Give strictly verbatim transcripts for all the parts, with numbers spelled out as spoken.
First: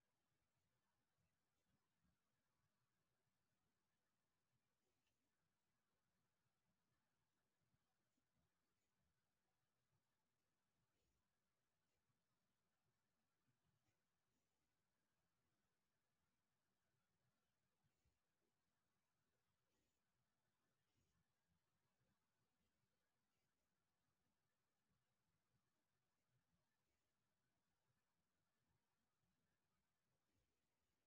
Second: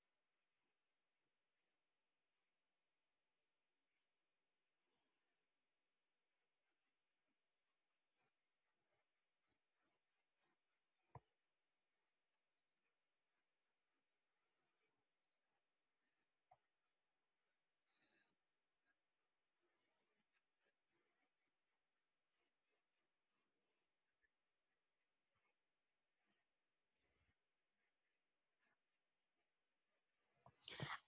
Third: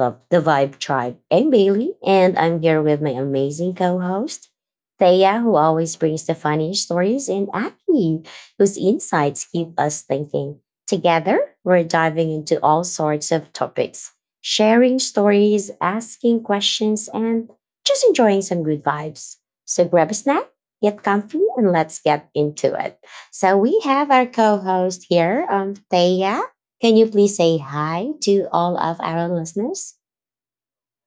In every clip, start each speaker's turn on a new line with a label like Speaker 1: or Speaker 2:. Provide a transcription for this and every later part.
Speaker 1: the, the Vibe Tribe. I'm Bailey, and I'm here with my amazing co-host, Thea, who always brings the funny stories, and Aki, whose insights keep us thinking. Together, we're diving into all sorts of topics, sharing stories, asking questions, and just enjoying some good vibes. So grab a snack, get comfy, and let's get into it. So we have our co-host here, um, Thea. Can you please say hi to all of our listeners?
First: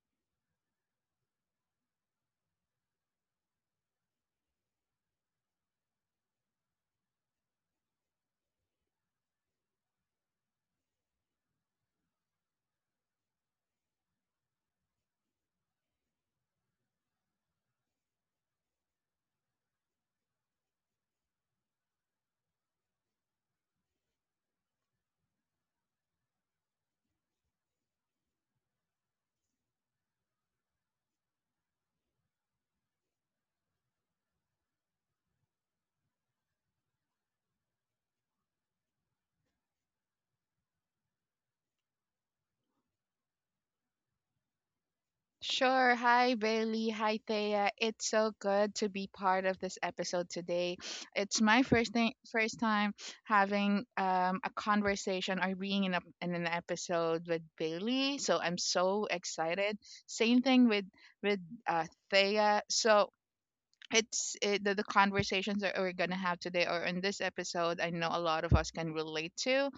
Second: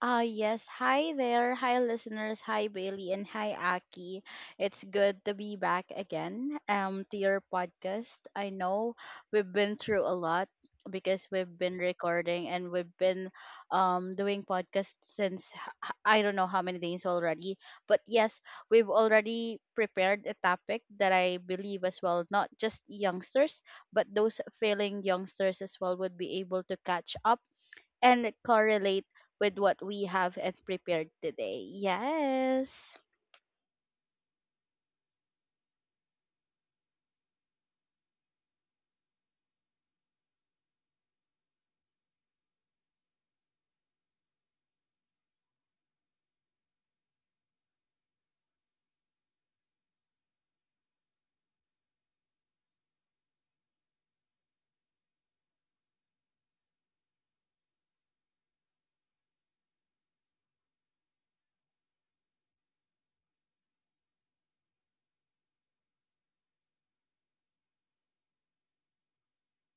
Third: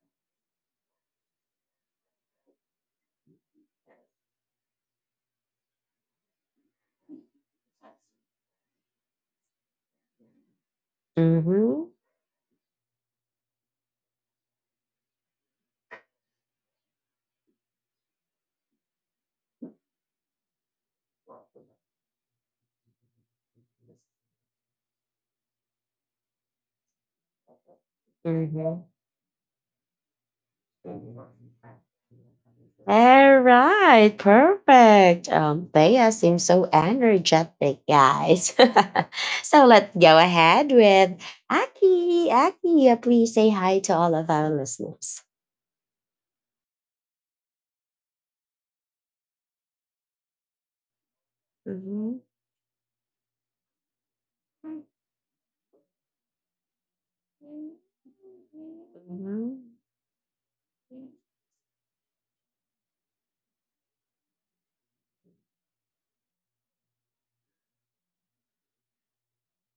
Speaker 2: Ah, yes. Hi there. Hi, listeners. Hi, Bailey. And hi, Aki. It's good to be back again um, to your podcast. I know we've been through a lot because we've been
Speaker 1: Mm-hmm.
Speaker 2: recording and we've been um, doing podcasts since h- h- I don't know how many days already. But yes, we've already prepared a topic that I believe as well, not just youngsters, but those failing youngsters as well would be able to catch up and
Speaker 1: Mm-hmm.
Speaker 2: correlate with what we have and prepared today. Yes.
Speaker 1: All right, perfect. Um, Bea seems so energetic, guys. So let's go ahead with Aki. Aki, uh, please say hi to all of our listeners.
Speaker 3: Sure. Hi, Bailey. Hi, Thea. It's so good to be part of this episode today. It's my first thing,
Speaker 1: Mhm.
Speaker 3: first time having um, a conversation or being in, a, in an episode with Bailey. So I'm so
Speaker 1: Mhm.
Speaker 3: excited. Same thing with with uh, Thea. So it's it, the, the conversations that we're gonna have today or in this episode, I know a lot of us can relate to.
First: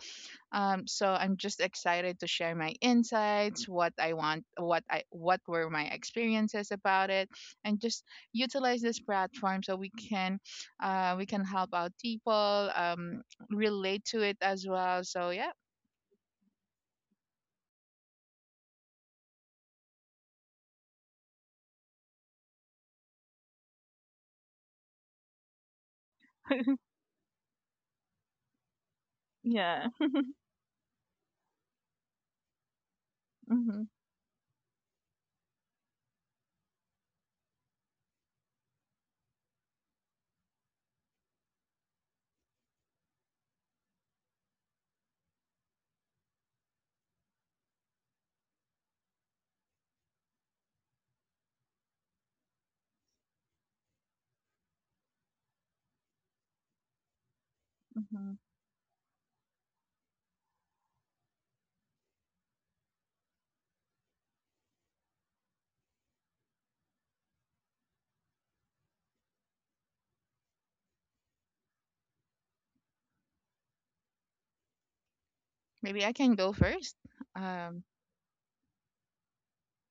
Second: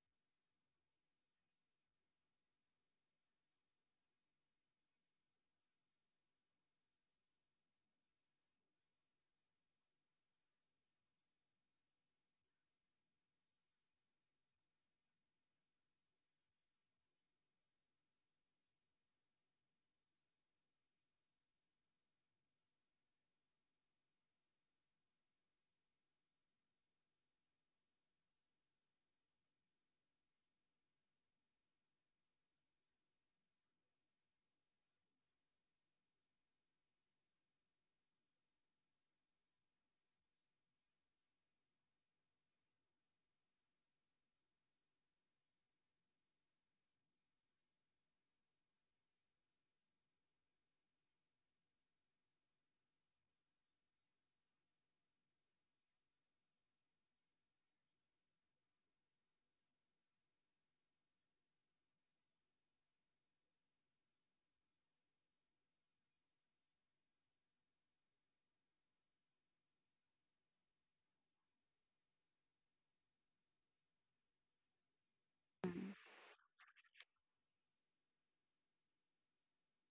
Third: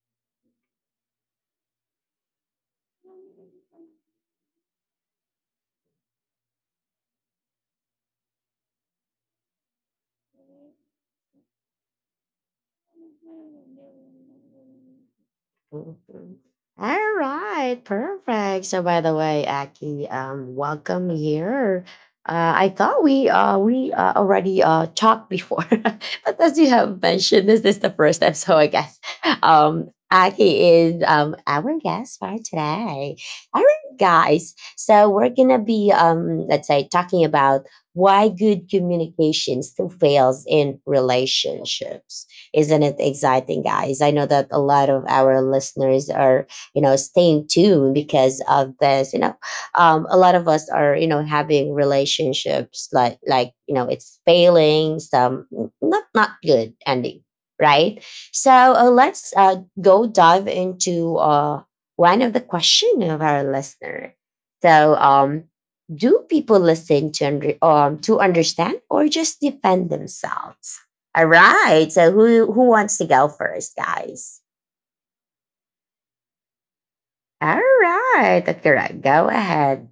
Speaker 3: Um, so I'm just excited to share my insights, what I want, what I what were my experiences about it, and just utilize this platform so we can uh, we can help out people um, relate to it as well. So yeah.
Speaker 1: Mhm. All right, perfect. So, by the way, Aki, um, welcome here. Uh, I thought we uh, we uh, already uh, talked before, but as you have mentioned, this is the first time. So, I guess
Speaker 3: Yeah.
Speaker 1: um, Aki is um, our guest for today. All
Speaker 3: Mm-hmm.
Speaker 1: right, guys. So, we're gonna be um, let's say talking about why good communication still fails in relationships. Isn't it exciting, guys? I know that a lot of our listeners are, you know, staying tuned because of this. You know, um, a lot of us are, you know, having relationships like, like you know, it's failing, some not not good ending, right?
Speaker 3: Hmm.
Speaker 1: So uh, let's uh, go dive into uh, one of the question of our listener. So, um, do people listen to under, um to understand or just defend themselves? All right. So who who wants to go first, guys?
Speaker 2: Mm,
Speaker 3: Maybe I can go first.
Speaker 1: All
Speaker 3: Um,
Speaker 1: right, Doctor Rod, go ahead.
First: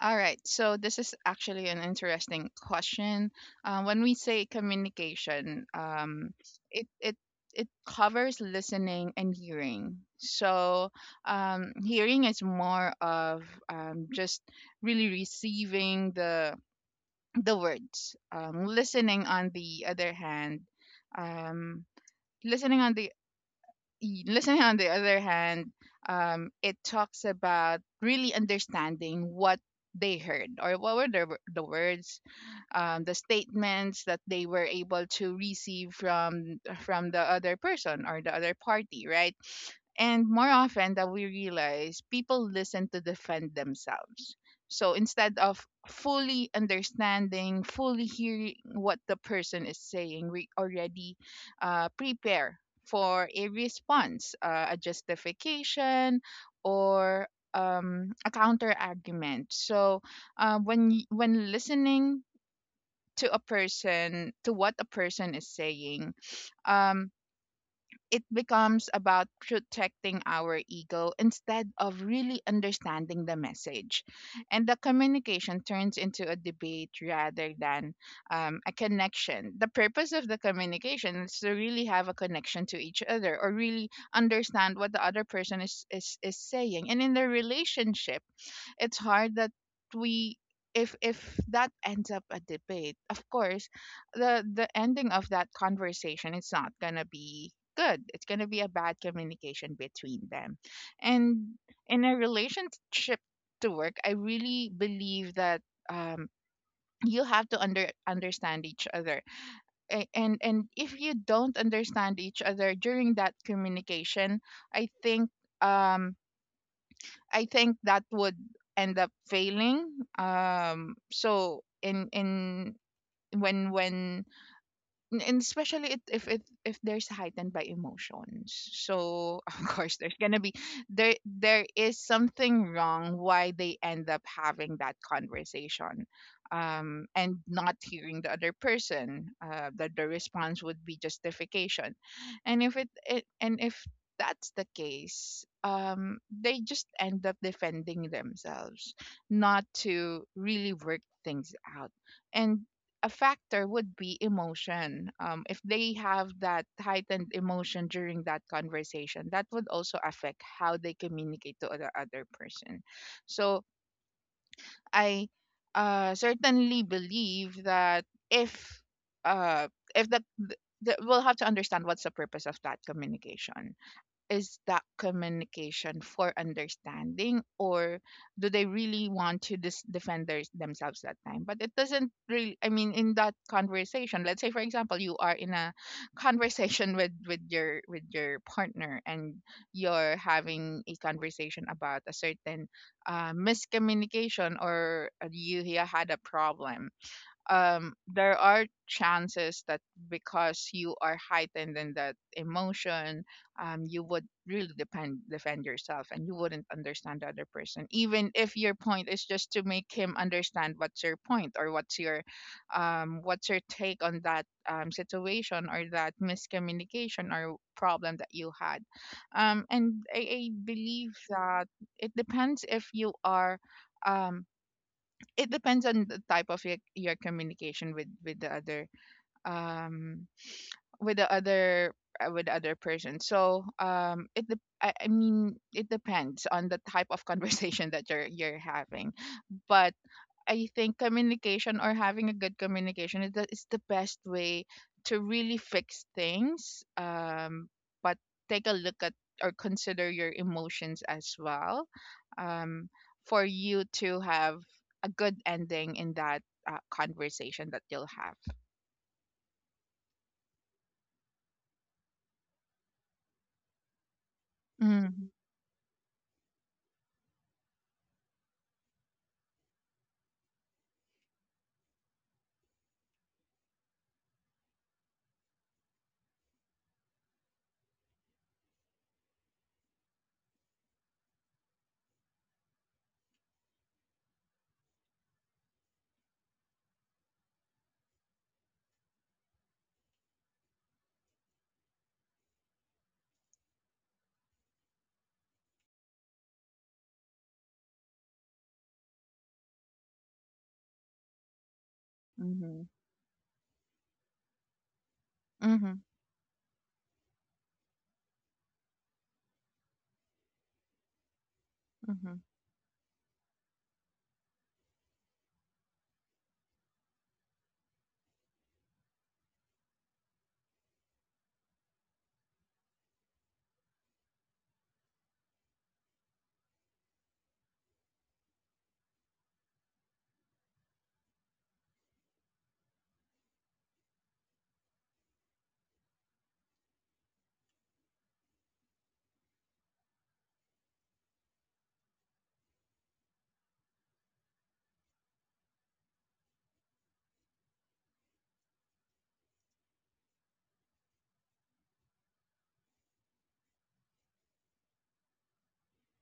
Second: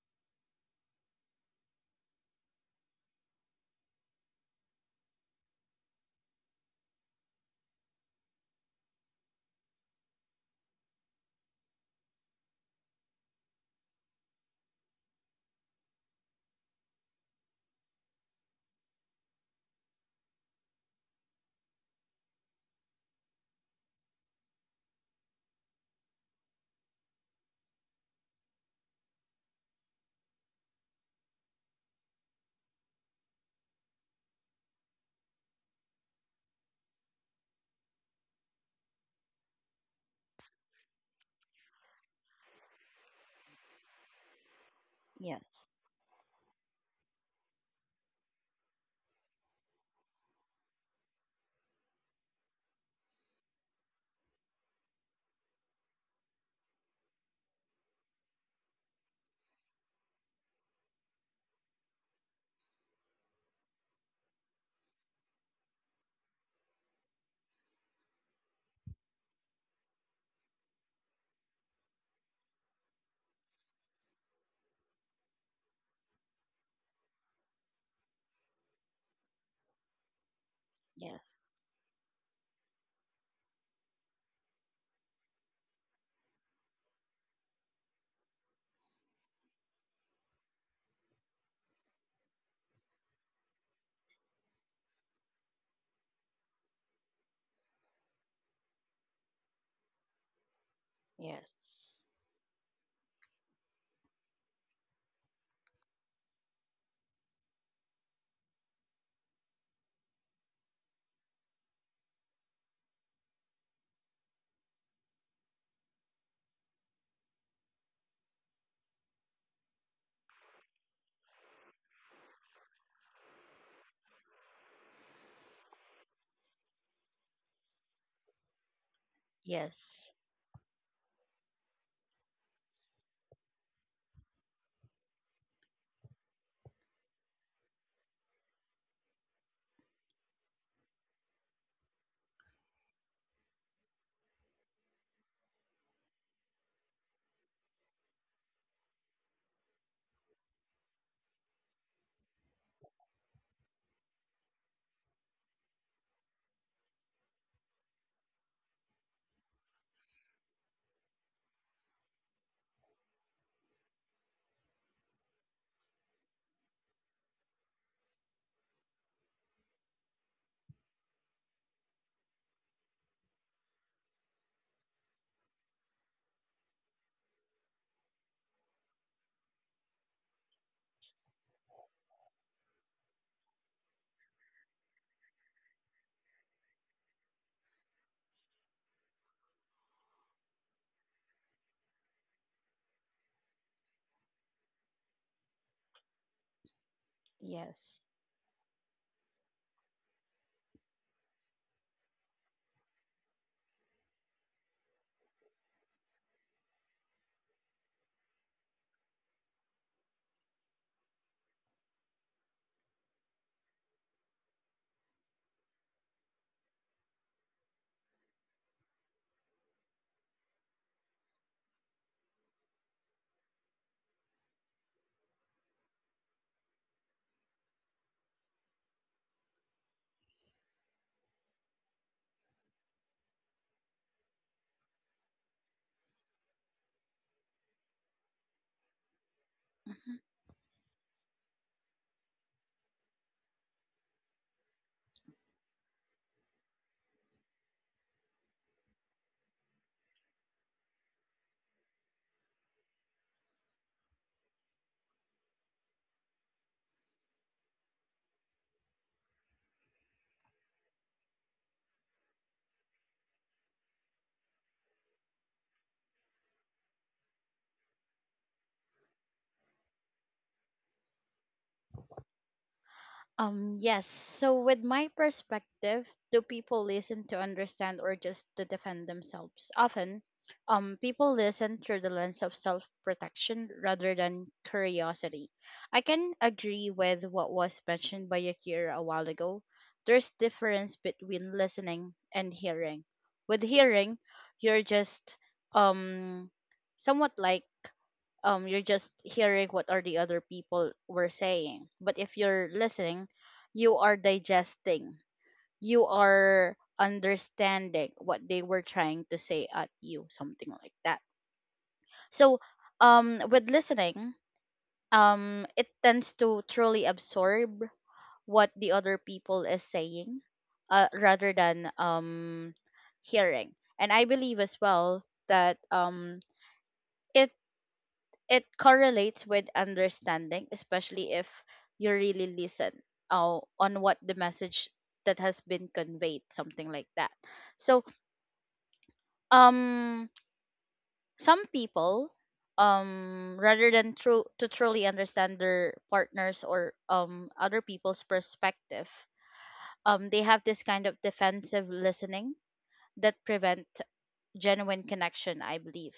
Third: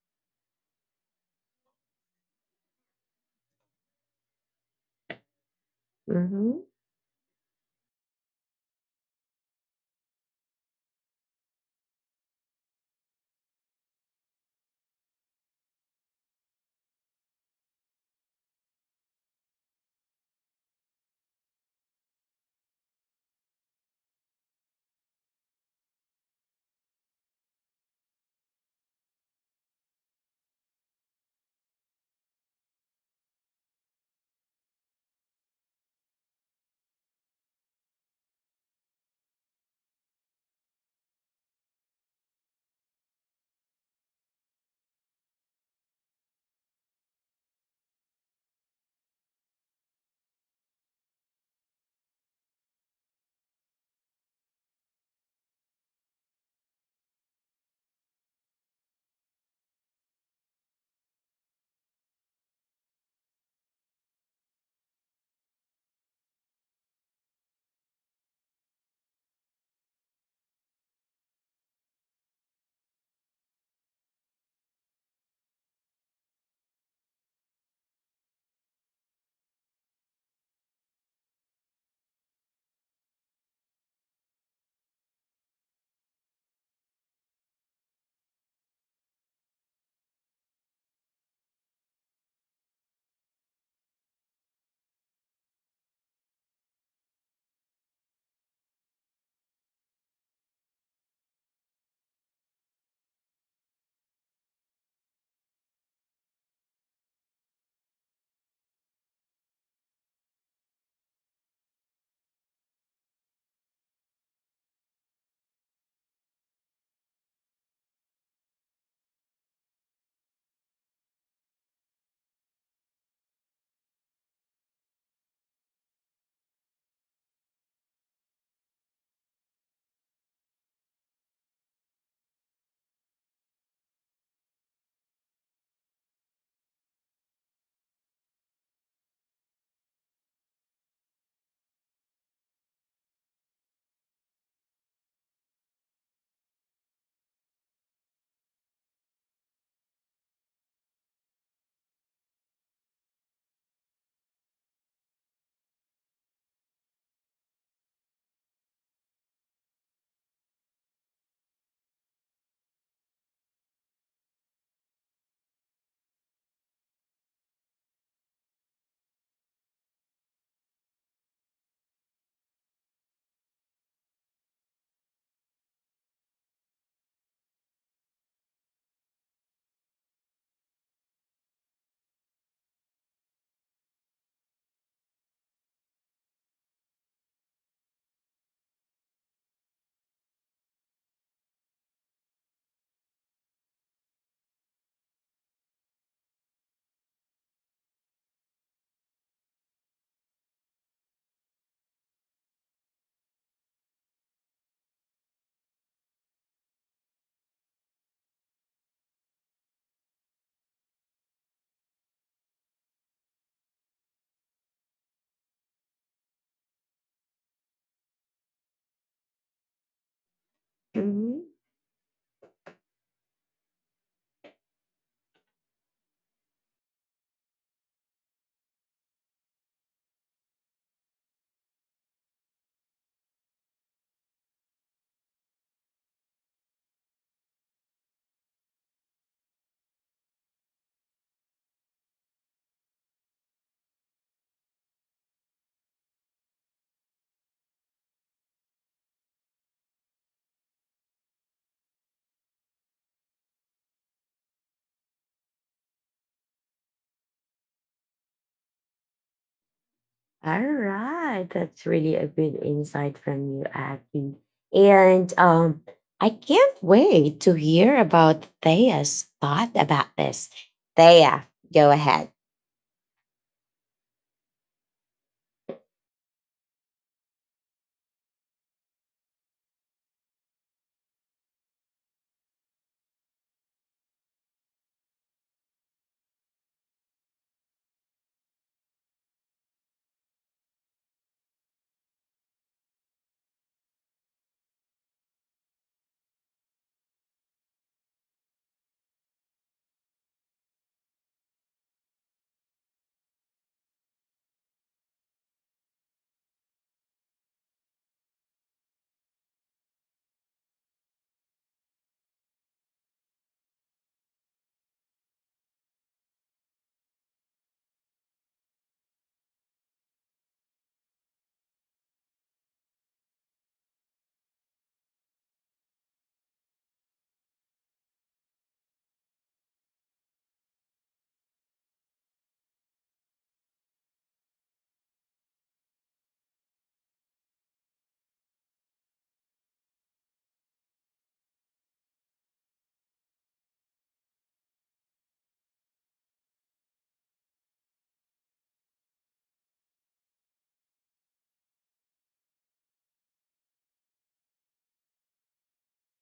Speaker 3: All right. So this is actually an interesting question. Uh, when we say communication, um,
Speaker 1: Mhm.
Speaker 3: it it it covers listening and hearing. So um, hearing is more of um, just really receiving the the words. Um, listening, on the other hand, um, listening on the y- listening on the other hand, um, it talks about really understanding what they heard, or what were the, the words, um, the statements that they were able to receive from from the other person or the other party, right? And more often that we realize, people listen to defend themselves. So instead
Speaker 2: Yes.
Speaker 3: of fully understanding, fully hearing what the person is saying, we already uh, prepare for a response, uh, a justification, or um, a counter argument. So uh, when y- when listening to a person to what a person is saying, um it becomes about protecting our ego instead of really understanding the message, and the communication turns into a debate rather than um, a connection. The purpose of the communication is
Speaker 2: Yes.
Speaker 3: to really have a connection to each other, or really understand what the other person is is, is saying. And in the relationship, it's hard that we if if that ends up a debate, of course the the ending of that conversation, it's not going to be good, it's going to be a bad communication between them. And
Speaker 2: Yes.
Speaker 3: in a relationship to work, I really believe that um you have to under understand each other. A- and and if you don't understand each other during that communication, i think um I think that would end up failing. Um, so in in when when N- And especially it, if it if there's heightened by emotions, so of course
Speaker 2: Yes.
Speaker 3: there's gonna be there there is something wrong why they end up having that conversation, um and not hearing the other person, uh that the response would be justification. And if it, it and if that's the case, um they just end up defending themselves, not to really work things out. And a factor would be emotion. Um, if they have that heightened emotion during that conversation, that would also affect how they communicate to the other person. So I uh, certainly believe that if uh, if that th- we'll have to understand what's the purpose of that communication. Is that communication for understanding, or do they really want to dis- defend their, themselves that time? But it doesn't really, I mean, in that conversation, let's say for example, you are in a conversation with with your with your partner, and you're having a conversation about a certain uh, miscommunication, or you, you had a problem. Um,
Speaker 2: Yes.
Speaker 3: there are chances that because you are heightened in that emotion, um, you would really depend defend yourself and you wouldn't understand the other person, even if your point is just to make him understand what's your point, or what's your um, what's your take on that um, situation or that miscommunication or problem that you had. Um, and I, I believe
Speaker 1: Mhm.
Speaker 3: that it depends if you are um, it depends on the type of your, your communication with with the other, um with the other uh, with the other person. So um it dep- I, I mean it depends on the type of conversation that you're you're having. But
Speaker 2: Mm-hmm.
Speaker 3: I think communication, or having a good communication, is the, is the best way to really fix things. Um, but take a look at, or consider your emotions as well, um, for you to have a good ending in that uh, conversation that you'll have.
Speaker 1: All right, that's really a good insight from you, Aki.
Speaker 3: Mm-hmm.
Speaker 1: And um, I can't wait to hear about Thea's thought about this. Thea, go ahead.
Speaker 2: Um, yes. So, with my perspective, do people listen to understand or just to defend themselves? Often, um, people listen through the lens of self protection rather than curiosity. I can agree with what was mentioned by Yakira a while ago. There's difference between listening and hearing. With hearing, you're just um somewhat like um you're just hearing what are the other people were saying, but if you're
Speaker 3: Mm-hmm.
Speaker 2: listening, you are digesting,
Speaker 3: Mm-hmm.
Speaker 2: you are understanding what they were trying to say at you, something like that.
Speaker 3: Mm-hmm.
Speaker 2: So, um with listening, um it tends to truly absorb what the other people is saying, uh, rather than um hearing. And I believe as well that um it. it correlates with understanding, especially if you really listen uh, on what the message that has been conveyed, something like that. So, um, some people, um, rather than true to truly understand their partners or um other people's perspective, um, they have this kind of defensive listening that prevent genuine connection, I believe.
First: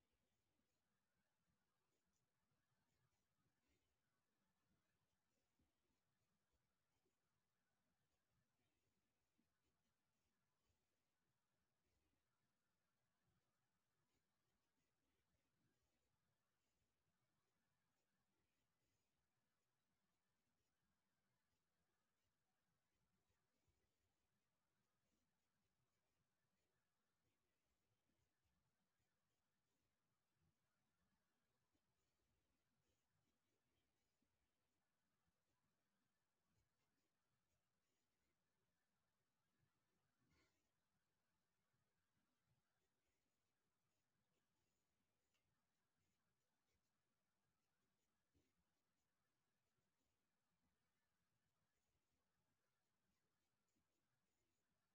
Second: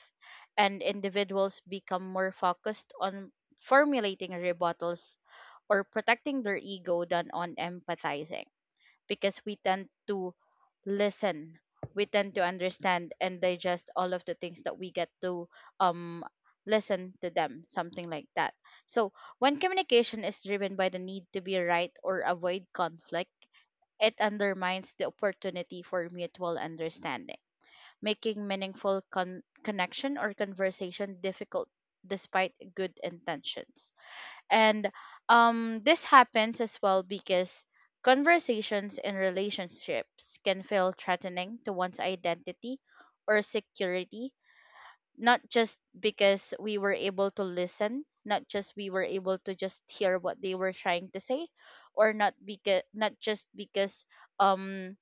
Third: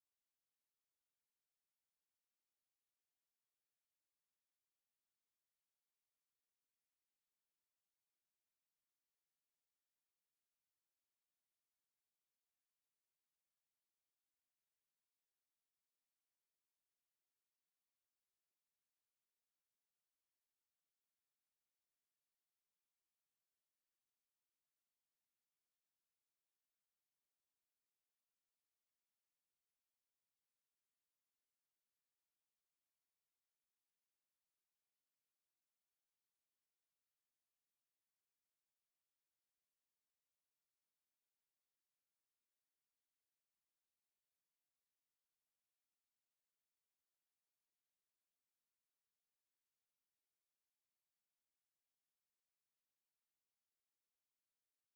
Speaker 2: And individuals become more focused on formulating rebuttals or protecting their ego than on empathizing, because we tend to listen, we tend to understand and digest all of the things that we get to um listen to them, something like that. So when communication is driven by the need to be right or avoid conflict, it undermines the opportunity for mutual understanding, making meaningful con- connection or conversation difficult despite good intentions. And um, this happens as well because conversations in relationships can feel threatening to one's identity or security, not just because we were able to listen, not just we were able to just hear what they were trying to say, or not because not just because um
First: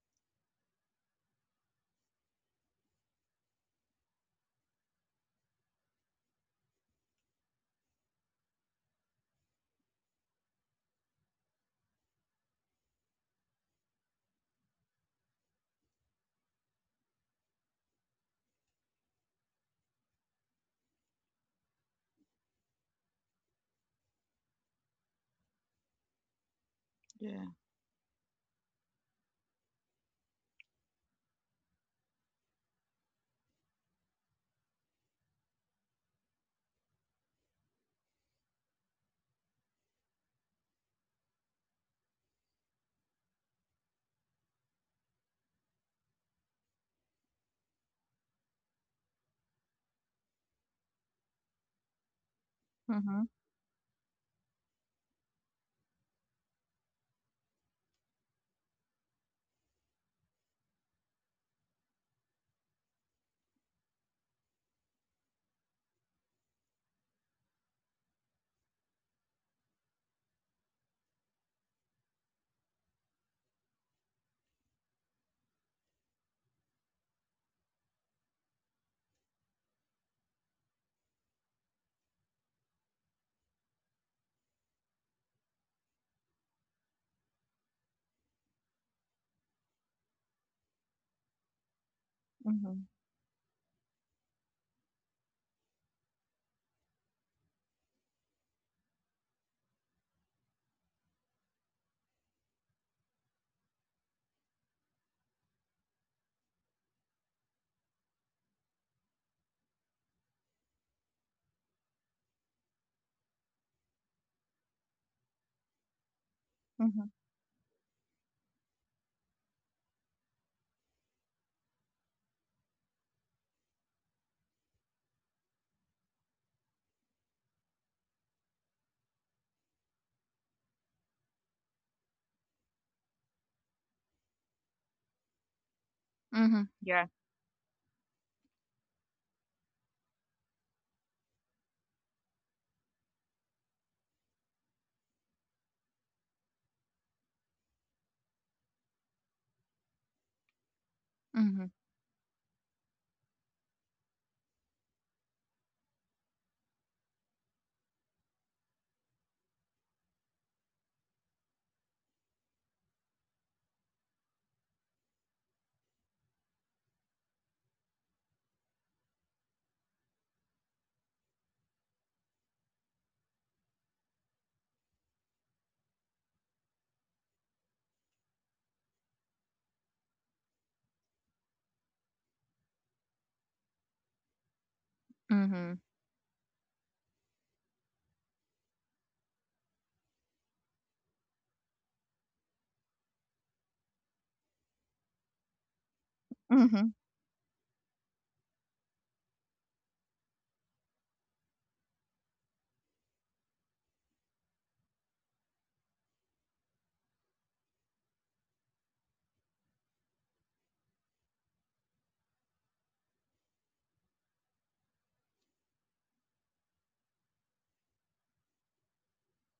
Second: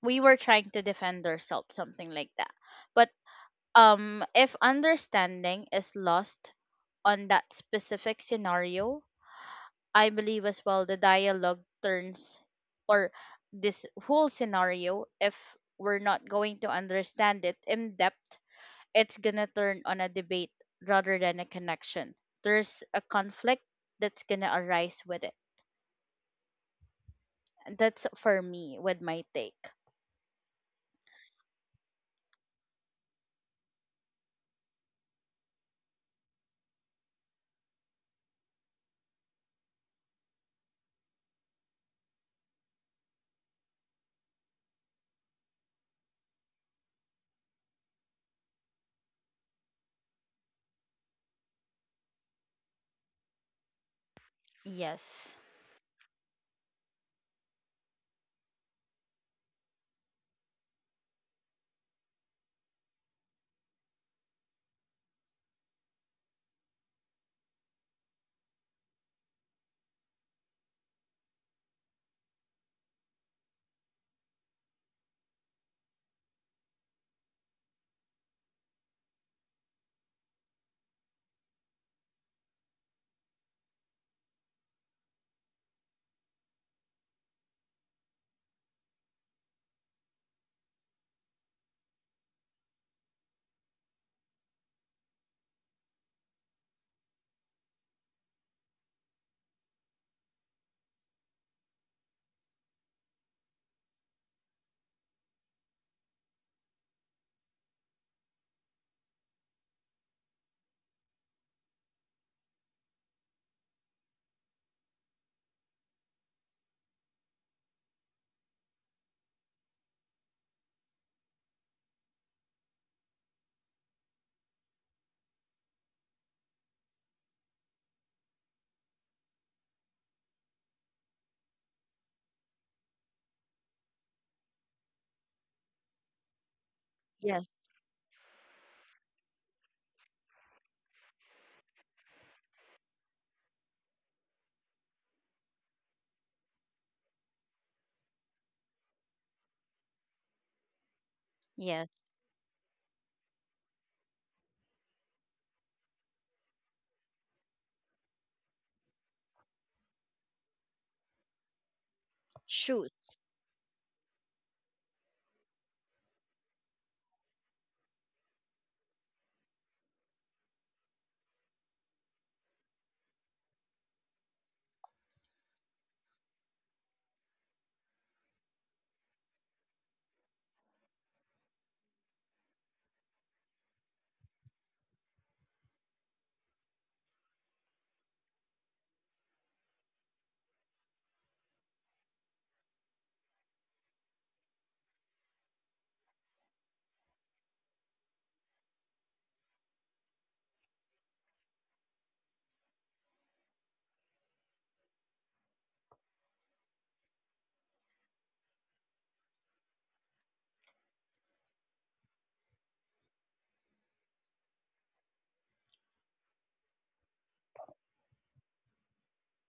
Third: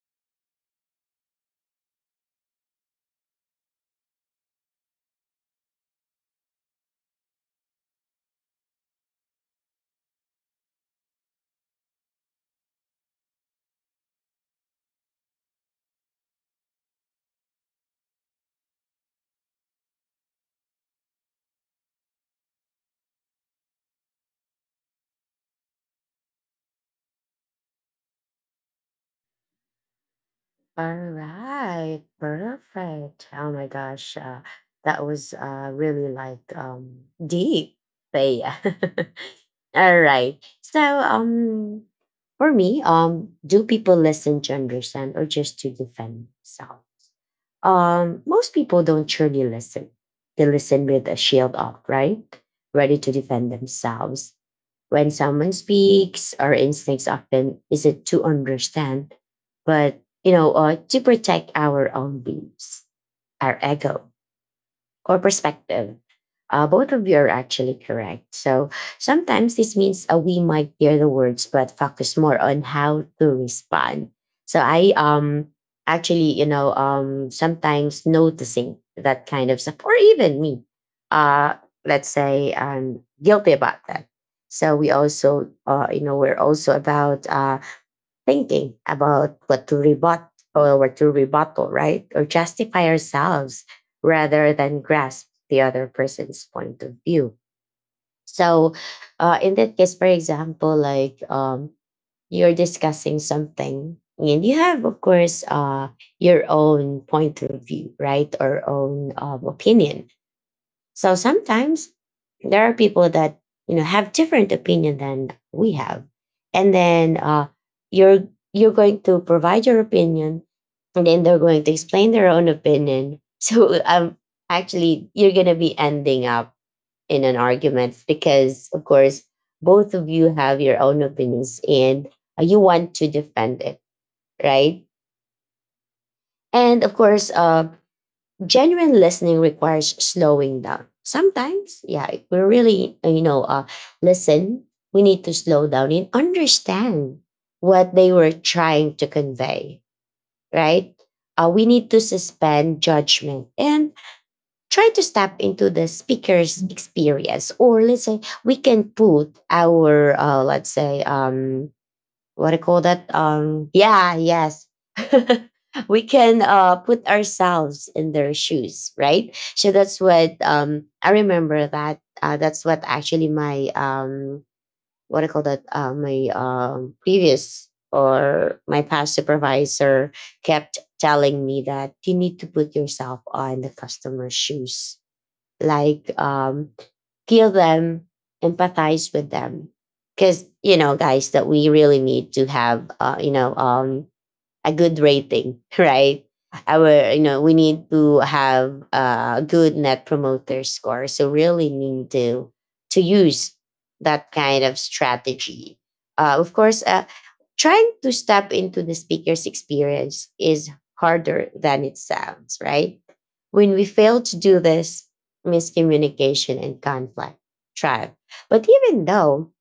Speaker 2: we were trying to defend ourselves, something like that. But um, if understanding is lost on that specific scenario, I believe as well the dialogue turns or this whole scenario, if we're not going to understand it in depth, it's gonna turn on a debate rather than a connection. There's a conflict that's gonna arise with it.
Speaker 3: Yeah.
Speaker 2: That's for me with my take.
Speaker 1: All right, perfect. Oh my gosh, uh, that was uh, really like um, deep, Thea. All right. So, um, for me, um, do people listen to understand or just to defend themselves? Um, most people don't truly listen. They listen with a shield up, right? Ready to
Speaker 3: Mm-hmm.
Speaker 1: defend themselves. When
Speaker 2: Yes.
Speaker 1: someone speaks, our instincts often is it to understand, but you know, uh, to protect our own beliefs, our ego, or perspective. Uh, both of you are actually correct. So sometimes this means uh, we might hear the words, but focus more on how to respond. So I um actually, you know, um sometimes noticing that kind of stuff, or even me, uh, let's say I'm guilty about that. So we also, uh, you know, we're also about uh, thinking about what to rebut or what to rebuttal, right? Or
Speaker 3: Mm-hmm.
Speaker 1: justify ourselves rather than grasp the other person's point of view. So, uh, in that case, for example, like um, you're discussing something and you have, of course, uh, your own point of view, right? Or own um, opinion, so sometimes there are people that you know have different opinion than we have, and
Speaker 3: Mm-hmm.
Speaker 1: then uh, you're you're going to provide your opinion, and then they're going to explain their own opinion. So um, actually, you're gonna be ending up in an argument because, of course, both of you have your own opinions and uh, you want to defend it, right?
Speaker 3: Mm-hmm.
Speaker 1: And of
Speaker 3: Yeah.
Speaker 1: course,
Speaker 2: Yes.
Speaker 1: uh, genuine listening requires slowing down. Sometimes, yeah, if we really, uh, you know, uh, listen, we need to slow down and understand what they were trying to convey, right? Uh, we
Speaker 3: Mm-hmm.
Speaker 1: need
Speaker 2: Yes.
Speaker 1: to suspend judgment and try to step into the speaker's experience. Or let's say we can put our, uh, let's say, um, what do you call that?
Speaker 2: Shoes.
Speaker 1: Um, yeah, yes. We can uh, put ourselves in their shoes, right? So that's what um, I remember that. Uh, that's what actually my, um, what do you call that? Uh, my um, previous or my past supervisor kept telling me that you need to put yourself on the customer's shoes.
Speaker 3: Mm-hmm.
Speaker 1: Like, um, feel them, empathize with them. Because, you know, guys, that we really need to have, uh, you know, um, a good rating, right?
Speaker 3: Mm-hmm.
Speaker 1: Our, you know, we need to have a good net promoter score. So really need to to use that kind of strategy. Uh, of course, uh, trying to step into the speaker's experience is harder than it sounds, right? When we fail to do this, miscommunication and conflict thrive. But even though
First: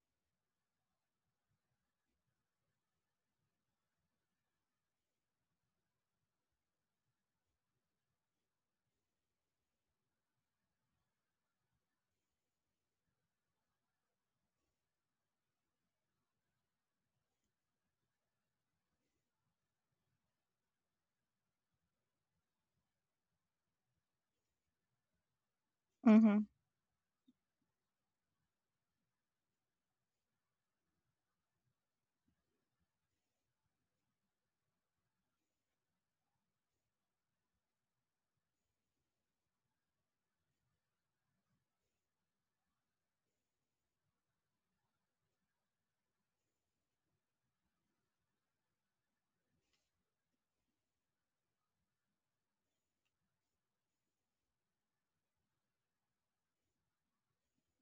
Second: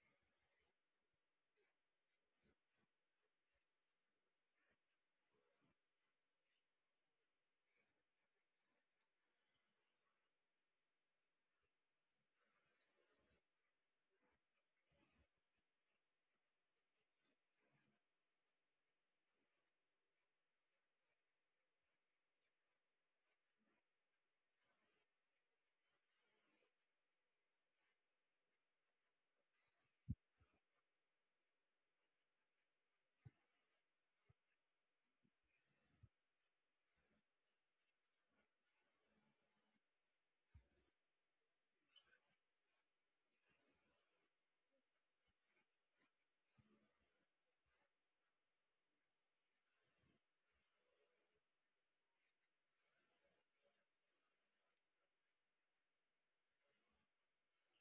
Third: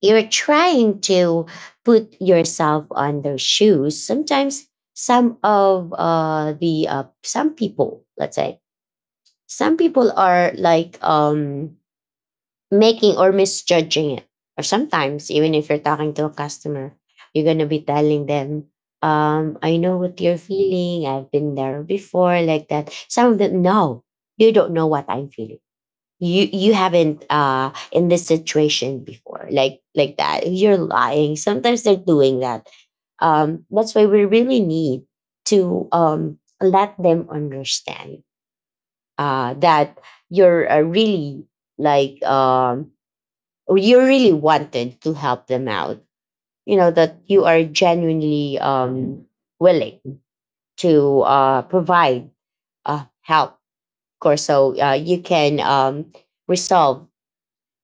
Speaker 1: you're trying to put yourself on their shoes sometimes some of uh the uh, some people let's say some people are like um making or misjudging it, or sometimes even if you're talking to a customer you're going to be telling them, um I know what you're feeling, I've been there before, like that. Some of them, no, you don't know what I'm feeling.
Speaker 3: Mm-hmm.
Speaker 1: you you haven't uh in this situation before like like that, you're lying sometimes they're doing that. Um that's why we really need to um let them understand uh that you're uh, really like um or you really wanted to help them out. You know that you are genuinely um willing to uh provide uh help, of course. So uh, you can um resolve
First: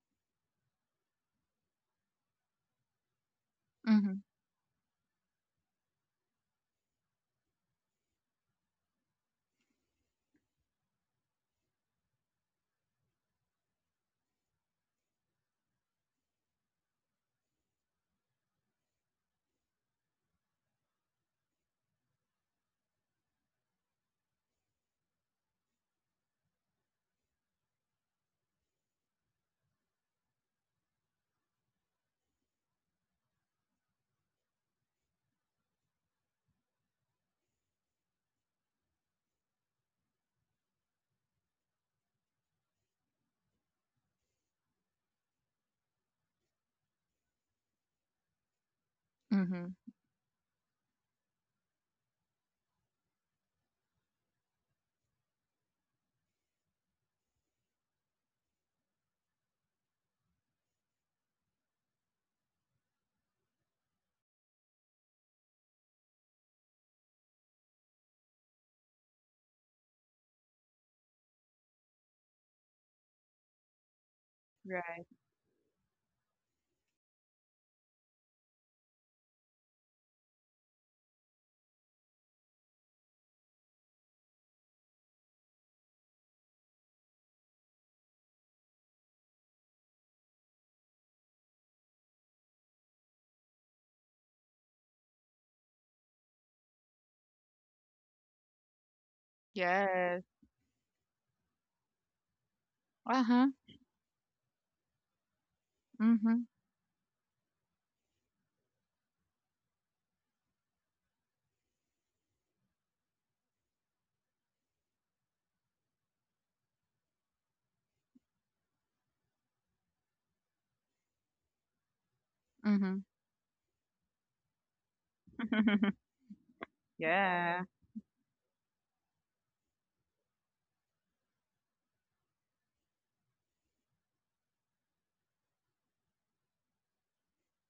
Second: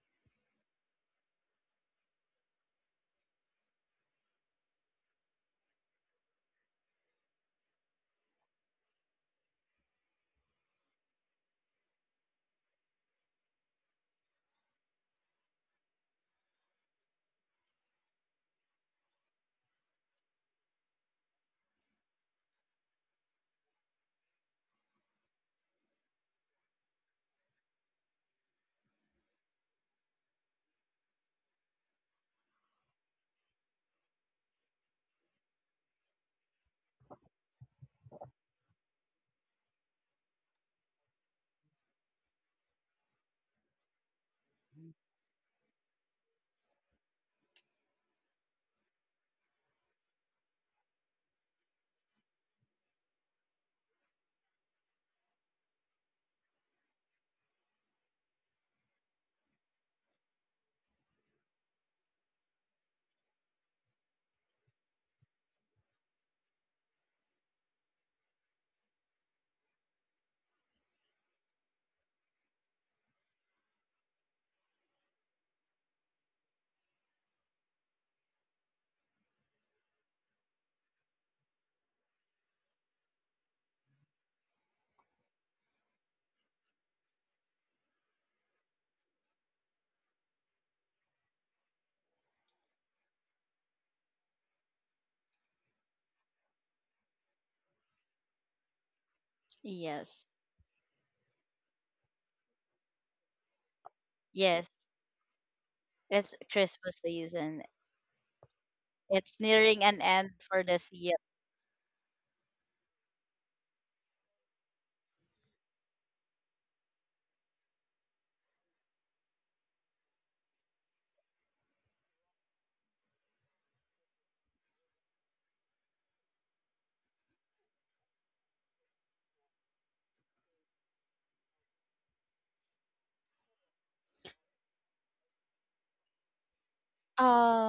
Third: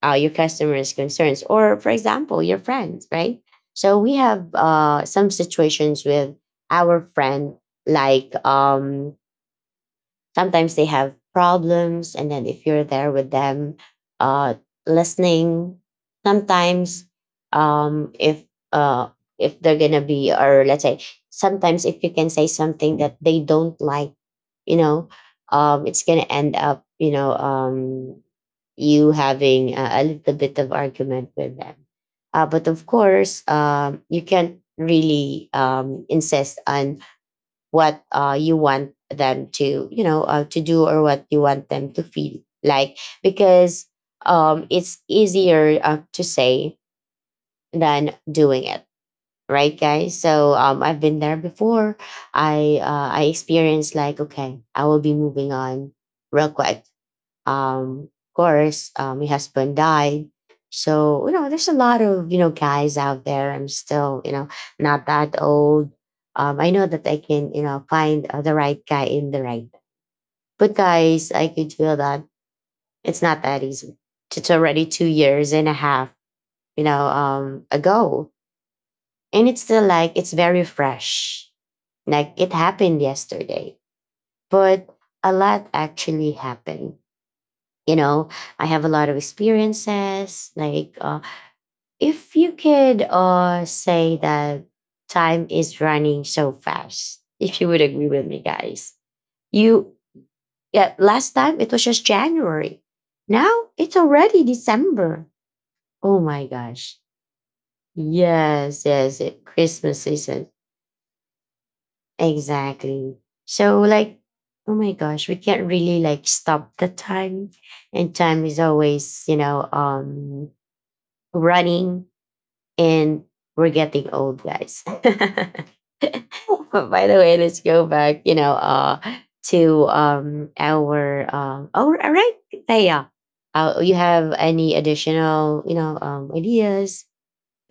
Speaker 1: uh, your customers' concerns, or for example, your friends, right? So we
Speaker 3: Mm-hmm.
Speaker 1: have uh, some situations with our friend, like um, sometimes they have problems, and then if you're there with them, uh, listening, sometimes um, if uh, if they're gonna be, or let's say, sometimes if you can say something that they don't like, you know, um, it's gonna end up, you know, um, you having a, a little bit of argument with them. Uh, but of course, um, you can't really um, insist on what uh, you want them to, you know, uh, to do or what you want them to feel like because um, it's easier uh, to say than doing it,
Speaker 3: Mm-hmm.
Speaker 1: right, guys? So um, I've been there before. I uh, I experienced like, okay, I will be moving on real quick. Um of course, um, my husband died, so you know there's a lot of you know guys out there. I'm still you know not that old. um I know that I can you know find uh, the right guy in the right, but guys I could feel that it's not that easy. It's already two
Speaker 3: Right.
Speaker 1: years and a half, you know, um ago, and it's still like it's very fresh, like it happened yesterday. But a lot actually happened, you know. I have a lot of experiences like uh, if you could uh, say that time is running so fast. If you would agree with me, guys, you
Speaker 3: Yes.
Speaker 2: Yes.
Speaker 1: yeah last time it was just January,
Speaker 3: Uh-huh.
Speaker 1: now it's already
Speaker 2: Yes.
Speaker 1: December. Oh
Speaker 2: It's
Speaker 3: Mhm.
Speaker 1: my
Speaker 2: Christmas
Speaker 1: gosh.
Speaker 2: season.
Speaker 1: Yes, yes
Speaker 2: It's
Speaker 1: it,
Speaker 2: nearing an
Speaker 1: Christmas
Speaker 2: end
Speaker 1: season.
Speaker 2: for this year.
Speaker 1: Exactly. So like, oh my gosh, we can't really like stop the time, and time is always you know um running,
Speaker 3: Mhm.
Speaker 1: and we're getting old, guys. But by the way, let's
Speaker 3: Yeah.
Speaker 1: go back, you know, uh to um our um oh all right. Taya, uh, you have any additional you know um ideas?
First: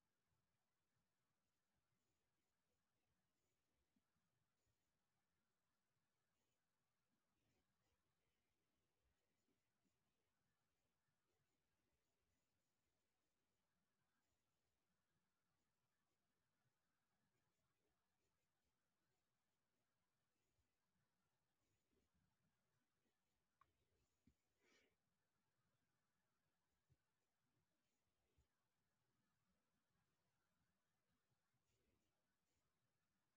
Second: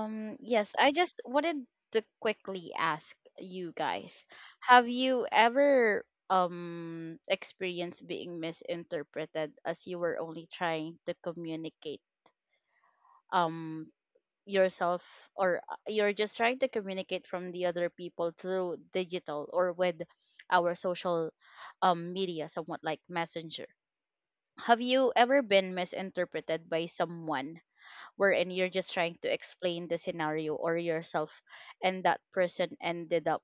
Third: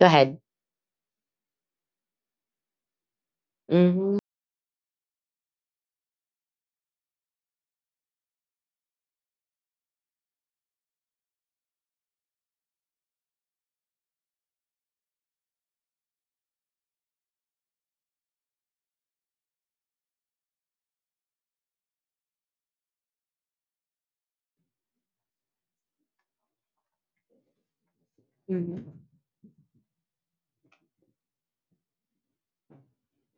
Speaker 1: Go ahead.
Speaker 2: yes, I just wanted to quickly ask you
Speaker 1: Mhm.
Speaker 2: guys, have you ever um experienced being misinterpreted as you were only trying to communicate um yourself, or uh, you're just trying to communicate from the other people through digital or with our social um media, somewhat like Messenger. Have you ever been misinterpreted by someone wherein you're just
Speaker 1: Mhm.
Speaker 2: trying to explain the scenario or yourself, and that person ended up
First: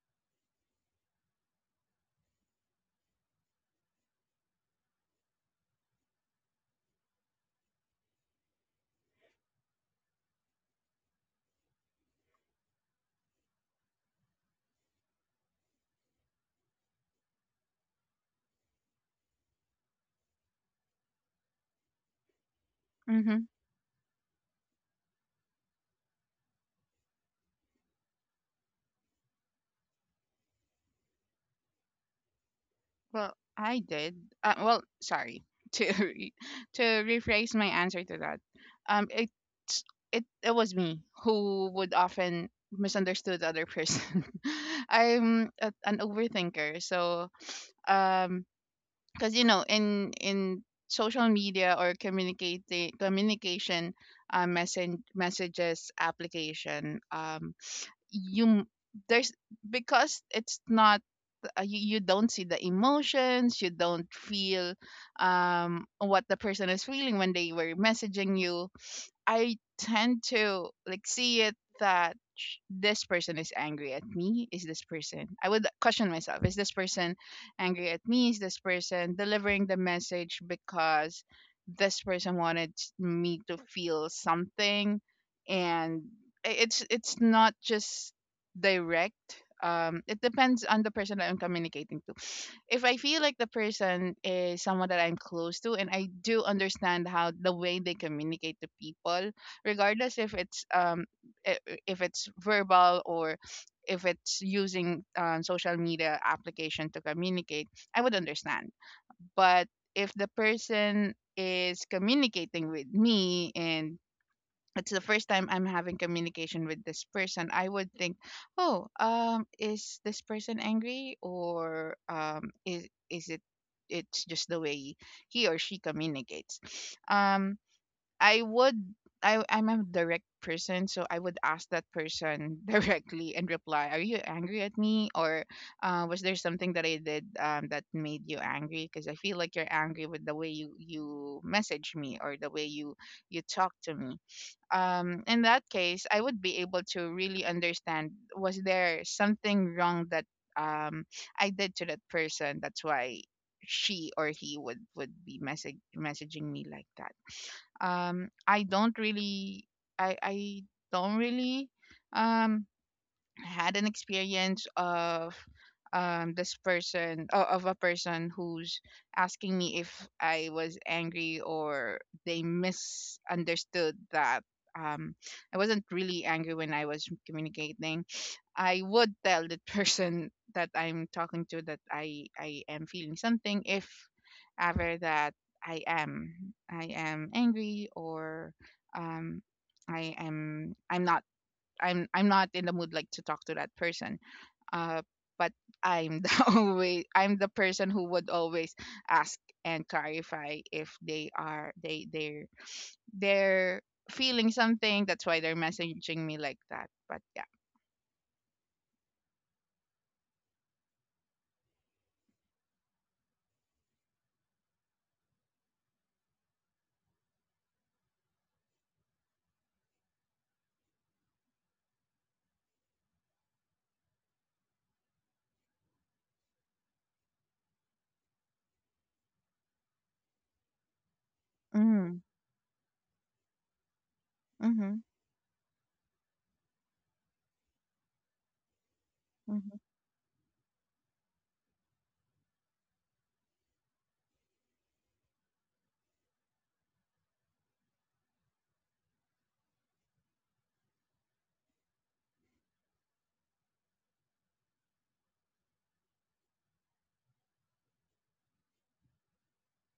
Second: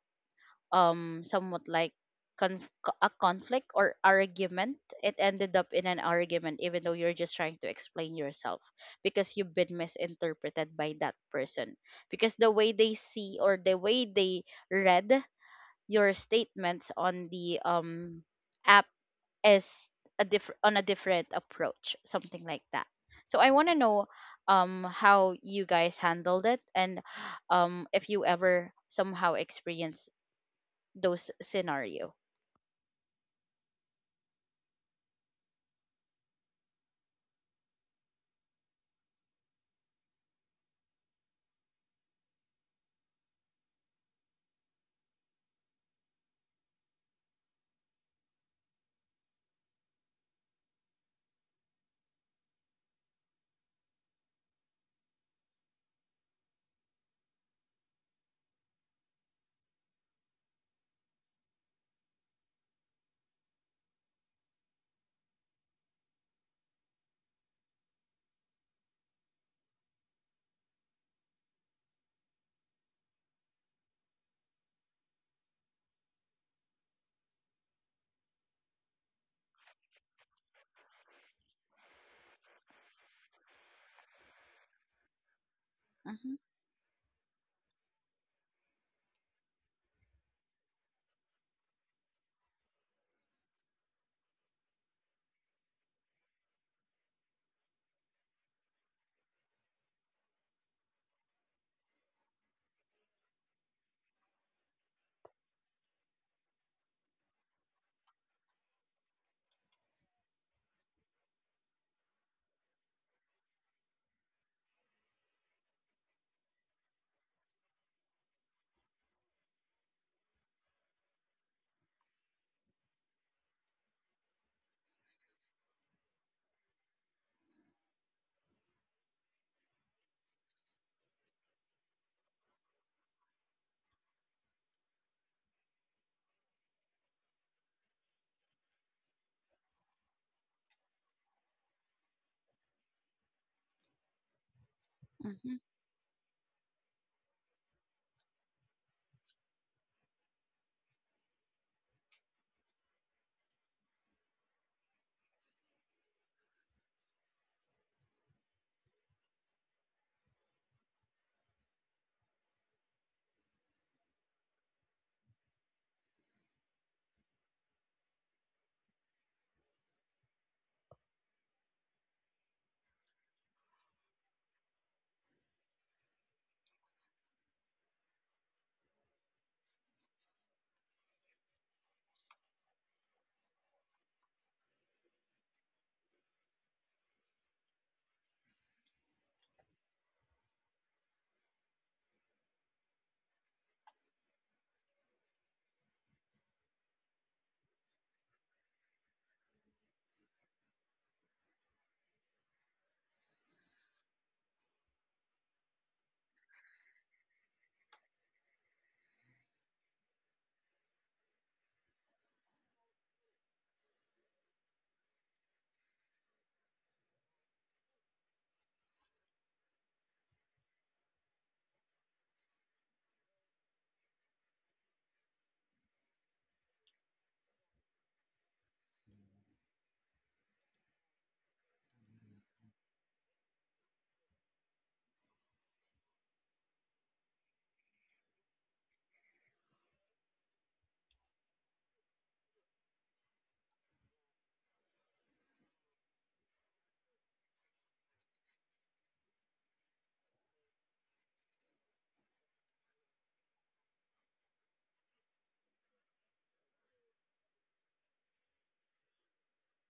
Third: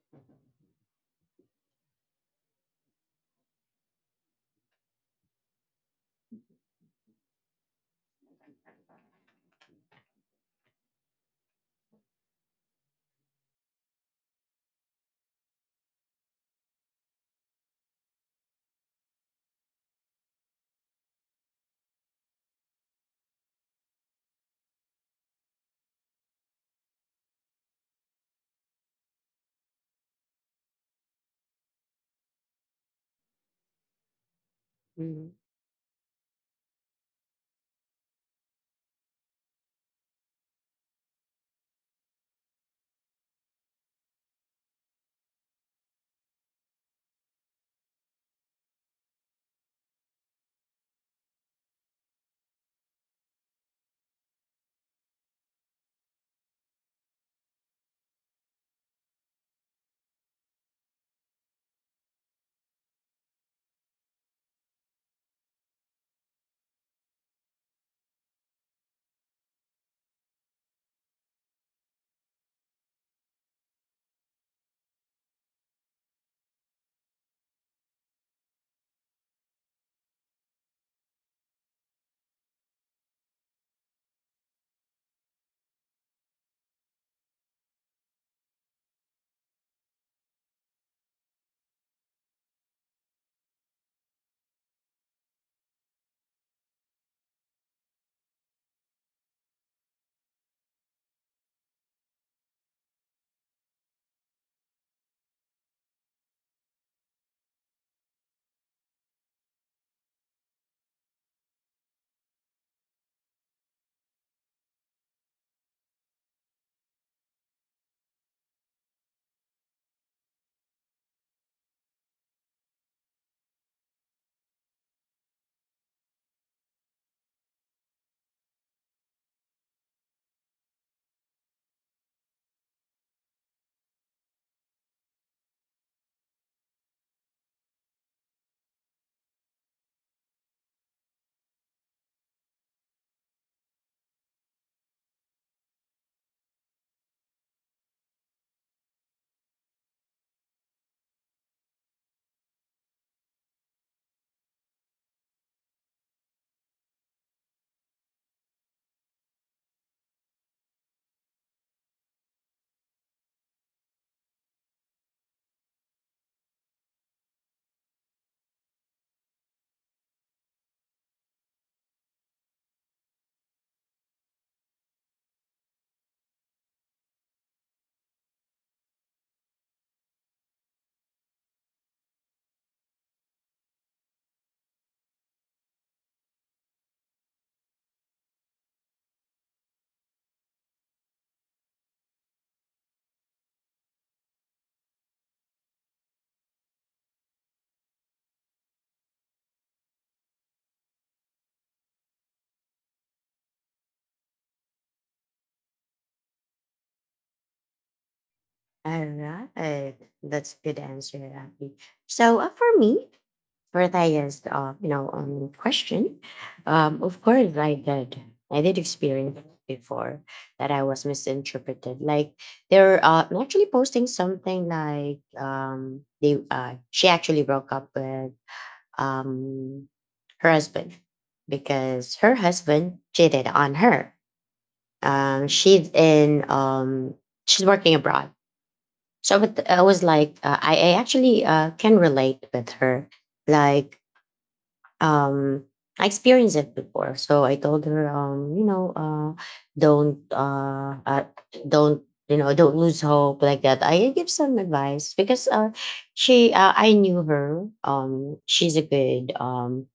Speaker 2: um somewhat like conf- a conflict or argument? It ended up in an argument even though you're just trying to explain yourself because you've been misinterpreted by that person, because the way they see or the way they read your statements on the um app is a different on a different approach, something like that. So
Speaker 3: Mhm.
Speaker 2: I want to know um how you guys handled it, and um, if you ever somehow experience those scenario.
Speaker 3: Well, I did. Uh, well,
Speaker 1: Mhm.
Speaker 3: sorry to re- to rephrase my answer to that. Um, it it it was me who would often misunderstood the other person. I'm a, an overthinker, so um, because you know, in in social media or communicate communication, uh, message messages application, um, you m- there's because it's not, uh, you, you don't see the emotions, you don't feel um what the person is feeling when they were messaging you. I tend to like see it that sh- this person is angry at me, is this person, I would question myself, is this person angry at me, is this person delivering the message because this person wanted me to feel something. And
Speaker 2: Mm-hmm.
Speaker 3: i- it's it's not just direct. Um, it depends on the person that I'm communicating to. If I feel like the person is someone that I'm close to, and I do understand how the way they communicate to people, regardless if it's um i- i- if it's verbal, or if it's using um, social media application to communicate, I would understand. But if the person is communicating with me, and it's the first time I'm having communication with this person, I would think, oh, um, is this person angry, or um, is is it, it's just the way he or she communicates. Um, I would I I'm a direct person, so I would ask that person directly and reply, are you angry at me, or uh, was there something that I did um, that made you angry? Because I feel like you're angry with the way you you message me, or the way you you talk to me. Um, in
Speaker 2: Mm-hmm.
Speaker 3: that case, I would be able to really understand, was there something wrong that um, I did to that person? That's why she or he would would be message messaging me like that. Um, I don't really, I I don't really um, had an experience of um this person o- of a person who's asking me if I was angry, or they misunderstood that um I wasn't really angry when I was communicating. I would tell the person that I'm talking to that I I am feeling something if ever that I am I am angry, or um I am I'm not, I'm I'm not in the mood like to talk to that person. Uh, but I'm the always I'm the person who would always ask and clarify if they are they they're they're feeling something. That's why they're messaging me like that. But yeah.
Speaker 1: All right, that's a good answer, Abby. So uh, for me, for Taya's, uh, you know, um, question, um, of course, I did. I did experience before that I was misinterpreted. Like they're uh, actually posting something like um, they uh, she actually broke up with um, her husband because
Speaker 3: Mm.
Speaker 1: her husband cheated on her.
Speaker 3: Mhm.
Speaker 1: Um, she's in um, she's working abroad. So but
Speaker 3: Mhm.
Speaker 1: I was like, uh, I, I actually uh, can relate with her. Like um I experienced it before. So I told her, um, you know, uh don't uh, uh don't you know, don't lose hope like that. I give some advice because uh she uh, I knew her. Um she's a good um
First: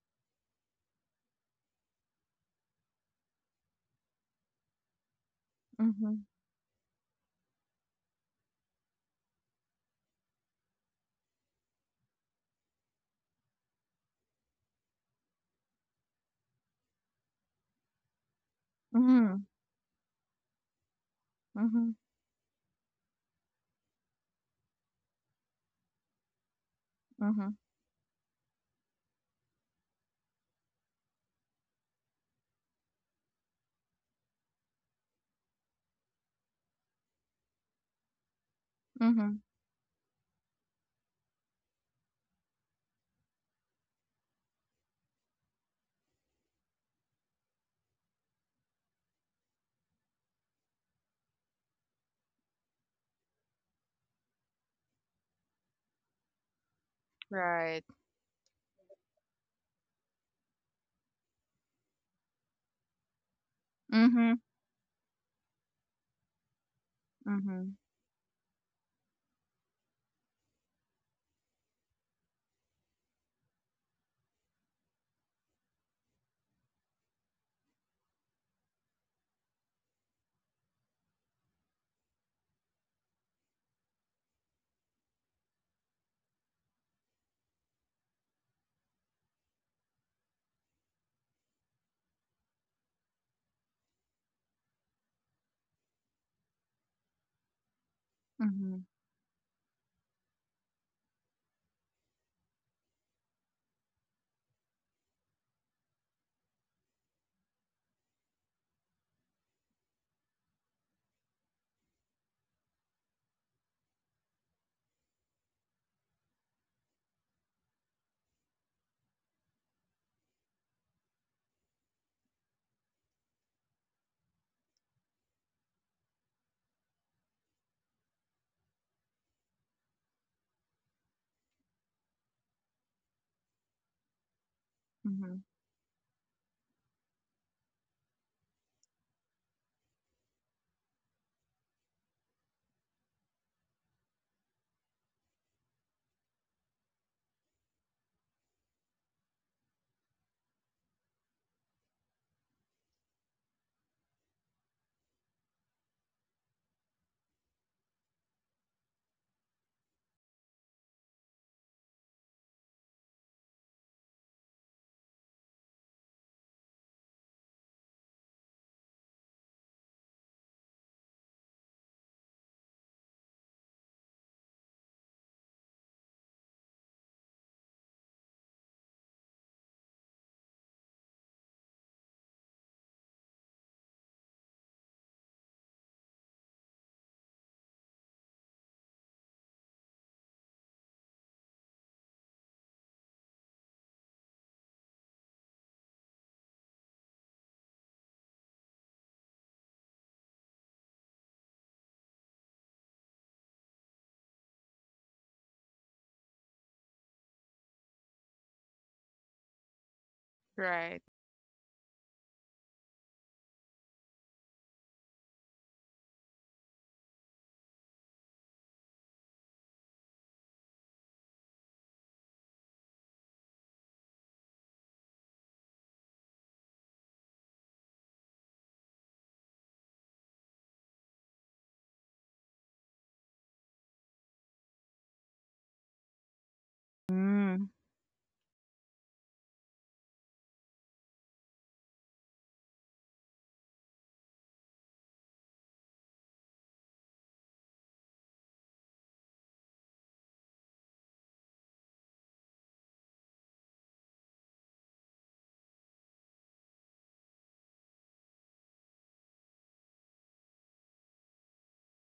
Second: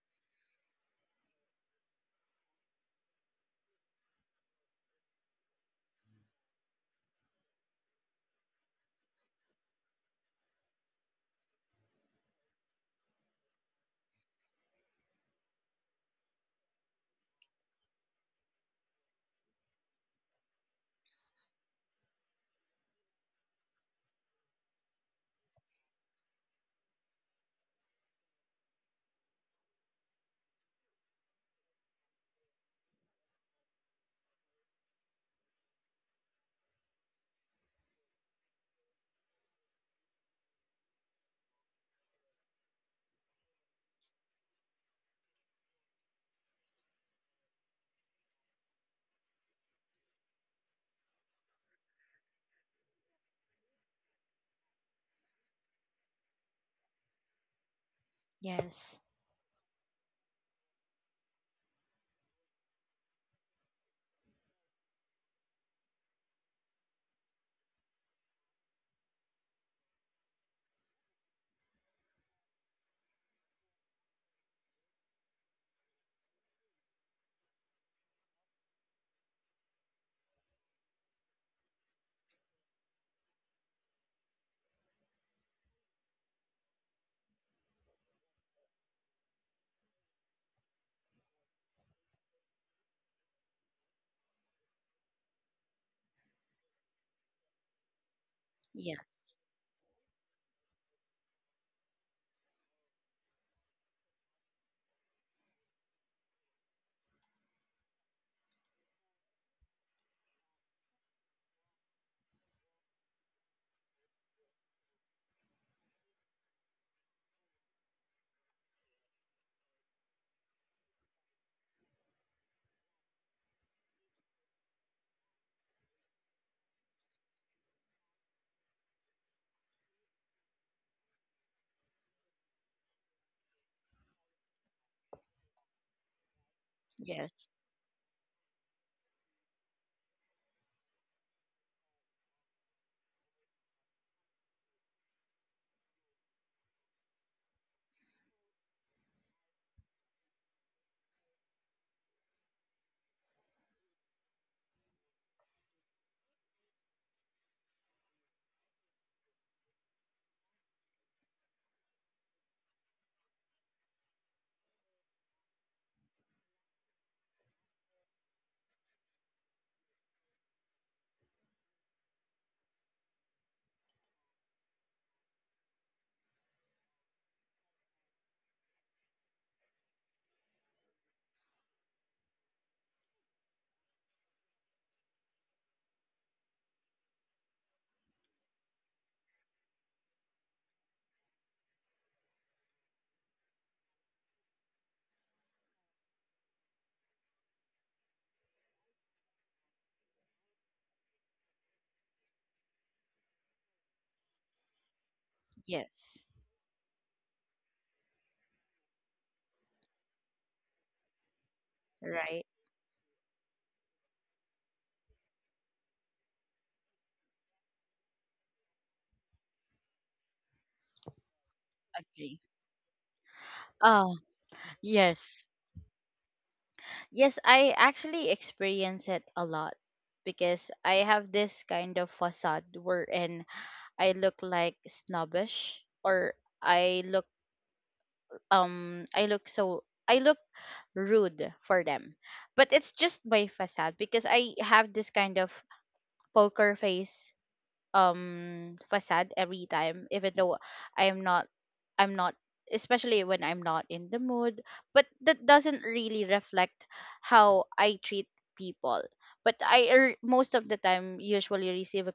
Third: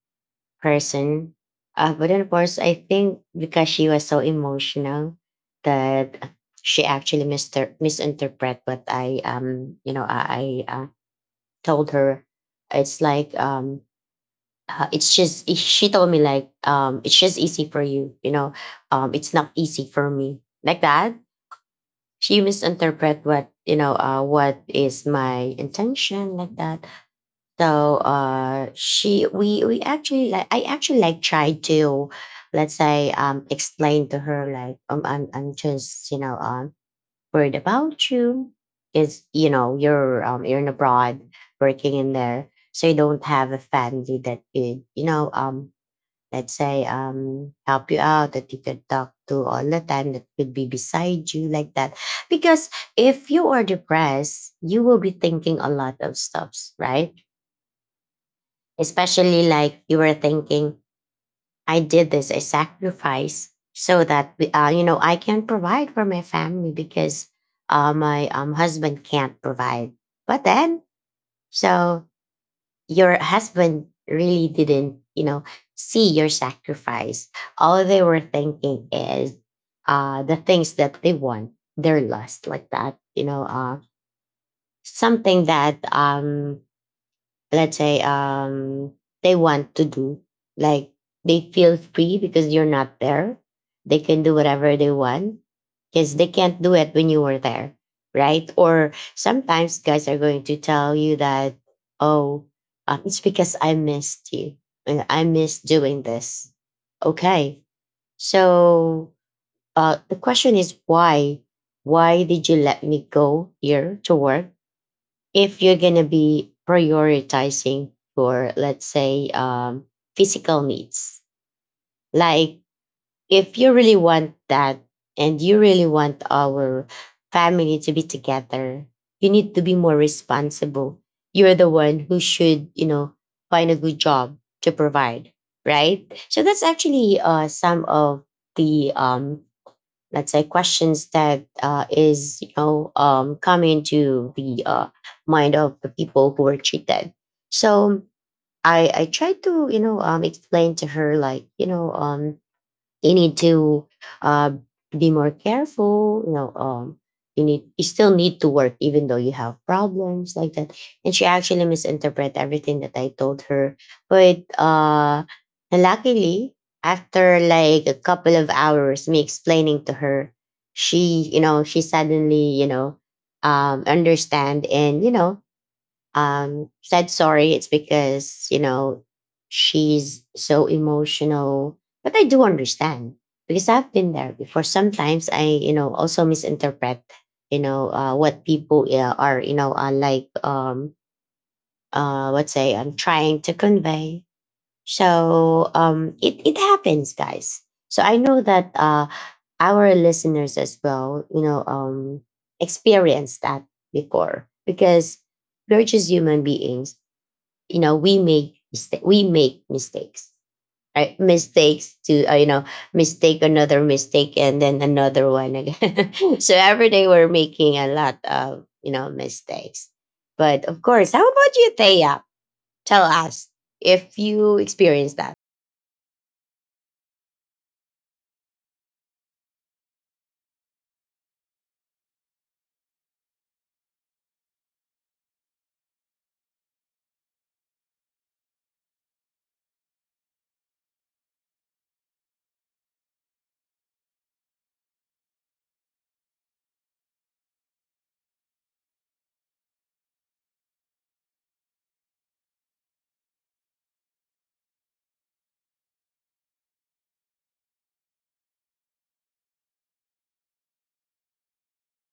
Speaker 1: person. Uh, but then of course I think because she was so emotional that
Speaker 3: Mhm.
Speaker 1: she actually mister- misinterpret what I um you know I, I uh, told her. It's like um uh, it's just she told me like um it's just easy for you, you know, um it's
Speaker 3: Mhm.
Speaker 1: not easy for me like that.
Speaker 3: Mhm.
Speaker 1: She misinterpret what you know uh what is my intention like that.
Speaker 3: Mhm.
Speaker 1: So uh she we we actually like I actually like tried to let's say um explain to her like um i'm i'm just you know um worried about you is
Speaker 3: Mhm.
Speaker 1: you know you're um you're in abroad working in there, so you don't have a family that could you know um let's say um help you out, that you could talk to all the time, that could be beside you like that. Because if you are depressed you will be thinking a lot of stuffs, right?
Speaker 3: Right.
Speaker 2: Yes.
Speaker 1: Especially like you were thinking I did this I sacrifice so that
Speaker 3: Mhm.
Speaker 1: uh, you know I can provide for my family because
Speaker 3: Mhm.
Speaker 1: uh, my um, husband can't provide, but then so your husband really didn't, you know, see your sacrifice. All they were thinking is uh, the things that they want, their lust, like that, you know, uh, something that um, let's say um they want to do, like they feel free because you're not there. They can do whatever they want because they can't do it when you were there, right?
Speaker 3: Mhm.
Speaker 1: Or
Speaker 2: Yes.
Speaker 1: sometimes guys are going to tell you that, oh, uh, it's because I missed you and I missed doing this. Okay, so uh the question is why. Why did you let me go here to work if you're going to be prioritizing your, let's say, um, physical needs? Like, if you really want that and you really want our family to be together, you need to be more responsible. You're the one who should, you know, find a good job to provide,
Speaker 3: Mhm.
Speaker 1: right? So that's actually uh,
Speaker 2: Yes.
Speaker 1: some of the um, let's say questions that, uh, is you know, um, come into the uh, mind of the people who were treated. So i i tried to, you know, um, explain to her, like, you know, um, you need to uh, be more careful, you know, um you need, you still need to work even though you have problems like that. And she actually misinterpreted everything that I told her. But uh luckily, after like a couple of hours me explaining to her, she, you know, she suddenly, you know, um understand and, you know, um said sorry, it's because, you know, she's so emotional. But I do understand because I've been there before. Sometimes I, you know, also misinterpret, you know, uh, what people, yeah, are, you know, are, like, um uh let's say, I'm trying to convey. So um it it happens, guys. So I know that uh our listeners as well, you know, um experienced that before, because we're just
Speaker 2: Yes.
Speaker 1: human beings, you know. We make mistake, we make mistakes,
Speaker 3: Right.
Speaker 1: right? Mistakes to, uh, you
Speaker 2: Right.
Speaker 1: know, mistake, another mistake, and then another one again. So every day we're making a lot of, you know, mistakes. But of course, how about you, Thea?
Speaker 2: Agree.
Speaker 1: Tell us if
Speaker 2: Oh,
Speaker 1: you experience that.
Speaker 2: yes. Yes, I actually experience it a lot because I have this kind of facade wherein I look like snobbish, or I look
Speaker 3: Mm.
Speaker 2: um I look, so I look rude for them. But it's just my facade because I have this kind of poker face um facade every time even though I'm not, I'm not especially when I'm not in the mood, but that doesn't really reflect how I treat people. But I er, most of the time usually receive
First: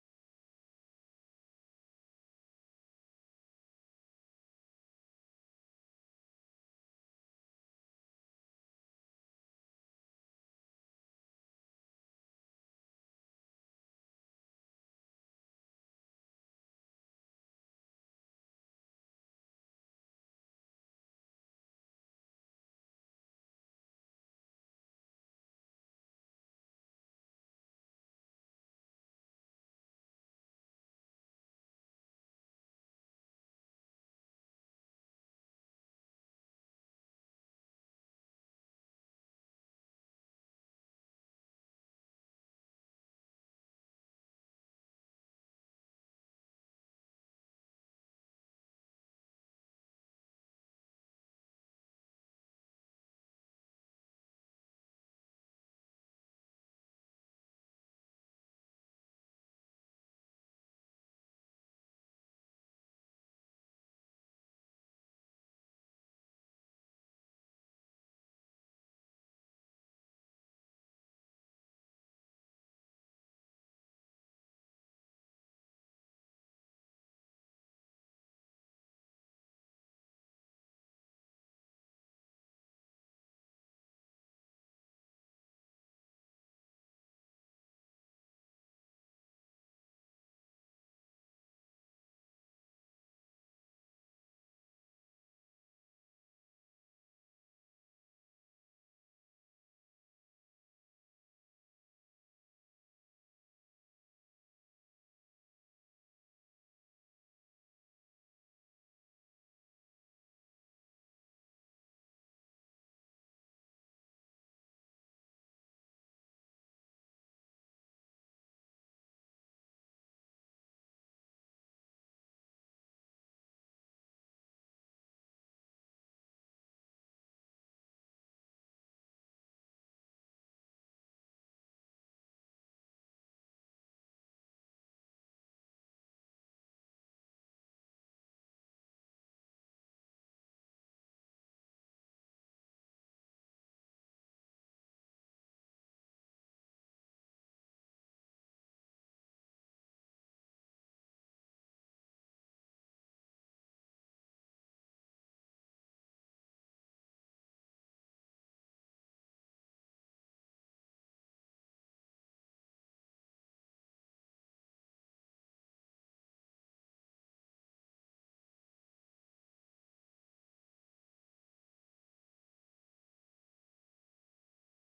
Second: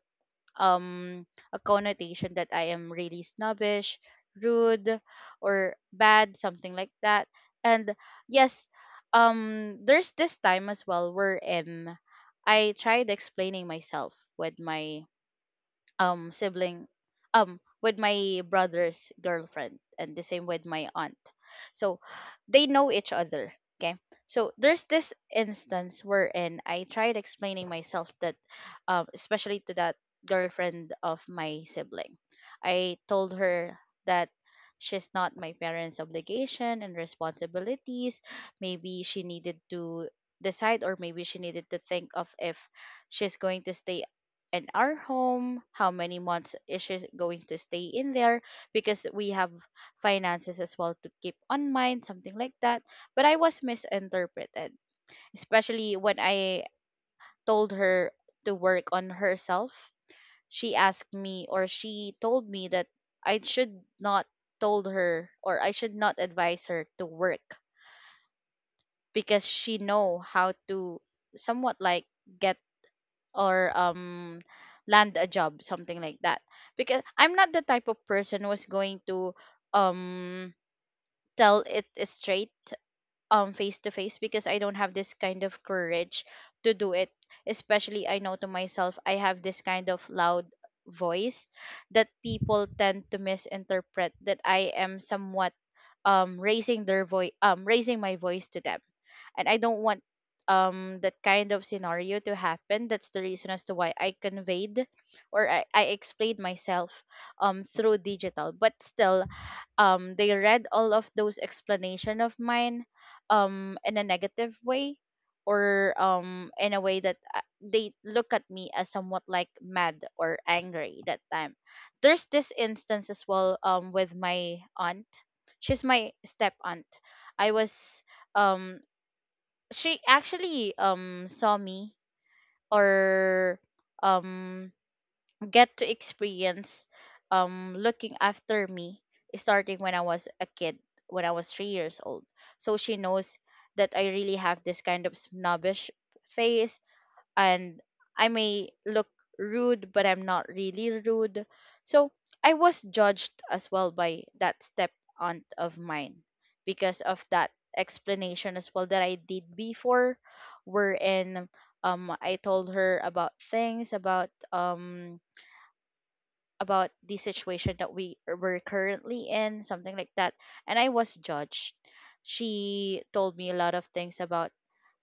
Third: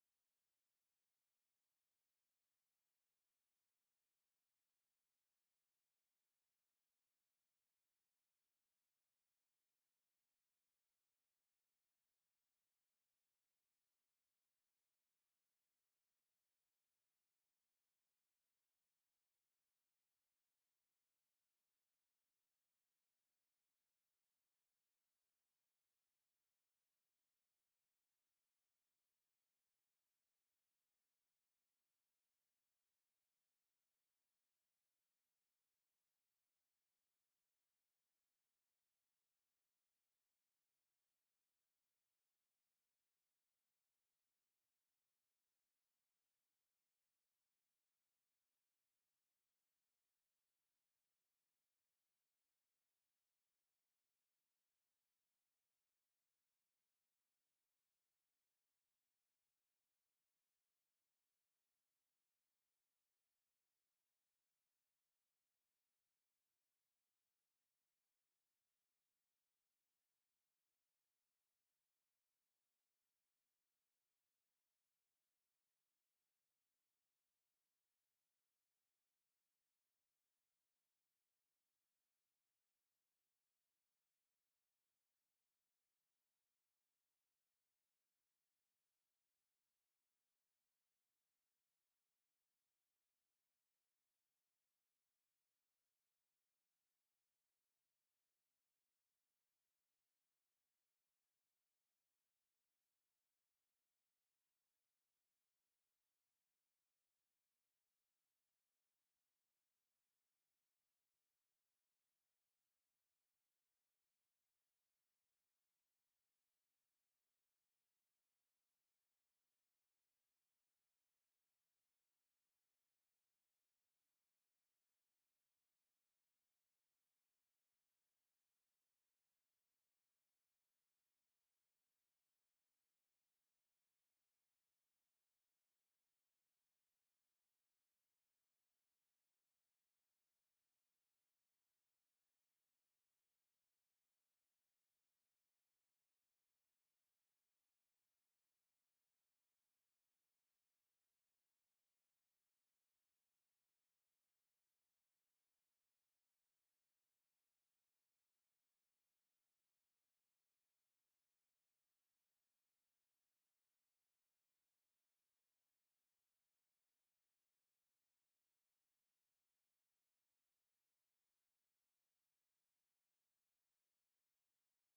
Speaker 2: um a connotation that I am really snobbish, rude, or bad, something like that. And yes, um there's this time as well wherein I tried explaining myself with my um sibling, um with my brother's girlfriend, and the same with my aunt. So they know each other, okay? So there's this instance wherein I tried explaining myself that, um, especially to that girlfriend of my sibling, I told her that she's not my parents obligation and responsibilities. Maybe she needed to decide, or maybe she needed to think of if she's going to stay in our home, how many months is she going to stay in there, because we have finances as well to keep on mind, something like that. But I was misinterpreted, especially when I told her to work on herself. She asked me, or she told me, that I should not told her, or I should not advise her to work because she know how to somewhat like get or um land a job, something like that. Because I'm not the type of person who's going to um tell it straight, um, face to face, because I don't have this kind of courage to do it, especially I know to myself I have this kind of loud voice that people tend to misinterpret that I am somewhat um raising their voice um raising my voice to them, and I don't want um that kind of scenario to happen. That's the reason as to why I conveyed, or I, I explained myself um through digital. But still, um, they read all of those explanation of mine um in a negative way, or um, in a way that uh, they look at me as somewhat like mad or angry that time. There's this instance as well um with my aunt. She's my step aunt. I was um she actually um saw me or um get to experience um looking after me starting when I was a kid, when I was three years old. So she knows that I really have this kind of snobbish face, and I may look rude, but I'm not really rude. So I was judged as well by that step aunt of mine because of that explanation as well that I did before, wherein um I told her about things about um about the situation that we were currently in, something like that, and I was judged. She told me a lot of things about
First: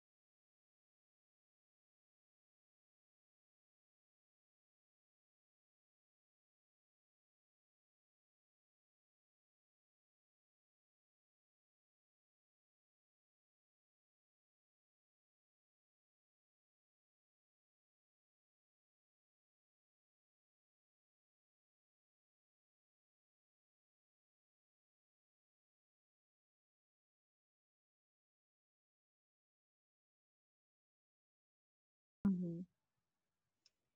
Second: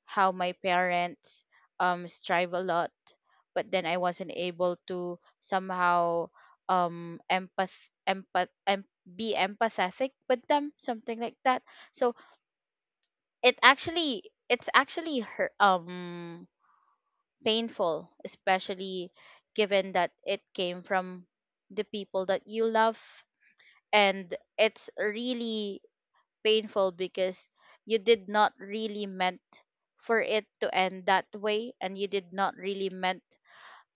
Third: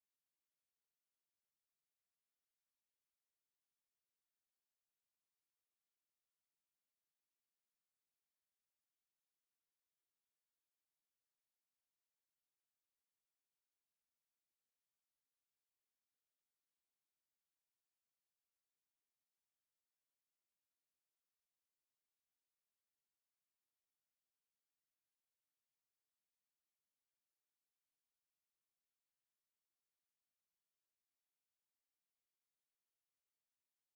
Speaker 2: how my parents um strive a lot, but then I wasn't able to somehow um empath empath em- be empathetic with them, something like that. So it actually, it's actually hurt, um, painful, especially given that it came from the people that you love, and it's really painful because you did not really meant for it to end that way, and you did not
Speaker 3: Mhm.
Speaker 2: really meant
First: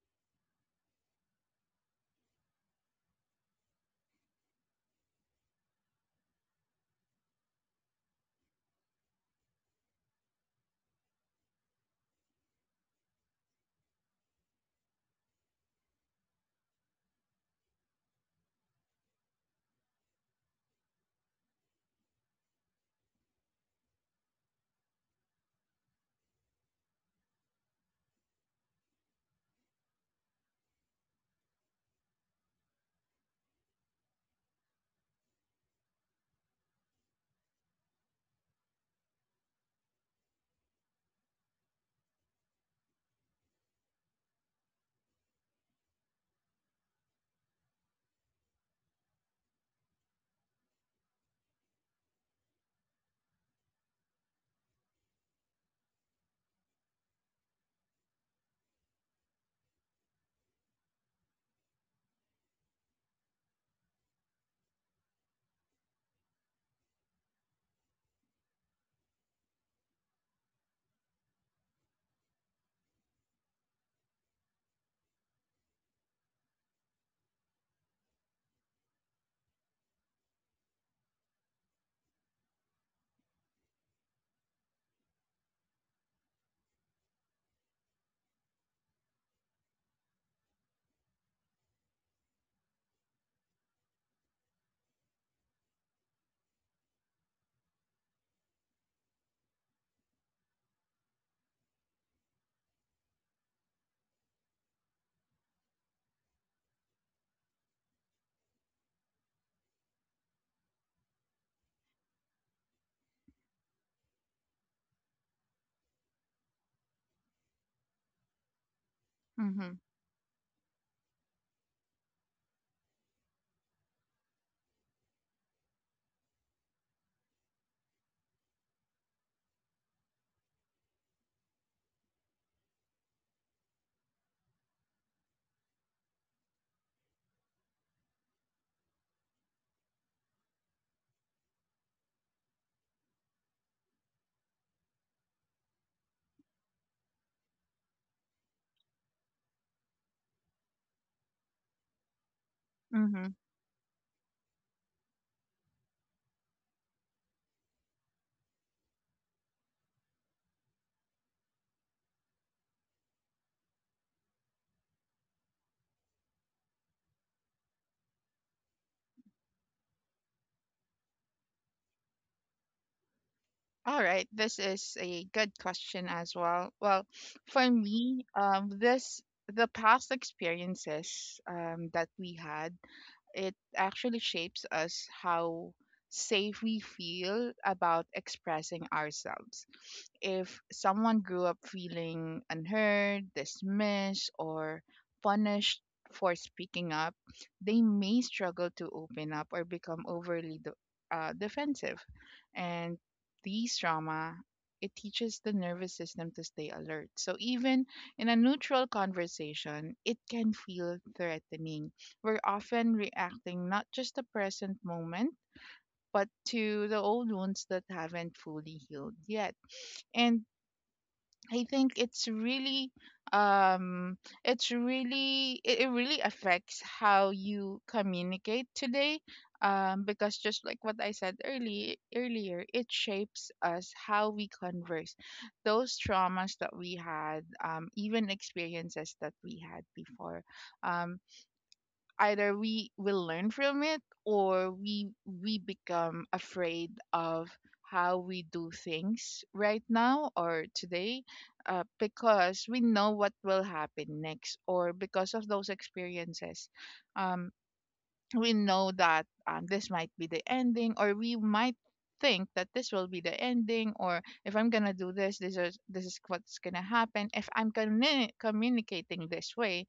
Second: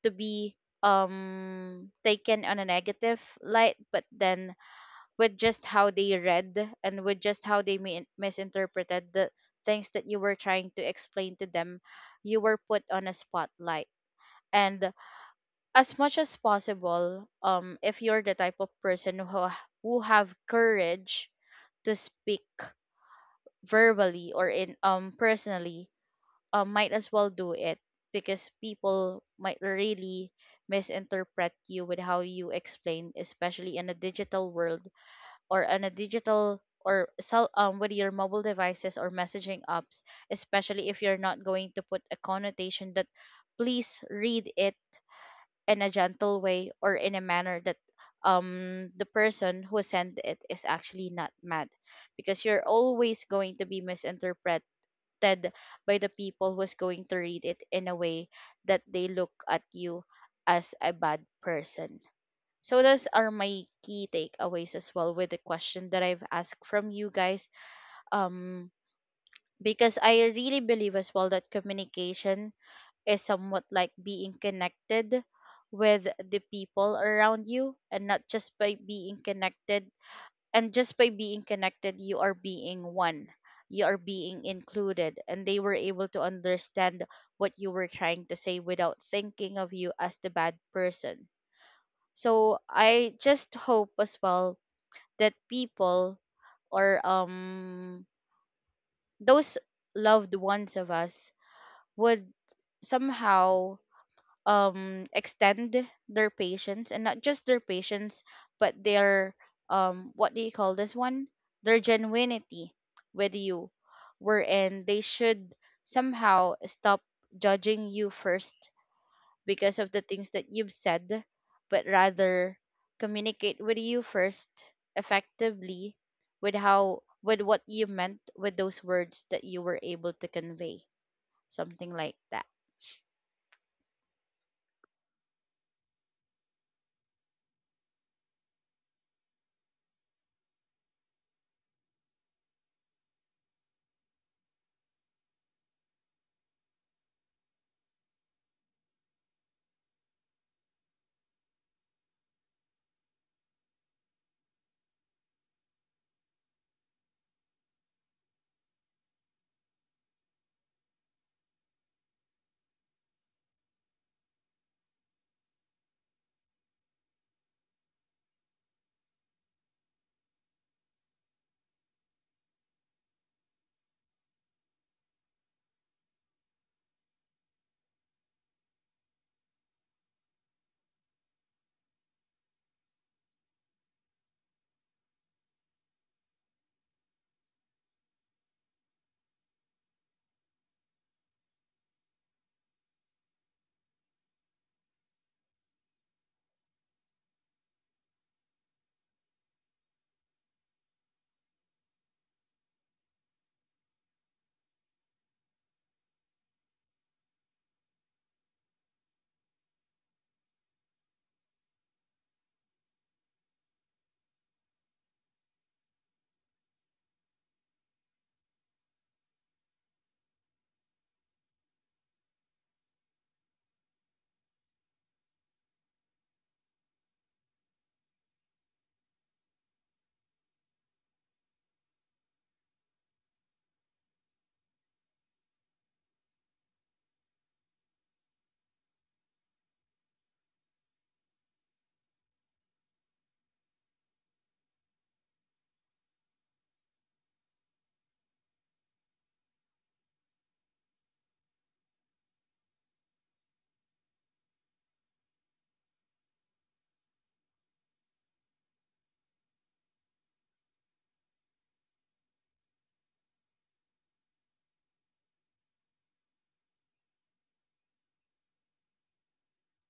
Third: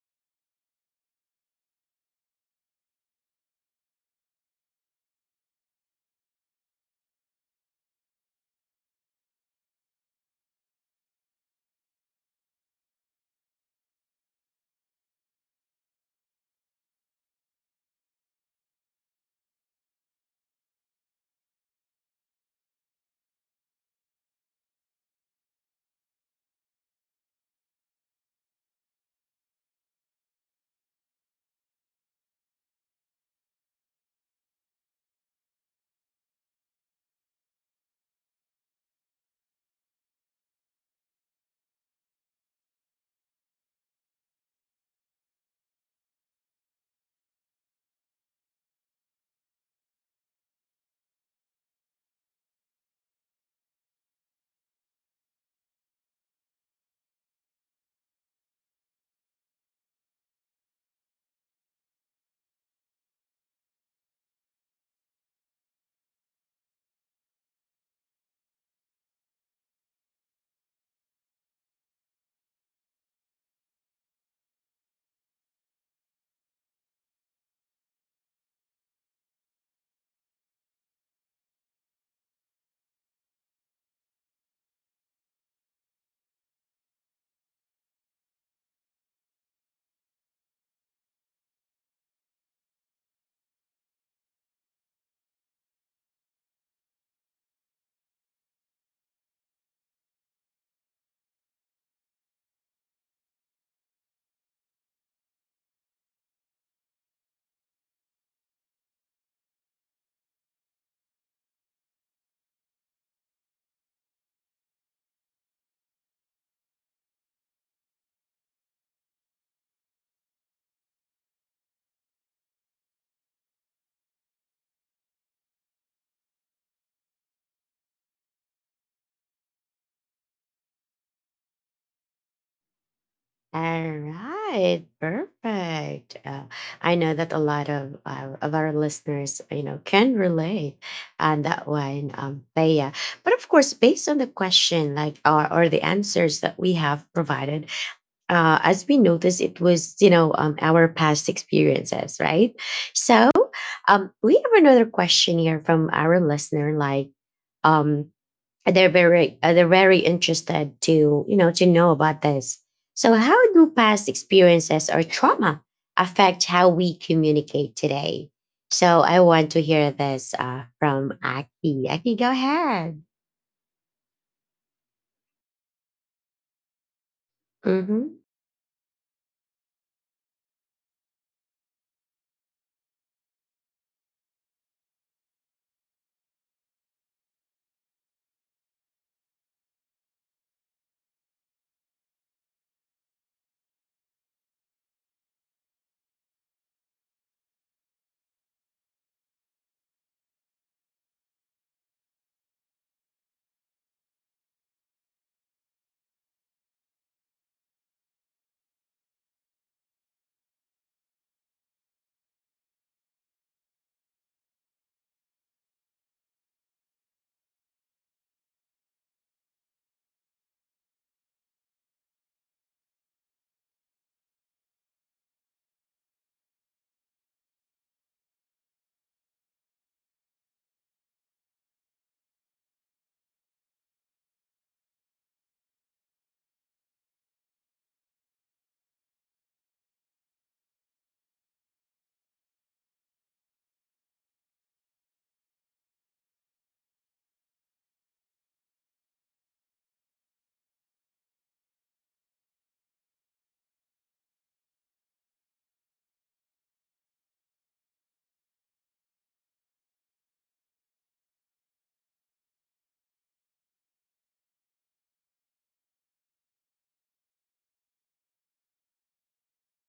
Speaker 2: to be um taken on a negative light. But then with just how they read and with just how they mi- misinterpreted the things that you were trying to explain to them, you were put on a spotlight. And as much as possible, um, if you're the type of person who who have courage to speak verbally or in um, personally, um, might as well do it, because people might really misinterpret you with how you explain, especially in a digital world, or in a digital or cell, um, with your mobile devices or messaging apps, especially if you're not going to put a connotation that please read it in a gentle way or in a manner that um, the person who sent it is actually not mad, because you're always going to be misinterpreted, affected by the people who's going to read it in a way that they look at you as a bad person. So those are my key takeaways as well with the question that I've asked from you guys. Um because I really believe as well that communication is somewhat like being connected with the people around you, and not just by being connected, and just by being connected, you are being one, you are being included, and they were able to understand what you were trying to say without thinking of you as the bad person. So I just hope as well that people or um those loved ones of us would somehow um extend their patience, and not just their patience, but their, um what do you call this one, their genuinity with you, wherein they should somehow stop judging you first because
Speaker 3: Mhm.
Speaker 2: of the things that you've said, but rather communicate with you first effectively with how, with what you meant with those words that you were able to convey, something like that.
Speaker 1: All right, perfect. Uh, I know that a lot of uh, of our listeners, you know, can relate on that one, um, Thea. But of course, based on the question, like, or, or the answers that we have provided, uh, as we noticed, it was, you know, um, our past experiences, right? So,
Speaker 3: Mhm.
Speaker 1: um, we have another question here from our listener, like. Um, and they're very uh, they're very interested to, you know, to know about this. So, how do past experiences or trauma affect how we communicate today? So, I want to hear this uh, from Aki. Aki, go ahead.
Speaker 3: All right, this is a good question as well. Well, for
Speaker 1: Mm-hmm.
Speaker 3: me, um, this the past experiences um, that we had, it actually shapes us how safe we feel about expressing ourselves. If someone grew up feeling unheard, dismissed, or punished for speaking up, they may struggle to open up or become overly de- uh, defensive. And these trauma, it teaches the nervous system to stay alert. So even in a neutral conversation, it can feel threatening. We're often reacting not just the present moment, but to the old wounds that haven't fully healed yet. And I think it's really um it's really it, it really affects how you communicate today um because just like what I said earlier earlier it shapes us how we converse those traumas that we had um even experiences that we had before um either we will learn from it or we we become afraid of how we do things right now or today uh, because we know what will happen next or because of those experiences um, we know that um, this might be the ending or we might think that this will be the ending or if I'm gonna do this this is this is what's gonna happen if I'm communi- communicating this way.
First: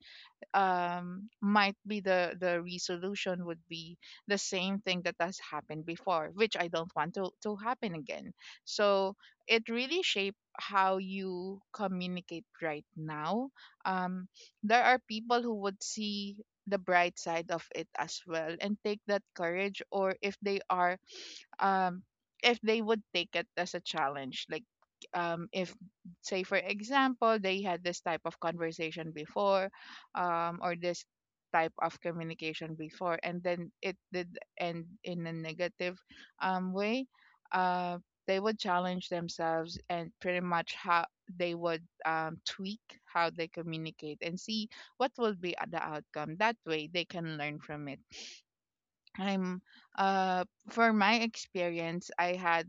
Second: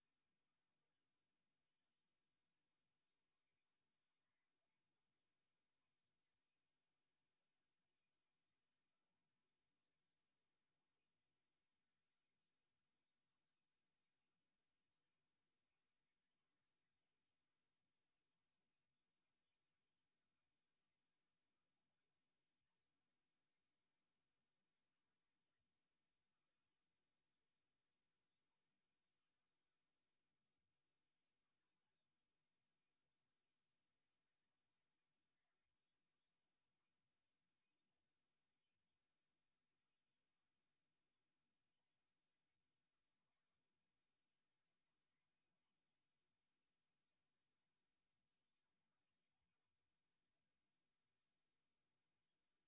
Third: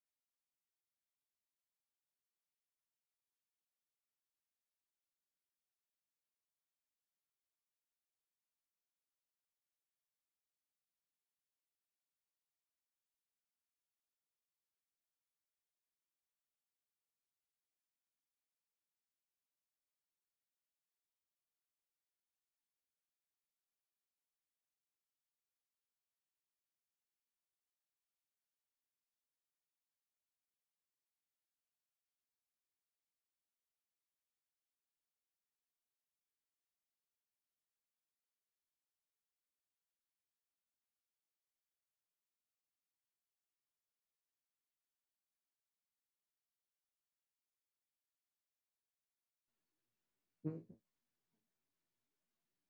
Speaker 3: um Might be the the resolution would be the same thing that has happened before which I don't want to to happen again. So it really shape how you communicate right now. um there are people who would see the bright side of it as well and take that courage or if they are um if they would take it as a challenge like um if say for example they had this type of conversation before, um or this type of communication before, and then it did end in a negative um way. uh they would challenge themselves and pretty much how they would um, tweak how they communicate and see what will be the outcome. That way they can learn from it. I'm uh for my experience, I had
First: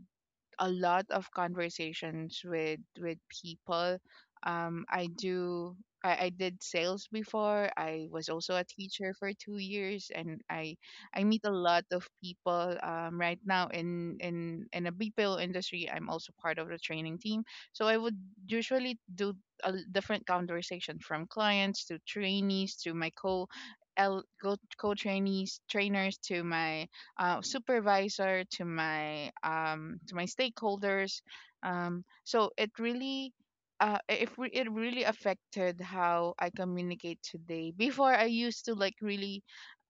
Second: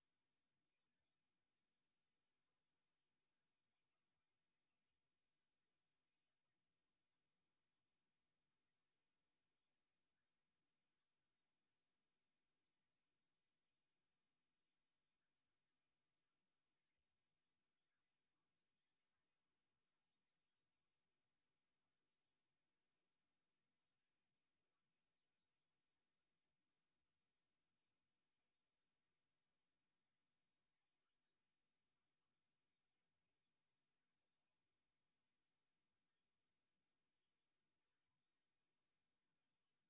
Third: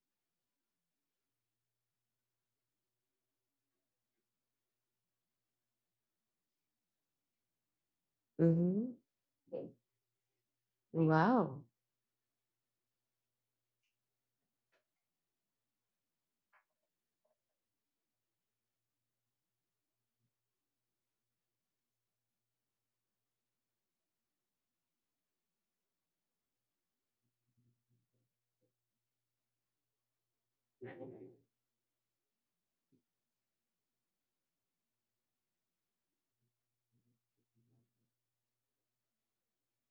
Speaker 3: a lot of conversations with with people. Um, I do. I, I did sales before. I was also a
Speaker 1: Mm-hmm.
Speaker 3: teacher for two years, and I I meet a
Speaker 1: Wow.
Speaker 3: lot of people. Um, right now in in in a B P O industry, I'm also part of the training team. So I would usually do a l- different conversation from clients to trainees to my co L co co trainees, trainers to my uh, supervisor, to my um, to my stakeholders. Um, so it really uh, if we, it really affected how I communicate today. Before I used to like really.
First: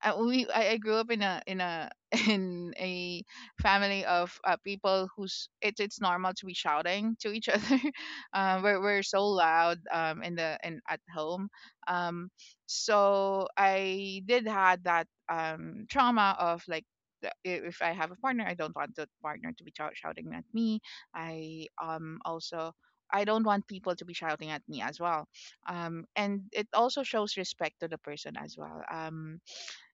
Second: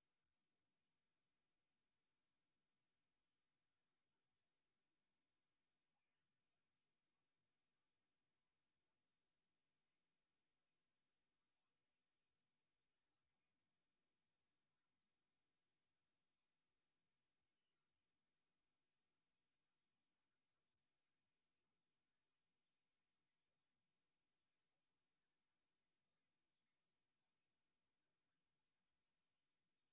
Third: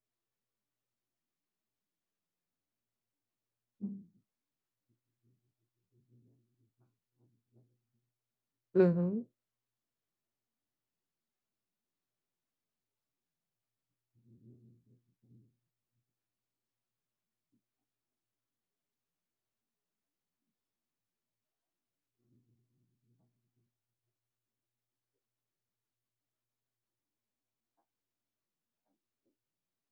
Speaker 3: Uh, we I, I grew up in a in a in a family of uh, people who's it's it's normal to be shouting to each other. Uh, we're we're
Speaker 1: Mm-hmm.
Speaker 3: so loud um in the in at home. Um, so I did had that um trauma of like the- i- if I have a partner, I don't want the partner to be shout- shouting at me. I um also I don't want people to be shouting at me as well. Um, and it also shows respect to the person as well. Um,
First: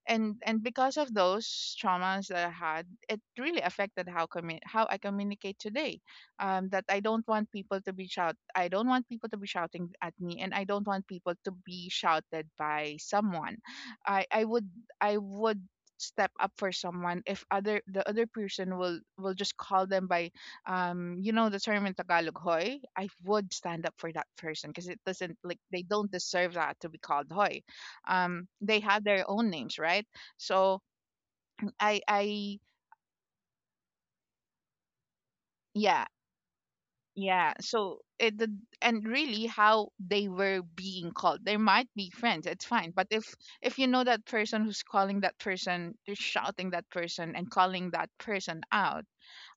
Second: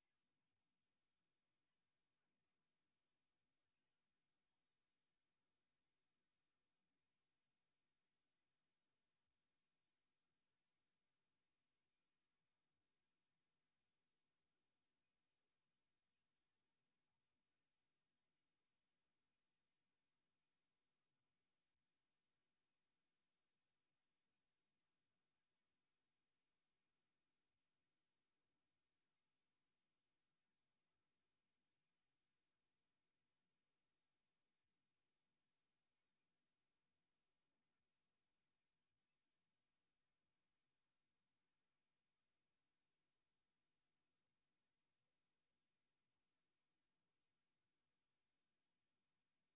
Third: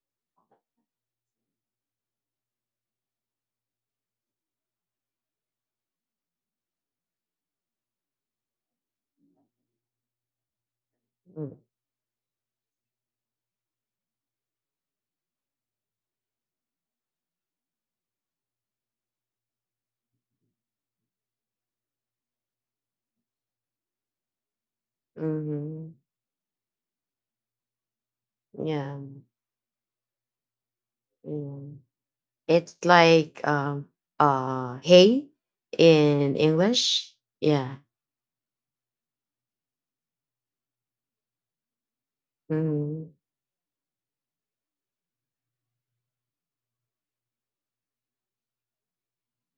Speaker 3: and and because of those traumas that I had, it really affected how commu- how I communicate today. Um, that I don't want people to be shout. I don't want people to be shouting at me, and I don't want people to be shouted by someone. I I would I would step up for someone if other the other person will will just call them by um you know the term in tagalog hoy. I would stand up for that person because it doesn't like they
Speaker 1: Mm-hmm.
Speaker 3: don't deserve that to be called hoy. Um they
Speaker 1: Yeah.
Speaker 3: had their own names, right? So
Speaker 1: Yeah.
Speaker 3: i i
Speaker 1: It's like, um, uh hey
Speaker 3: yeah,
Speaker 1: in English.
Speaker 3: yeah,
Speaker 1: Yeah.
Speaker 3: so it the- and really how they were being called, they might be friends, it's fine. But
Speaker 1: Mm-hmm.
Speaker 3: if if you know that person who's calling that person, they're shouting that person and calling that person out,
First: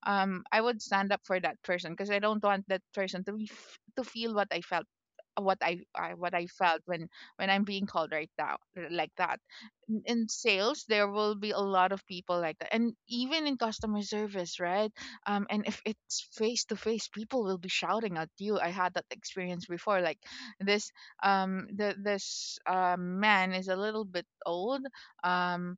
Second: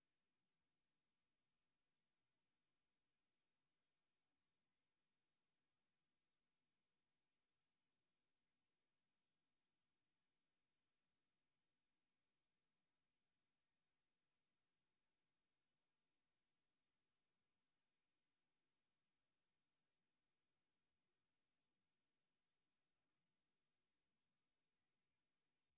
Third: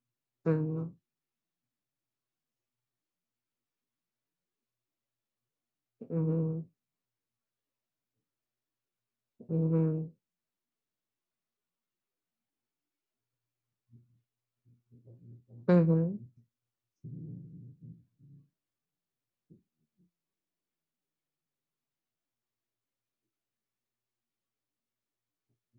Speaker 3: um I would
Speaker 1: Mm-hmm.
Speaker 3: stand up for that person because I don't want that person to be f- to feel what I felt, what I, I what I
Speaker 1: Mm-hmm.
Speaker 3: felt when when I'm being called right now like that. in
Speaker 1: Mhm,
Speaker 3: in sales there will be a lot of people like that, and even in customer service, right? Um and if
Speaker 1: mhm,
Speaker 3: it's face to face, people will be shouting at you. I had that experience before, like this um the this um man is a little bit old, um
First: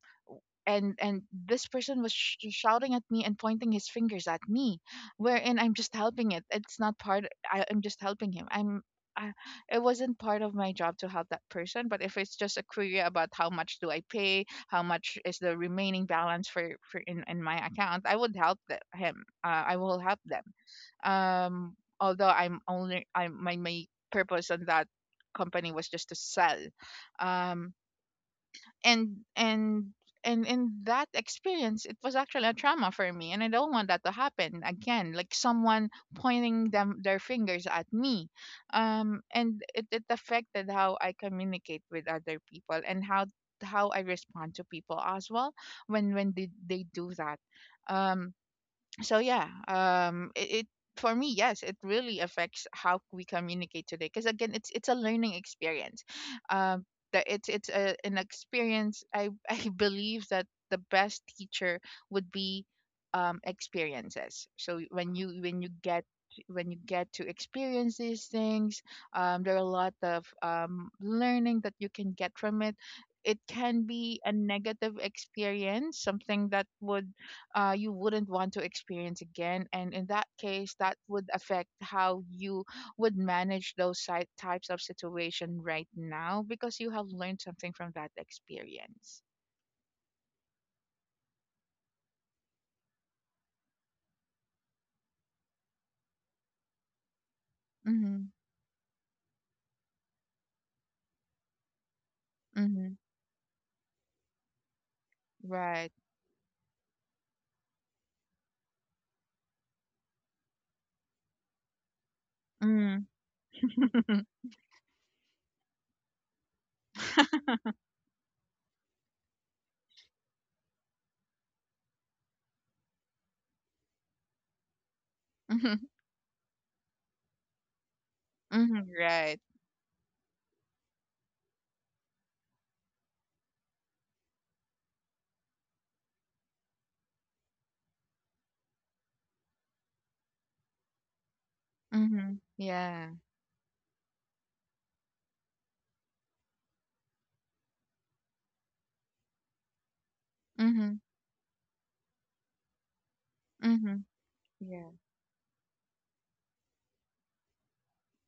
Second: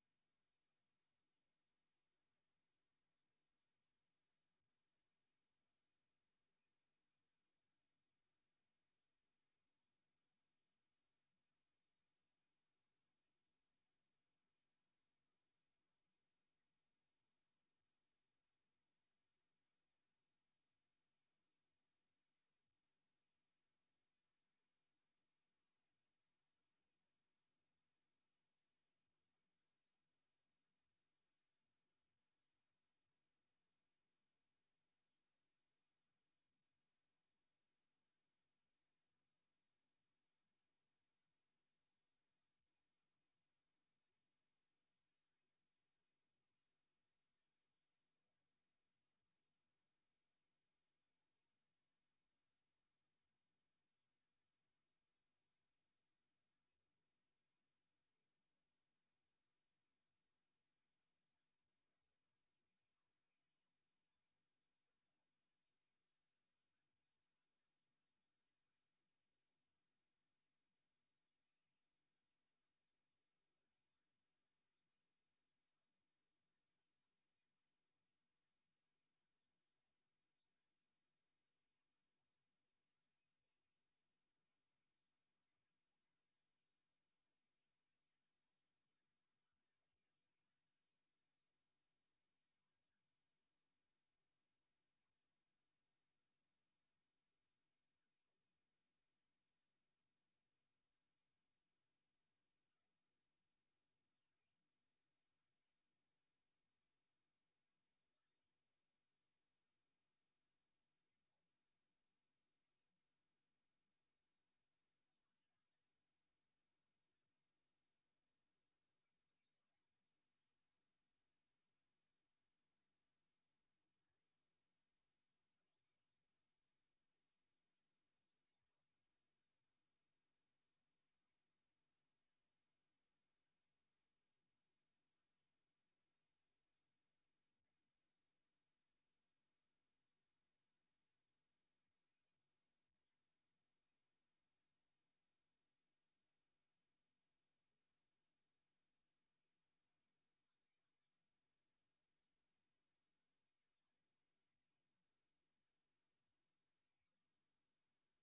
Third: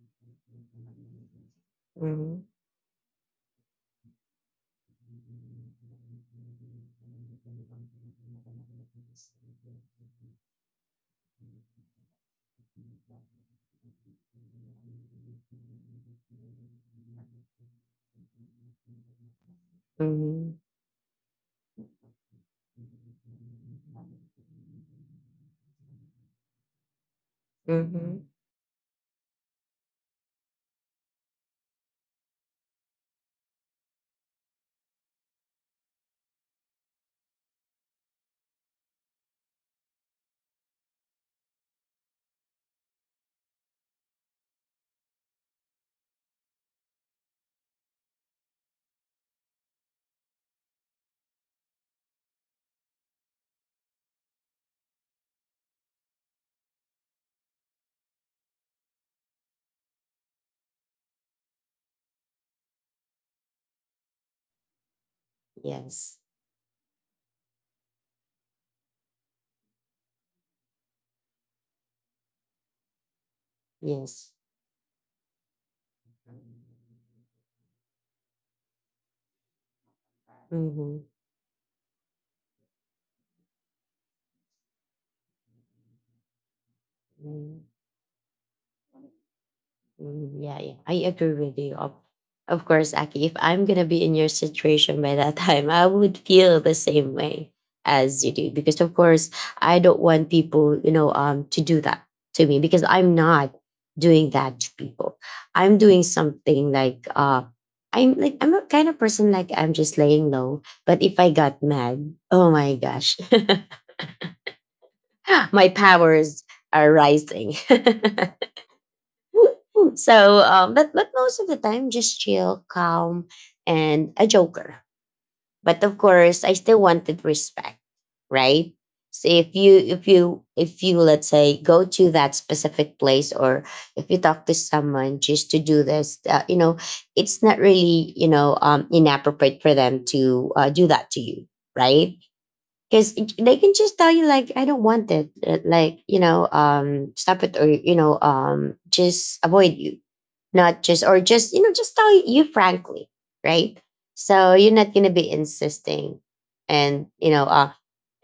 Speaker 3: and and this person was sh-
Speaker 1: mhm,
Speaker 3: shouting at me and pointing his fingers at me, wherein I'm just helping. It it's not part. I, I'm just helping him. I'm I, it wasn't part of my job to help that person, but if it's just a query about how much do I pay, how much is the remaining balance for, for in, in my account, I would help the, him, uh, I will help them.
Speaker 1: mhm,
Speaker 3: Um although I'm only I'm my, my purpose on that company was just to sell. um
Speaker 1: mhm.
Speaker 3: and and and in that experience it was actually a trauma for me, and I don't want that to happen again, like someone pointing them their fingers at me. Um and it, it affected how I communicate with other people and how how I respond to people as well when when they, they do that. um so yeah, um it, it for me, yes, it really affects how we communicate today, because again it's it's a learning experience. um that it's it's a, an experience. I I believe that the best teacher would be um experiences. So when you when you get
Speaker 1: Yes,
Speaker 3: when you get to experience these things, um there are a lot of um learning that you can get from it. It can be a
Speaker 1: yes.
Speaker 3: negative experience, something that would uh, you wouldn't want to experience again. And in that case, that
Speaker 1: Mhm,
Speaker 3: would affect how you would manage those si- types of situation right now, because you have learned
Speaker 1: mhm.
Speaker 3: something from that experience.
Speaker 1: Mm. Yeah, yeah, I agree with you. Of, of course, Aki, if I'm going to be in your situation by that time, I would feel the same way as
Speaker 3: Mm-hmm.
Speaker 1: you do. Because, of course, I don't want people, you know, um, to do that to me because
Speaker 3: Mm-hmm.
Speaker 1: I'm not doing that to people. I'm
Speaker 3: Right.
Speaker 1: doing something like, uh, I'm like, I'm a kind of person, like I'm just laying low. But if I got mad, oh my
Speaker 3: Mm.
Speaker 1: gosh, my powers are rising. So um, but but most of the time, just chill, calm, and a joker. But
Speaker 3: Mm-hmm.
Speaker 1: of course, I still wanted respect, right?
Speaker 3: Mm-hmm.
Speaker 1: So
Speaker 3: Right.
Speaker 1: if you if you if you let's say go to that specific place, or if you talk to someone just to do this, uh, you know, it's not really, you know, um, inappropriate for them to, uh, do that to you, right?
Speaker 3: Mm-hmm. Yeah.
Speaker 1: Because they can just tell you, like, I don't want it. Uh, like, you know, um, stop it, or, you know, um, just avoid you, not
Speaker 3: Mm-hmm.
Speaker 1: just, or just, you know, just tell you frankly, right?
Speaker 3: Mm-hmm.
Speaker 1: So you're
Speaker 3: Yeah.
Speaker 1: not going to be insisting. And you know, uh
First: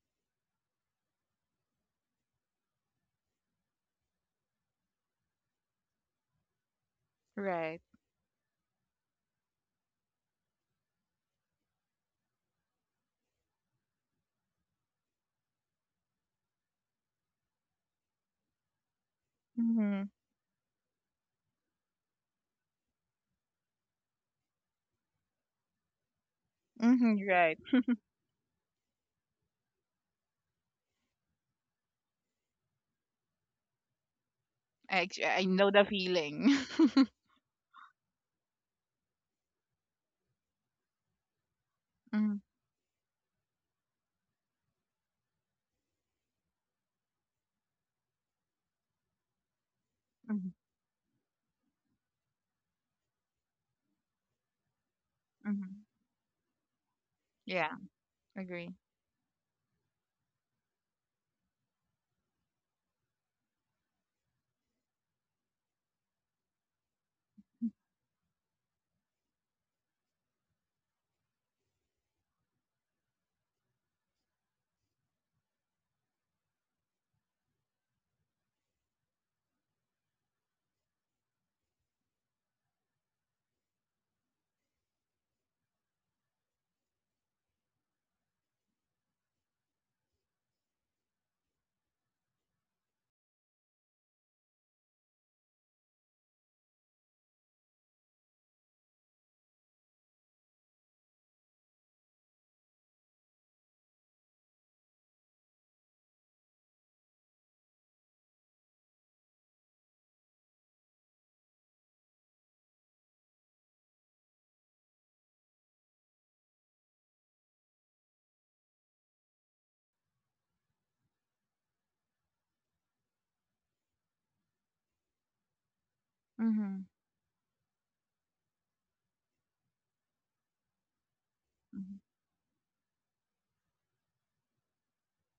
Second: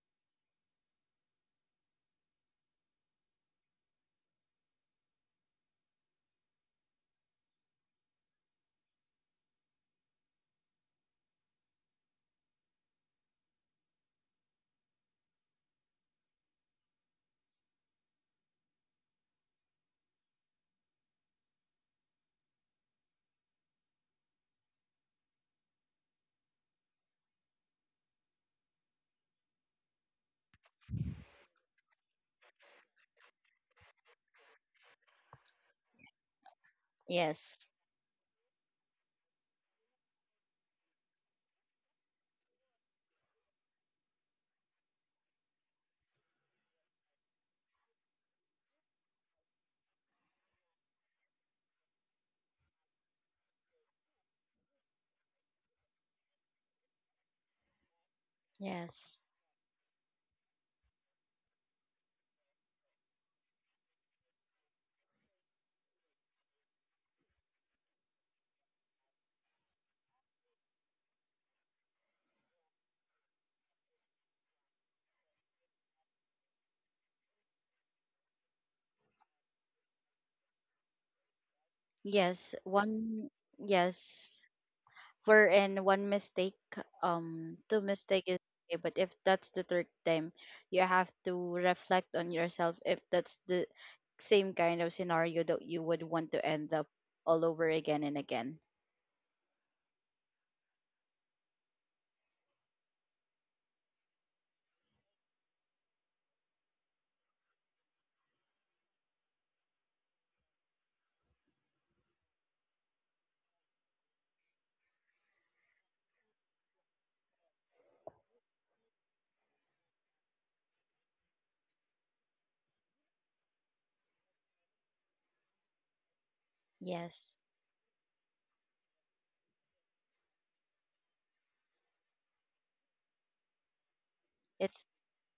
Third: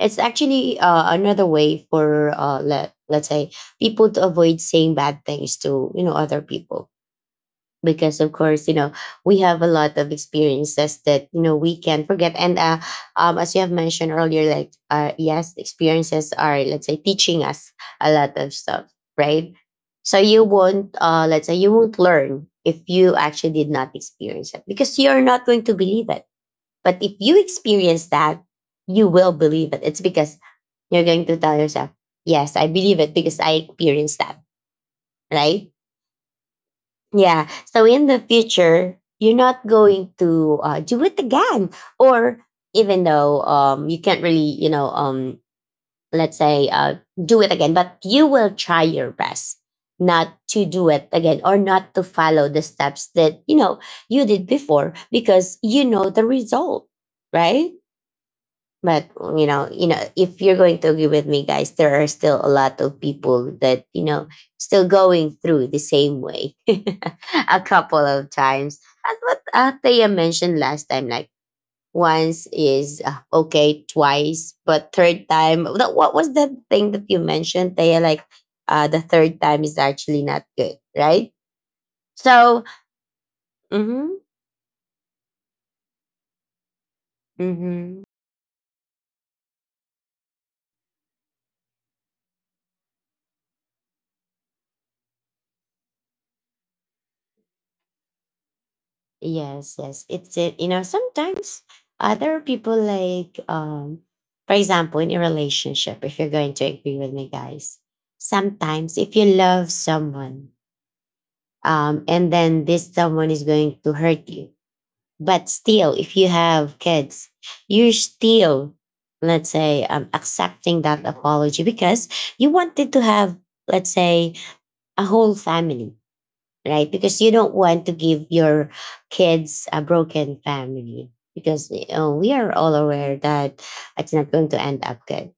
Speaker 1: it's actually, uh, another way for, uh let let's say, people to avoid saying bad things to, you know, other people.
Speaker 3: Right.
Speaker 1: Because of course, you know, we have a lot of experiences that, you know, we can forget. And uh, um, as you have mentioned earlier, like, uh, yes, experiences are, let's say, teaching us a lot of stuff, right?
Speaker 3: Mm-hmm.
Speaker 1: So you won't, uh, let's say, you won't learn if you actually did not experience it, because you're not going to believe it. But if
Speaker 3: Mm-hmm.
Speaker 1: you
Speaker 3: Right.
Speaker 1: experience that, you will believe it, it's because you're going to tell yourself, yes, I believe it because I experienced that,
Speaker 3: I, ex- I know
Speaker 1: right?
Speaker 3: the feeling.
Speaker 1: Yeah.
Speaker 2: Yes.
Speaker 1: So in the future, you're not going to, uh, do it again,
Speaker 3: Mm-hmm.
Speaker 1: or even though, um, you can't really, you know, um, let's say, uh, do it again, but you will try your best not to do it again or not to follow the steps that, you know, you did before, because
Speaker 3: Mm-hmm.
Speaker 1: you know the result, right?
Speaker 3: Yeah. Agree.
Speaker 1: But
Speaker 2: Yes.
Speaker 1: you know, you know, if you're going to agree with me, guys, there are still a lot of people that, you know, still going through the same way a couple of times. As what, uh, Thea mentioned last time, like, once is, uh, okay, twice, but third time. That, what was that thing that you mentioned, Thea? Like, uh, the third time is actually not good, right?
Speaker 2: Yes,
Speaker 1: So,
Speaker 2: one.
Speaker 1: mm-hmm,
Speaker 2: Yes, wherein one mistake, um, two
Speaker 1: mm-hmm.
Speaker 2: mistake is okay, but if that's the third time, you have to reflect on yourself if that's the same kind of scenario that you would want to end up all over again and again.
Speaker 1: Yes, yes. It's it. You know, sometimes, uh, there are people, like, um, for example, in a relationship, if you're going to agree with me, guys, sometimes if you love someone, um, and then this someone is going to hurt you, but still, if you have kids, you're still, let's say, um, accepting that apology because you wanted to have, let's say, a whole family,
Speaker 3: Mm-hmm.
Speaker 1: right? Because you
Speaker 2: Yes.
Speaker 1: don't want to give your kids a broken family, because you know, we are all aware that it's not going to end
Speaker 2: It's
Speaker 1: up good,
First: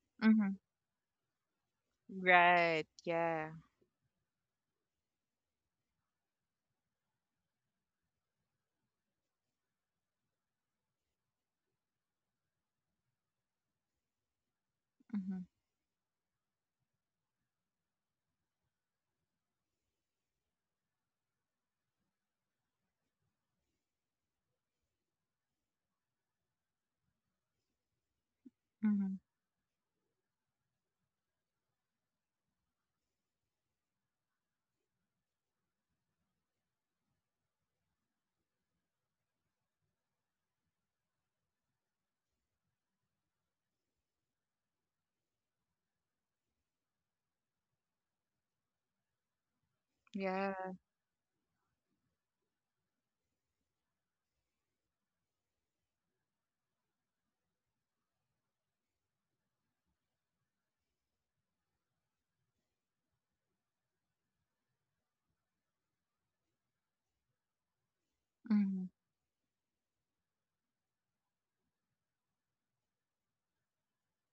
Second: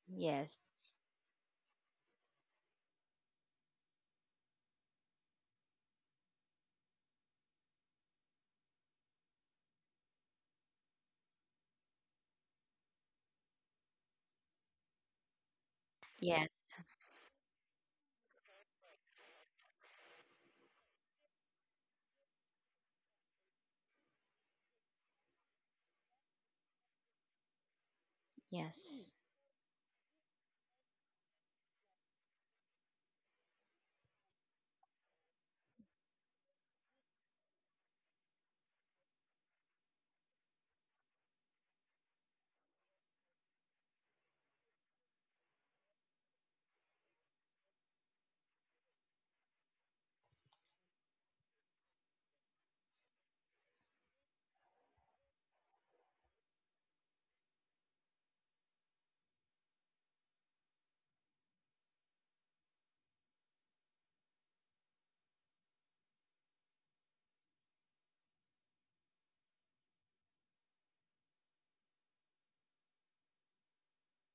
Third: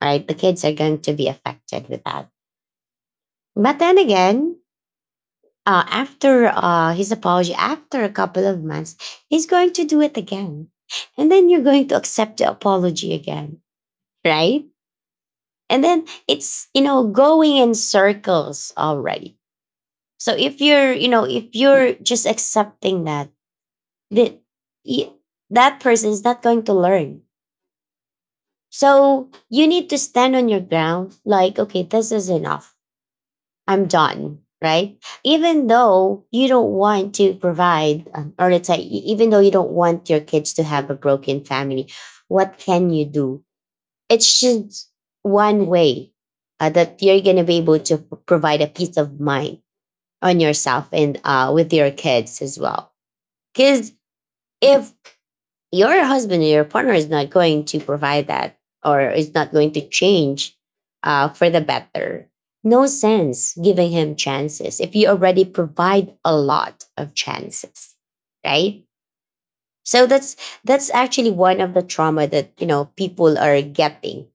Speaker 1: right? The
Speaker 3: Mm-hmm.
Speaker 1: kids are
Speaker 2: yes.
Speaker 1: going to be affected with that.
Speaker 3: Right, yeah.
Speaker 1: But then again, uh, after, uh, his apology, after a couple of months, he's going to do it again. And then you're going to accept the apology again, right?
Speaker 3: Mhm,
Speaker 1: And then
Speaker 2: Yes.
Speaker 1: it's, you know, going in circles already. So if you're, you know, if you're just accepting that, that y- that person is not going to learn.
Speaker 2: Yes.
Speaker 3: mhm.
Speaker 1: So you need to stand on your ground, like, okay, this is enough. I'm done, right? Even though you don't want to provide, um, or let's say, e- even though you don't want your kids to have a broken family, what can you do? It's just one way, uh, that you're going to be able to p- provide a peace of mind on
Speaker 3: Yeah.
Speaker 1: yourself and, uh, with your kids as well. Because if your husband or your partner is not going to provide that, or is not going to change, uh, for the better, no sense giving him chances if you already provide a lot of chances, right?
Speaker 3: Mhm.
Speaker 1: So that's that's actually one of the trauma that, you know, people are getting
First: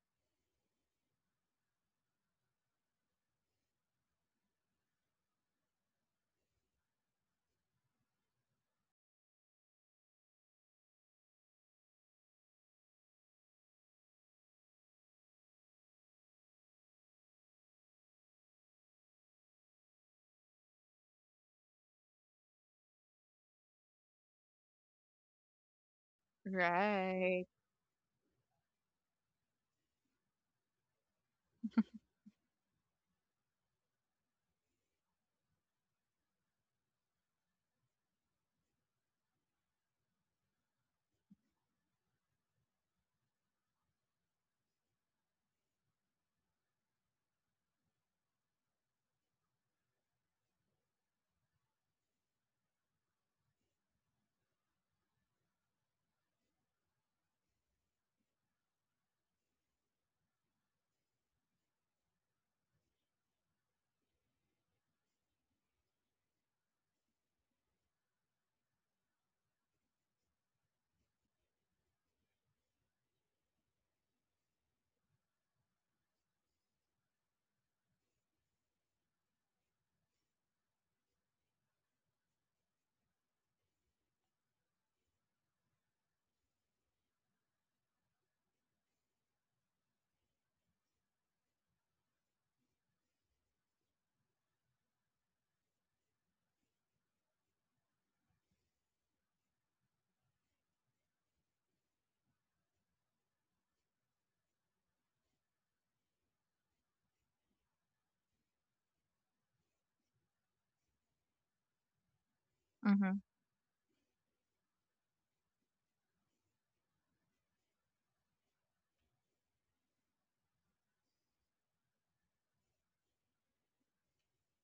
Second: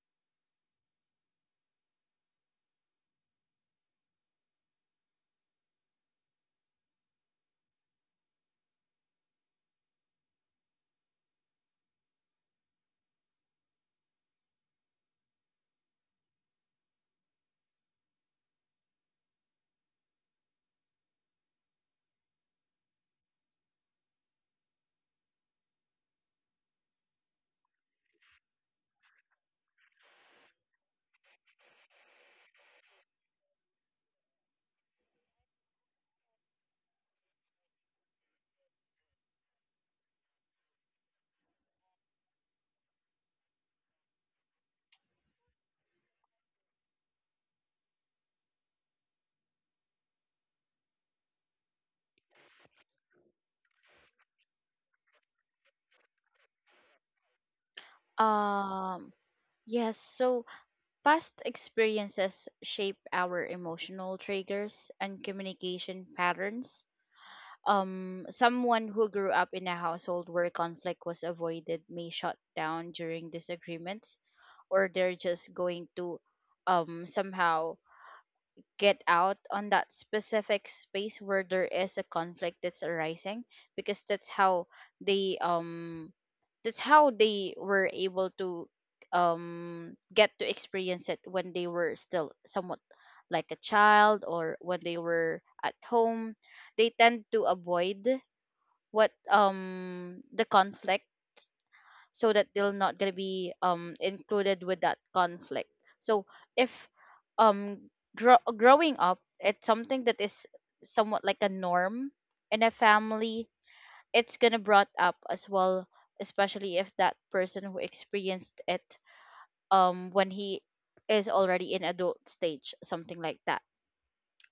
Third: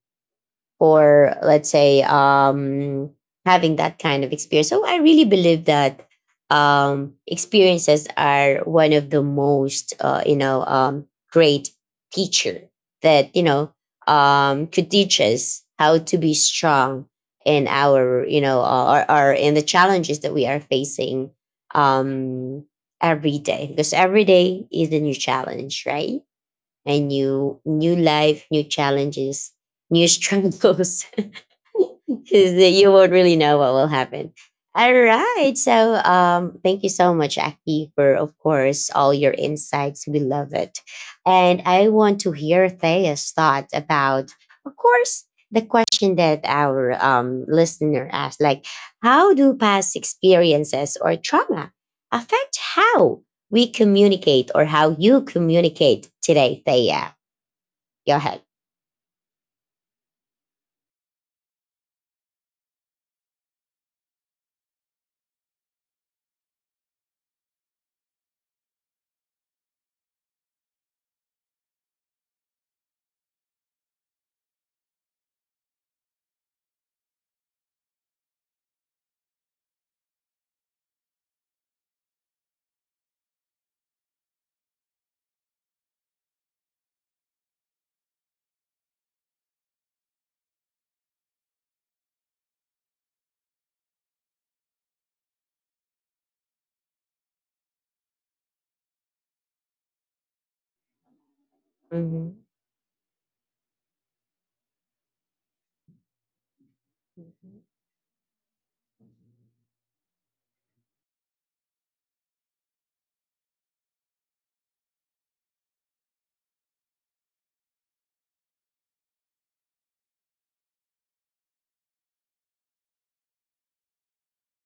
Speaker 1: for, let's say, um, having that kind of experience. So I really believe that um, experiences are one of the most, uh, you know, um, great teacher that, you know, um, could teach us how to be strong in our, you know, uh, or, or in the challenges that we are facing, um, every day, because every day is a new challenge, right? And
Speaker 3: Right.
Speaker 1: new, new life new challenges, new struggles. Because you won't really know what will happen. All right. So um, thank you so much, Aki, for, of course, all your insights. We love it. And I want to hear Thea's thought about, of course, the question that our, um, listener asked, like, how do past experiences or trauma affect how we communicate or how you communicate today, Thea? Go ahead.
Speaker 2: Um, yes, so past experiences shape our emotional triggers and communication patterns. Um, someone who grew up in a household where conflict was avoided may shut down during disagreements, or they're just going to, um, somehow get out on that specific space where there is a conflict that's arising, because that's how they, um that's how they were able to um get to experience it when they were still somewhat like a child, or when they were at home they tend to avoid what, um the conflict, so that
Speaker 1: Mhm.
Speaker 2: they will not going to be um included with that conflict. So if, um, grow- growing up it's something that is somewhat like a norm in a
Speaker 3: Mhm.
Speaker 2: family, it's going to brought up as well, especially if that person who experienced it, um, when he is already in adult stage, something like that.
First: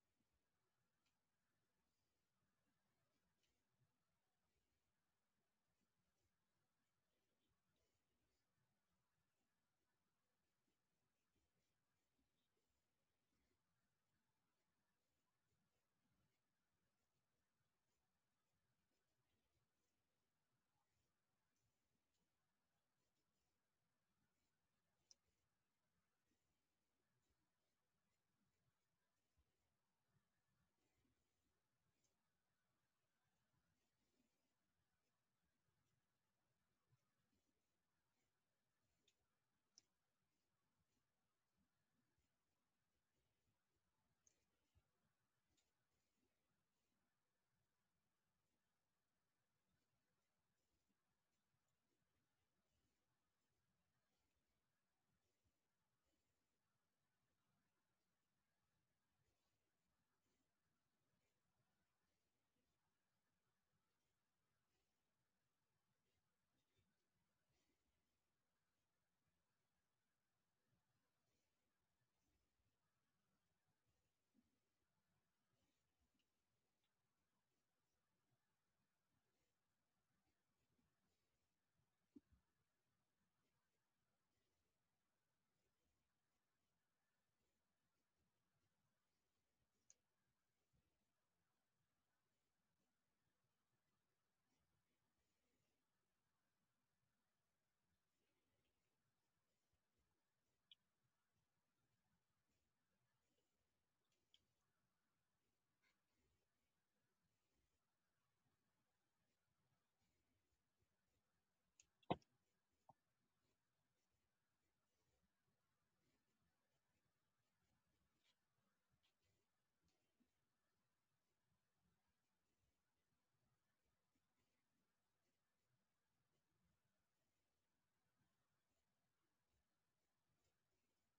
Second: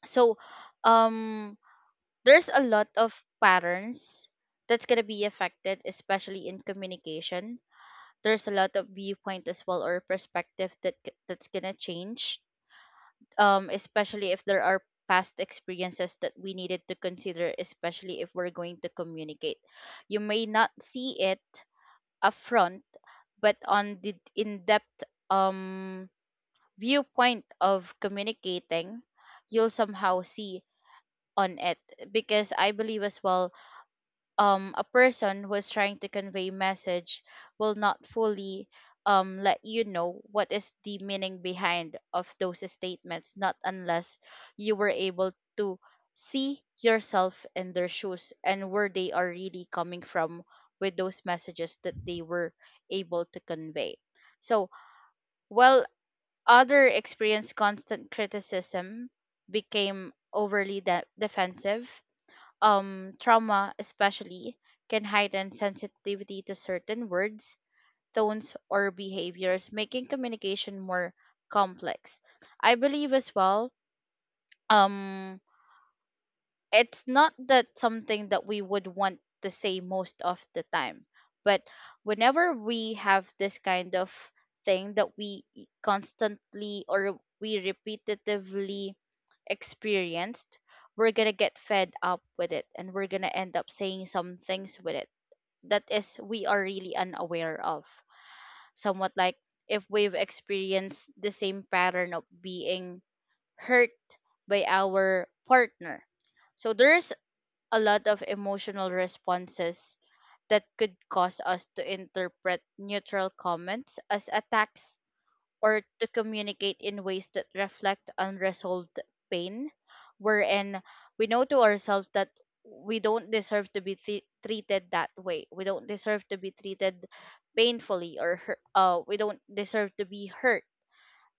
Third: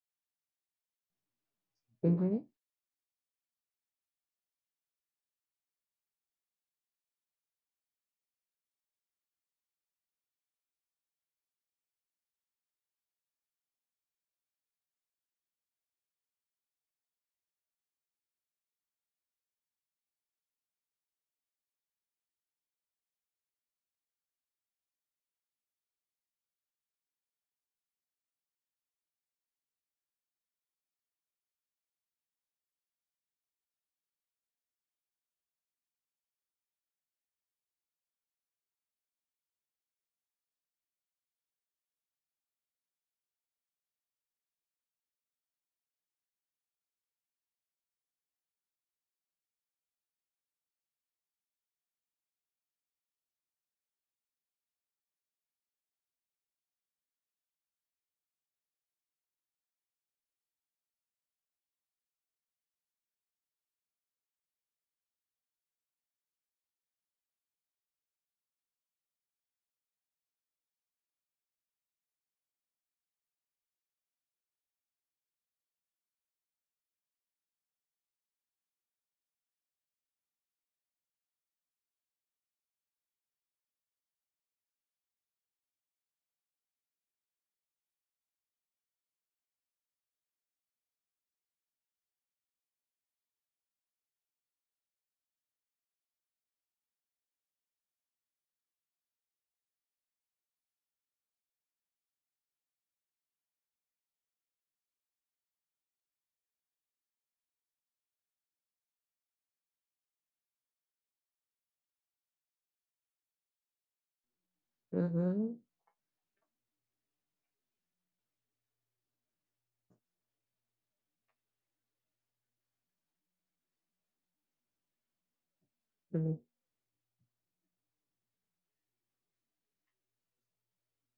Speaker 2: So, um,
Speaker 1: Mhm.
Speaker 2: there's a lot of patterns that's going to be affected, especially in communication. There's a lot of viewpoint as well, or perspective that g- that's gonna change, um, especially if there are past experiences that we needed to consider, especially if we're going to communicate. You may not see it upfront, but on the in-depth, um, viewpoint of communicating, you'll somehow see on it, because I believe as well, um, a person who is trying to convey message will not fully, um, let you know what is the meaning behind of those statements, not unless you were able to see yourself in their shoes and where they are really coming from with those messages that they were able to convey. So while other experienced constant criticism, became overly de- defensive, um, trauma especially can heighten sensitivity to certain words, tones, or behaviors, making communication more complex. I believe as well. Um, it's not that something that we would want to say most of the time, but whenever we have this kind of thing that we constantly or we repetitively experienced, we're gonna get fed up with it and we're gonna end up saying some things with it that is we are really unaware of, somewhat like if we've experienced the same pattern of being hurt by our partner. So there's a lot of emotional responses that could cause us to interpret neutral comments as attacks,
Speaker 1: Mhm.
Speaker 2: or to communicate in ways that reflect unresolved pain, wherein we know to ourselves that we don't deserve to be th- treated that way. We don't deserve to be
Speaker 1: Mhm.
Speaker 2: treated painfully or hurt. Uh, we don't deserve to be hurt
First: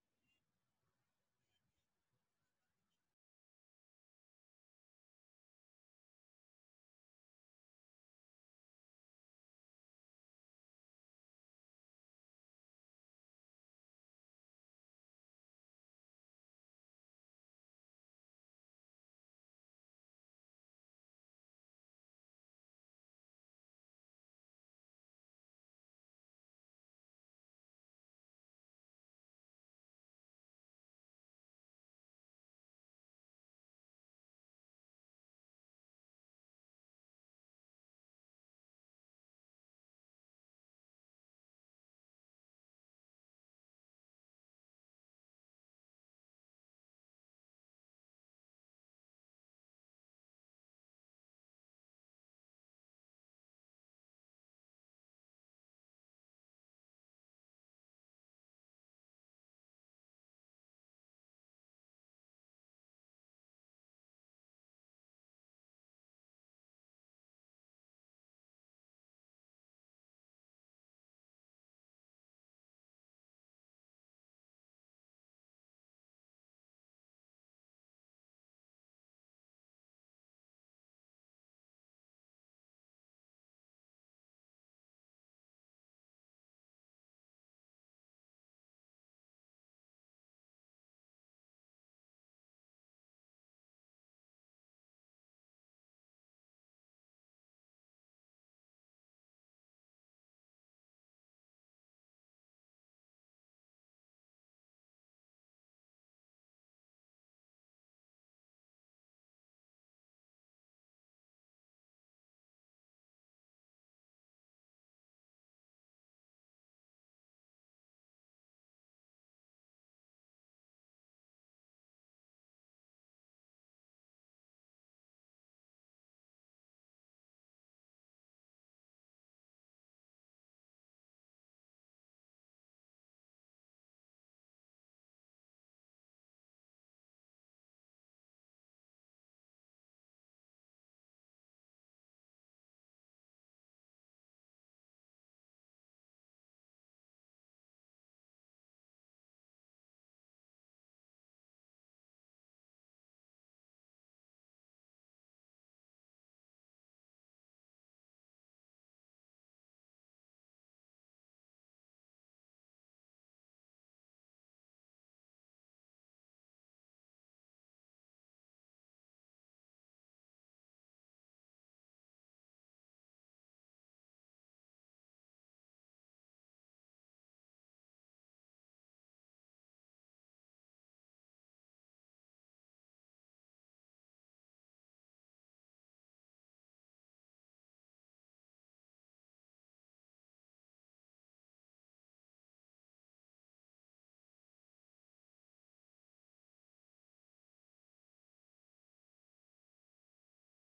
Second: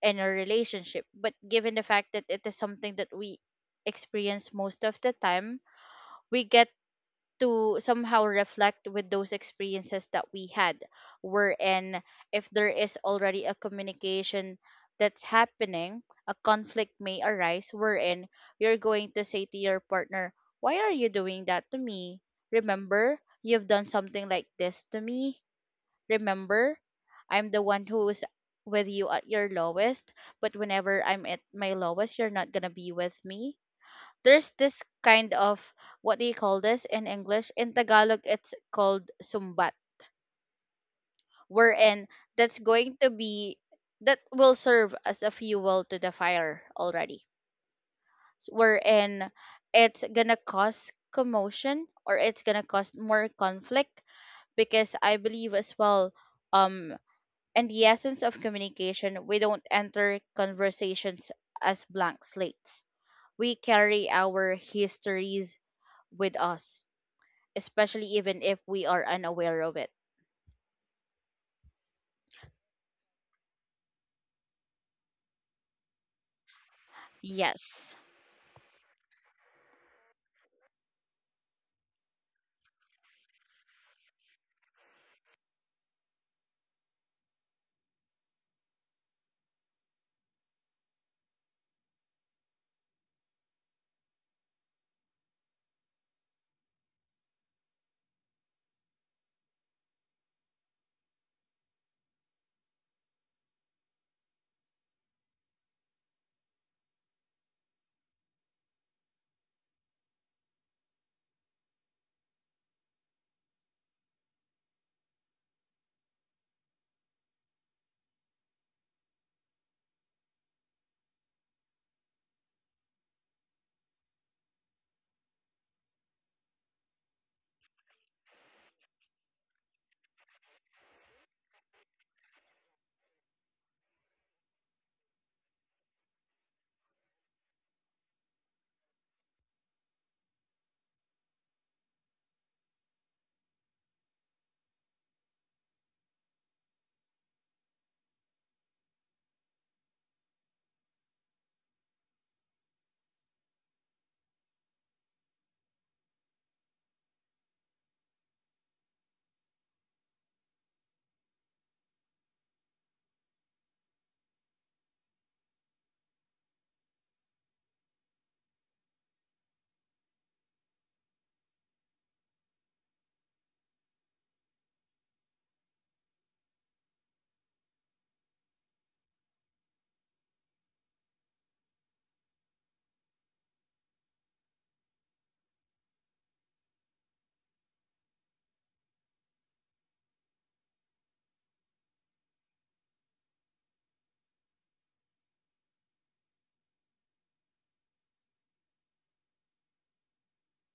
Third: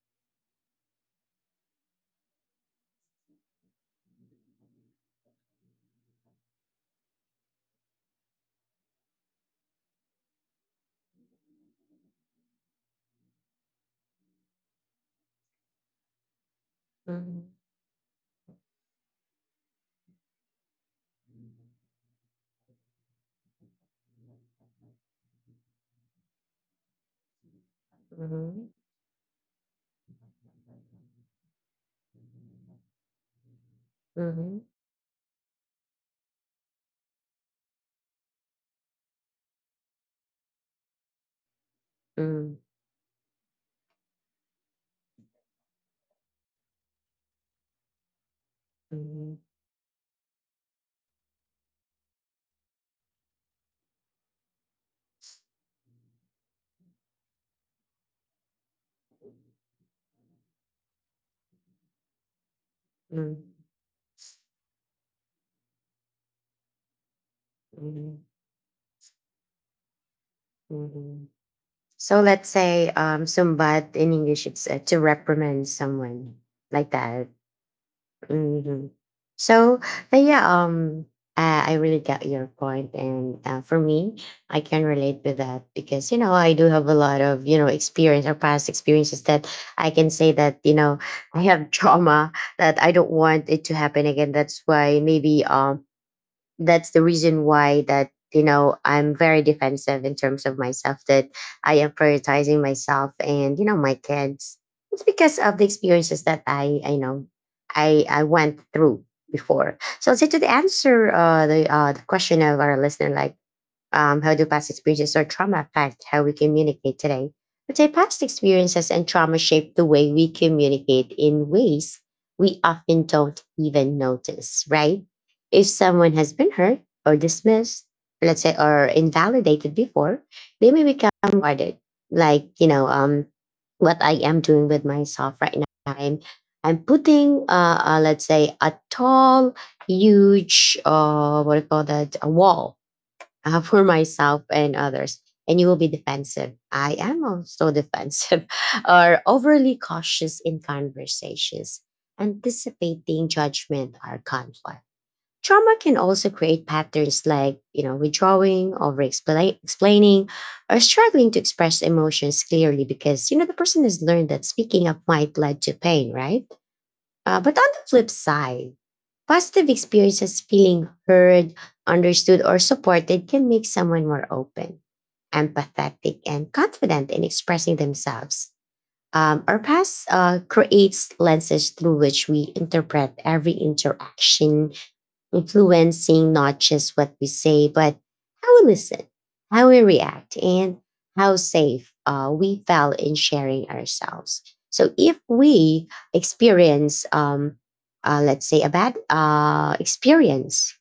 Speaker 2: in a relationship. But given the fact that it is something that we experience most of the time, we get to somehow reflect with those experiences that we had, wherein if there is already a communication that's happening, a conflict may
Speaker 1: Mhm,
Speaker 2: arise, wherein you're going to say to your partner, why are you doing that to me? Remember, you've done something like this to me. Remember, I'm the one who's
Speaker 1: mhm,
Speaker 2: with you at your lowest, but whenever I'm at my lowest you're not gonna be with me. There's
Speaker 1: mhm,
Speaker 2: this kind of, what do you call this in English? In Tagalog, it's called sumbat, wherein
Speaker 1: mm,
Speaker 2: that's going to be, that will serve as a fuel to the fire already. S- Wherein
Speaker 1: mhm,
Speaker 2: it's gonna cause commotion, or it's gonna cause more conflict. Because I believe as well, um, in the essence of communication, we don't enter conversations as blank slates.
Speaker 1: mhm,
Speaker 2: We carry our histories with us, especially
Speaker 1: mhm,
Speaker 2: even if we are unaware of it.
Speaker 1: mhm. So let's say um sumbat in English, it's, uh, to reprimand someone like that.
Speaker 2: Yes.
Speaker 1: Hmm. So uh, yeah, um, I, I really get your point, and uh, for me, I can relate with that because you know, I do have a lot of, you know, experience or past experiences that I can say that, you know, I have trauma that I don't want it to happen again. That's why maybe, um, that's the reason why that, you know, I'm very defensive in terms of myself, that I am prioritizing myself and, you know, my kids. It's because of the experiences that i i know i i went through before. So to the answer, uh the uh the question of our listener, like, um, how do past experiences or trauma affect how we communicate today? But say past experiences and trauma shape the way we communicate in ways we often don't even notice, right? If someone has been hurt or dismissed, let's say, or invalidated before, they may become guarded. Like, you know, um, what I am doing with myself right now. I'm, I'm putting, uh, uh, let's say, a tall, huge, uh, what do you call that, a wall uh, for myself and others. And you will be defensive. I am also defensive or overly cautious in conversations, anticipating judgment or conflict. Trauma can also create patterns like, you know, withdrawing, over explaining, or struggling to express emotions clearly because, you know, the person has learned that speaking up might lead to pain, right? Uh, but on the flip side, positive experiences feeling heard, understood, or supported can make someone more open, empathetic, and confident in expressing themselves. Um, our past uh, creates lenses through which we interpret every interaction, influencing not just what we say, but how we listen, how we react, and how safe uh, we felt in sharing ourselves. So if we experience, um, uh, let's say, a bad uh, experience,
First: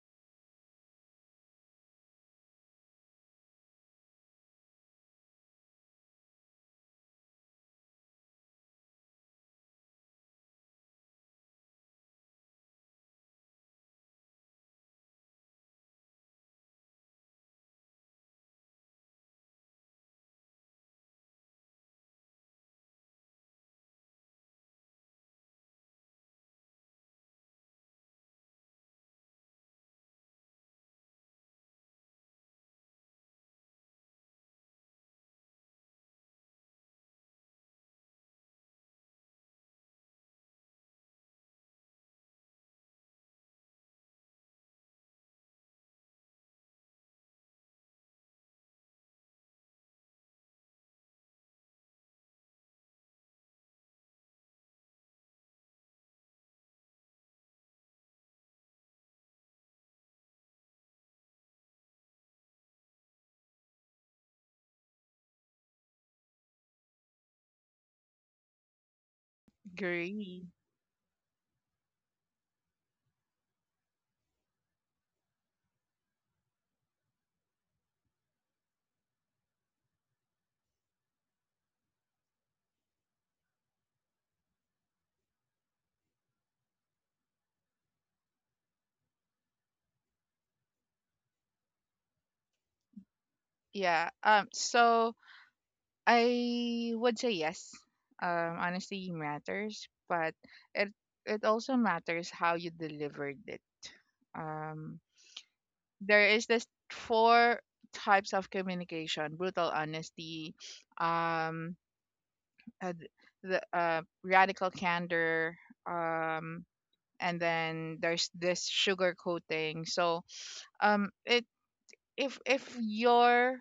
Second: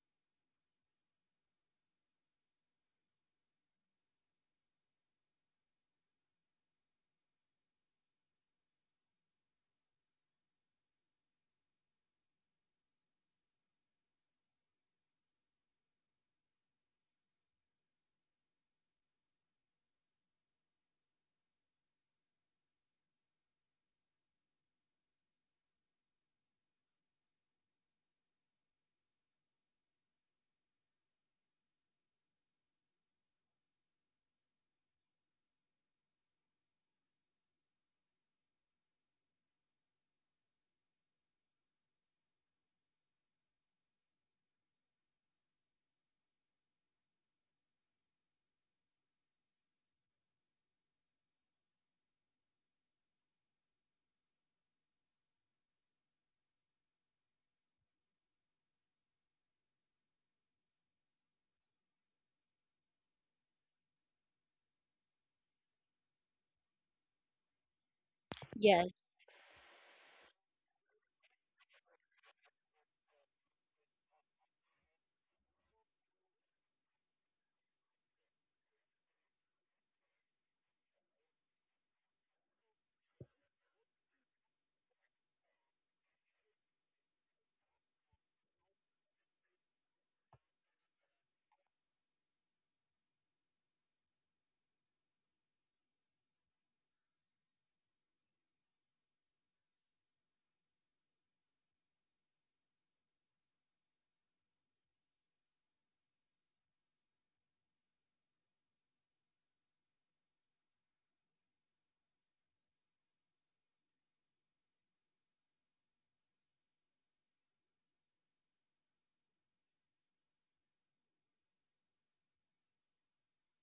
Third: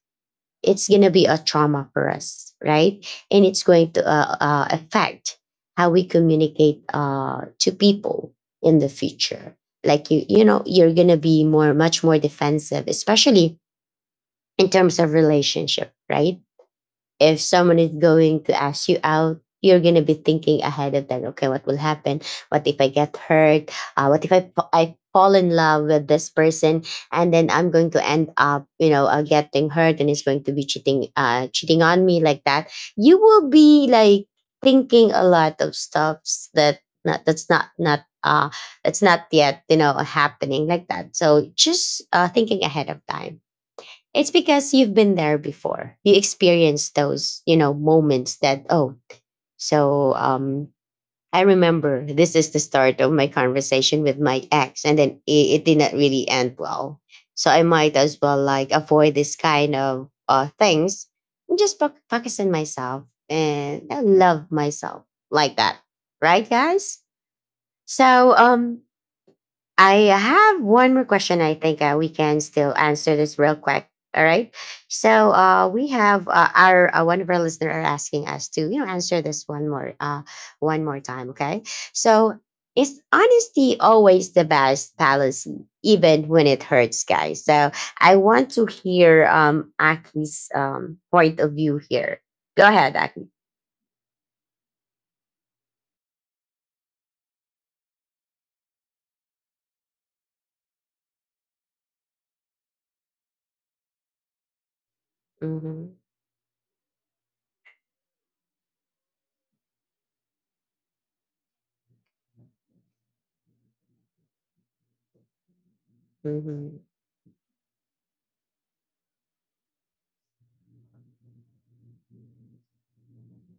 Speaker 1: it's going to be a trauma for us, right? And it's going to uh, uh, affect how we communicate uh, to people in the future. Like you, you know, you're gonna be more, much more defensive, especially in terms of relationship, right? If someone is going to ask you out, you're gonna be thinking ahead of that. Okay, what will happen? What if I get hurt? Uh, what if I fa- I fall in love with this person and then I'm going to end up, you know, uh, getting hurt and it's going to be cheating, uh, cheating on me like that. You will be like thinking a lot of stuffs that not, that's not not uh that's not yet you know happening like that. So just uh, thinking ahead of time it's because you've been there before. You experienced those, you know, moments that, oh, so um I remember this is the start of my conversation with my ex, and then it, it did not really end well. So I might as well like avoid this kind of uh things and just foc- focus on myself and I love myself like that. Right, guys? So um
Speaker 2: Yes.
Speaker 1: I
Speaker 3: Agree.
Speaker 1: have one more question. I think uh, we can still answer this real quick. All right. So uh, we have uh, our uh, one of our listeners are asking us to you know answer this one more uh, one more time. Okay. So is honesty always the best policy, even when it hurts, guys? So I want to hear um Aki's um point of view here. Go ahead, Aki.
Speaker 3: Yeah. Um, so I would say yes. Um, honesty matters, but it it also matters how you delivered it. Um,
Speaker 1: Mm-hmm,
Speaker 3: there is this four types of communication: brutal honesty, um, uh, the uh, radical candor, um,
Speaker 1: mm-hmm,
Speaker 3: and then there's this sugar coating. So um it if if you're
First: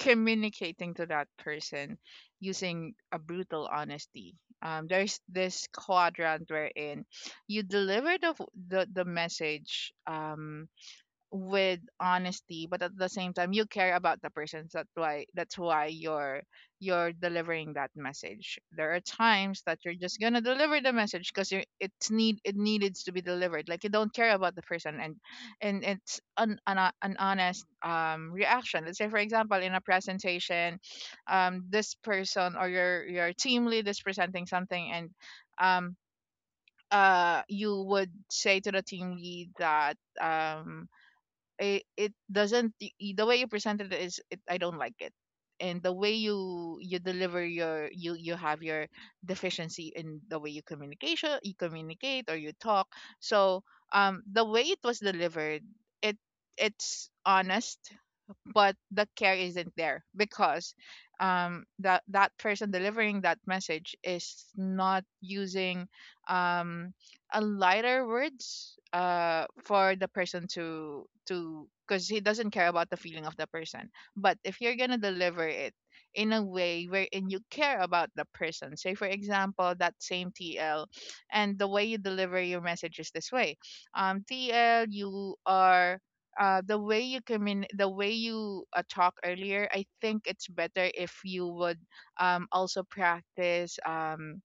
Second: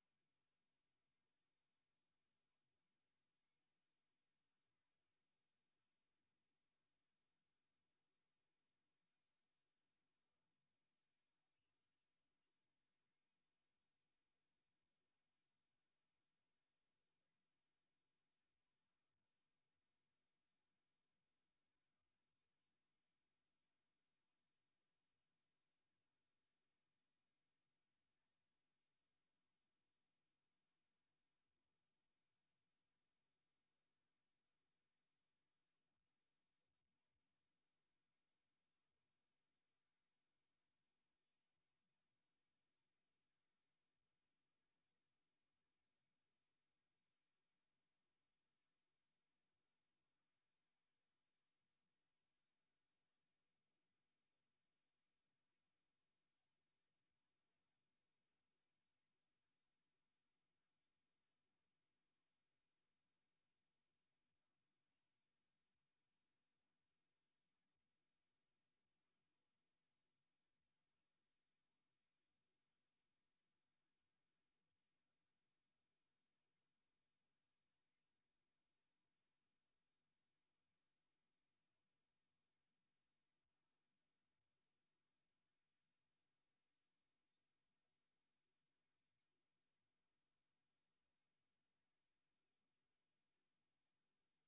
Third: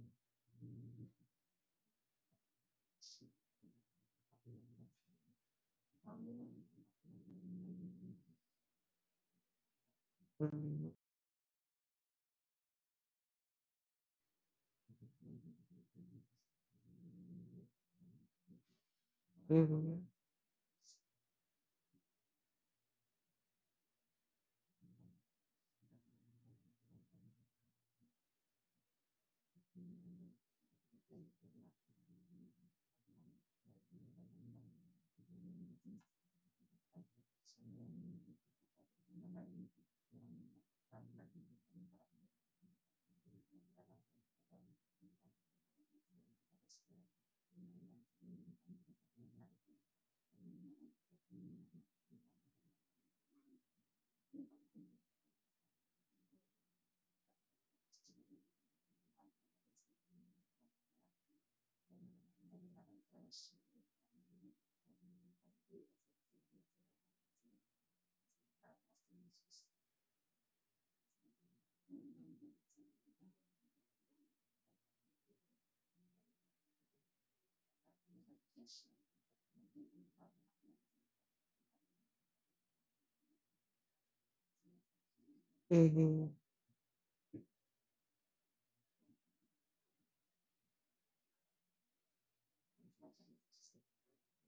Speaker 3: communicating to that person using a brutal honesty, um there's this quadrant wherein you deliver the the, the message um
Speaker 1: mm-hmm,
Speaker 3: with honesty, but at the same time you care about the person. So that's why that's why you're you're delivering that message. There are times that you're
Speaker 1: mm-hmm,
Speaker 3: just gonna deliver the message because you it's need it needed to be delivered, like you don't care about the person. And and it's an an, ho- an honest um reaction. Let's say for example in a presentation, um this person or your your team lead is presenting something. And um uh you would say to the team lead that um it, it doesn't y- y- the way you presented it is it, I don't like it. And the way you you deliver your you you have your deficiency in the way you communication you communicate or you talk. So um the way it was delivered, it it's honest, but the care isn't there because um that that person delivering that message is not using um a lighter words uh for the person to to because he doesn't care about the feeling of the person. But if you're gonna deliver it in a way wherein you care about the person, say for example that same TL, and the way you deliver your message is this way: um TL, you are,
Speaker 1: mm-hmm,
Speaker 3: uh, the way you commun- the way you uh, talk earlier, I think it's better if you would um, also practice um,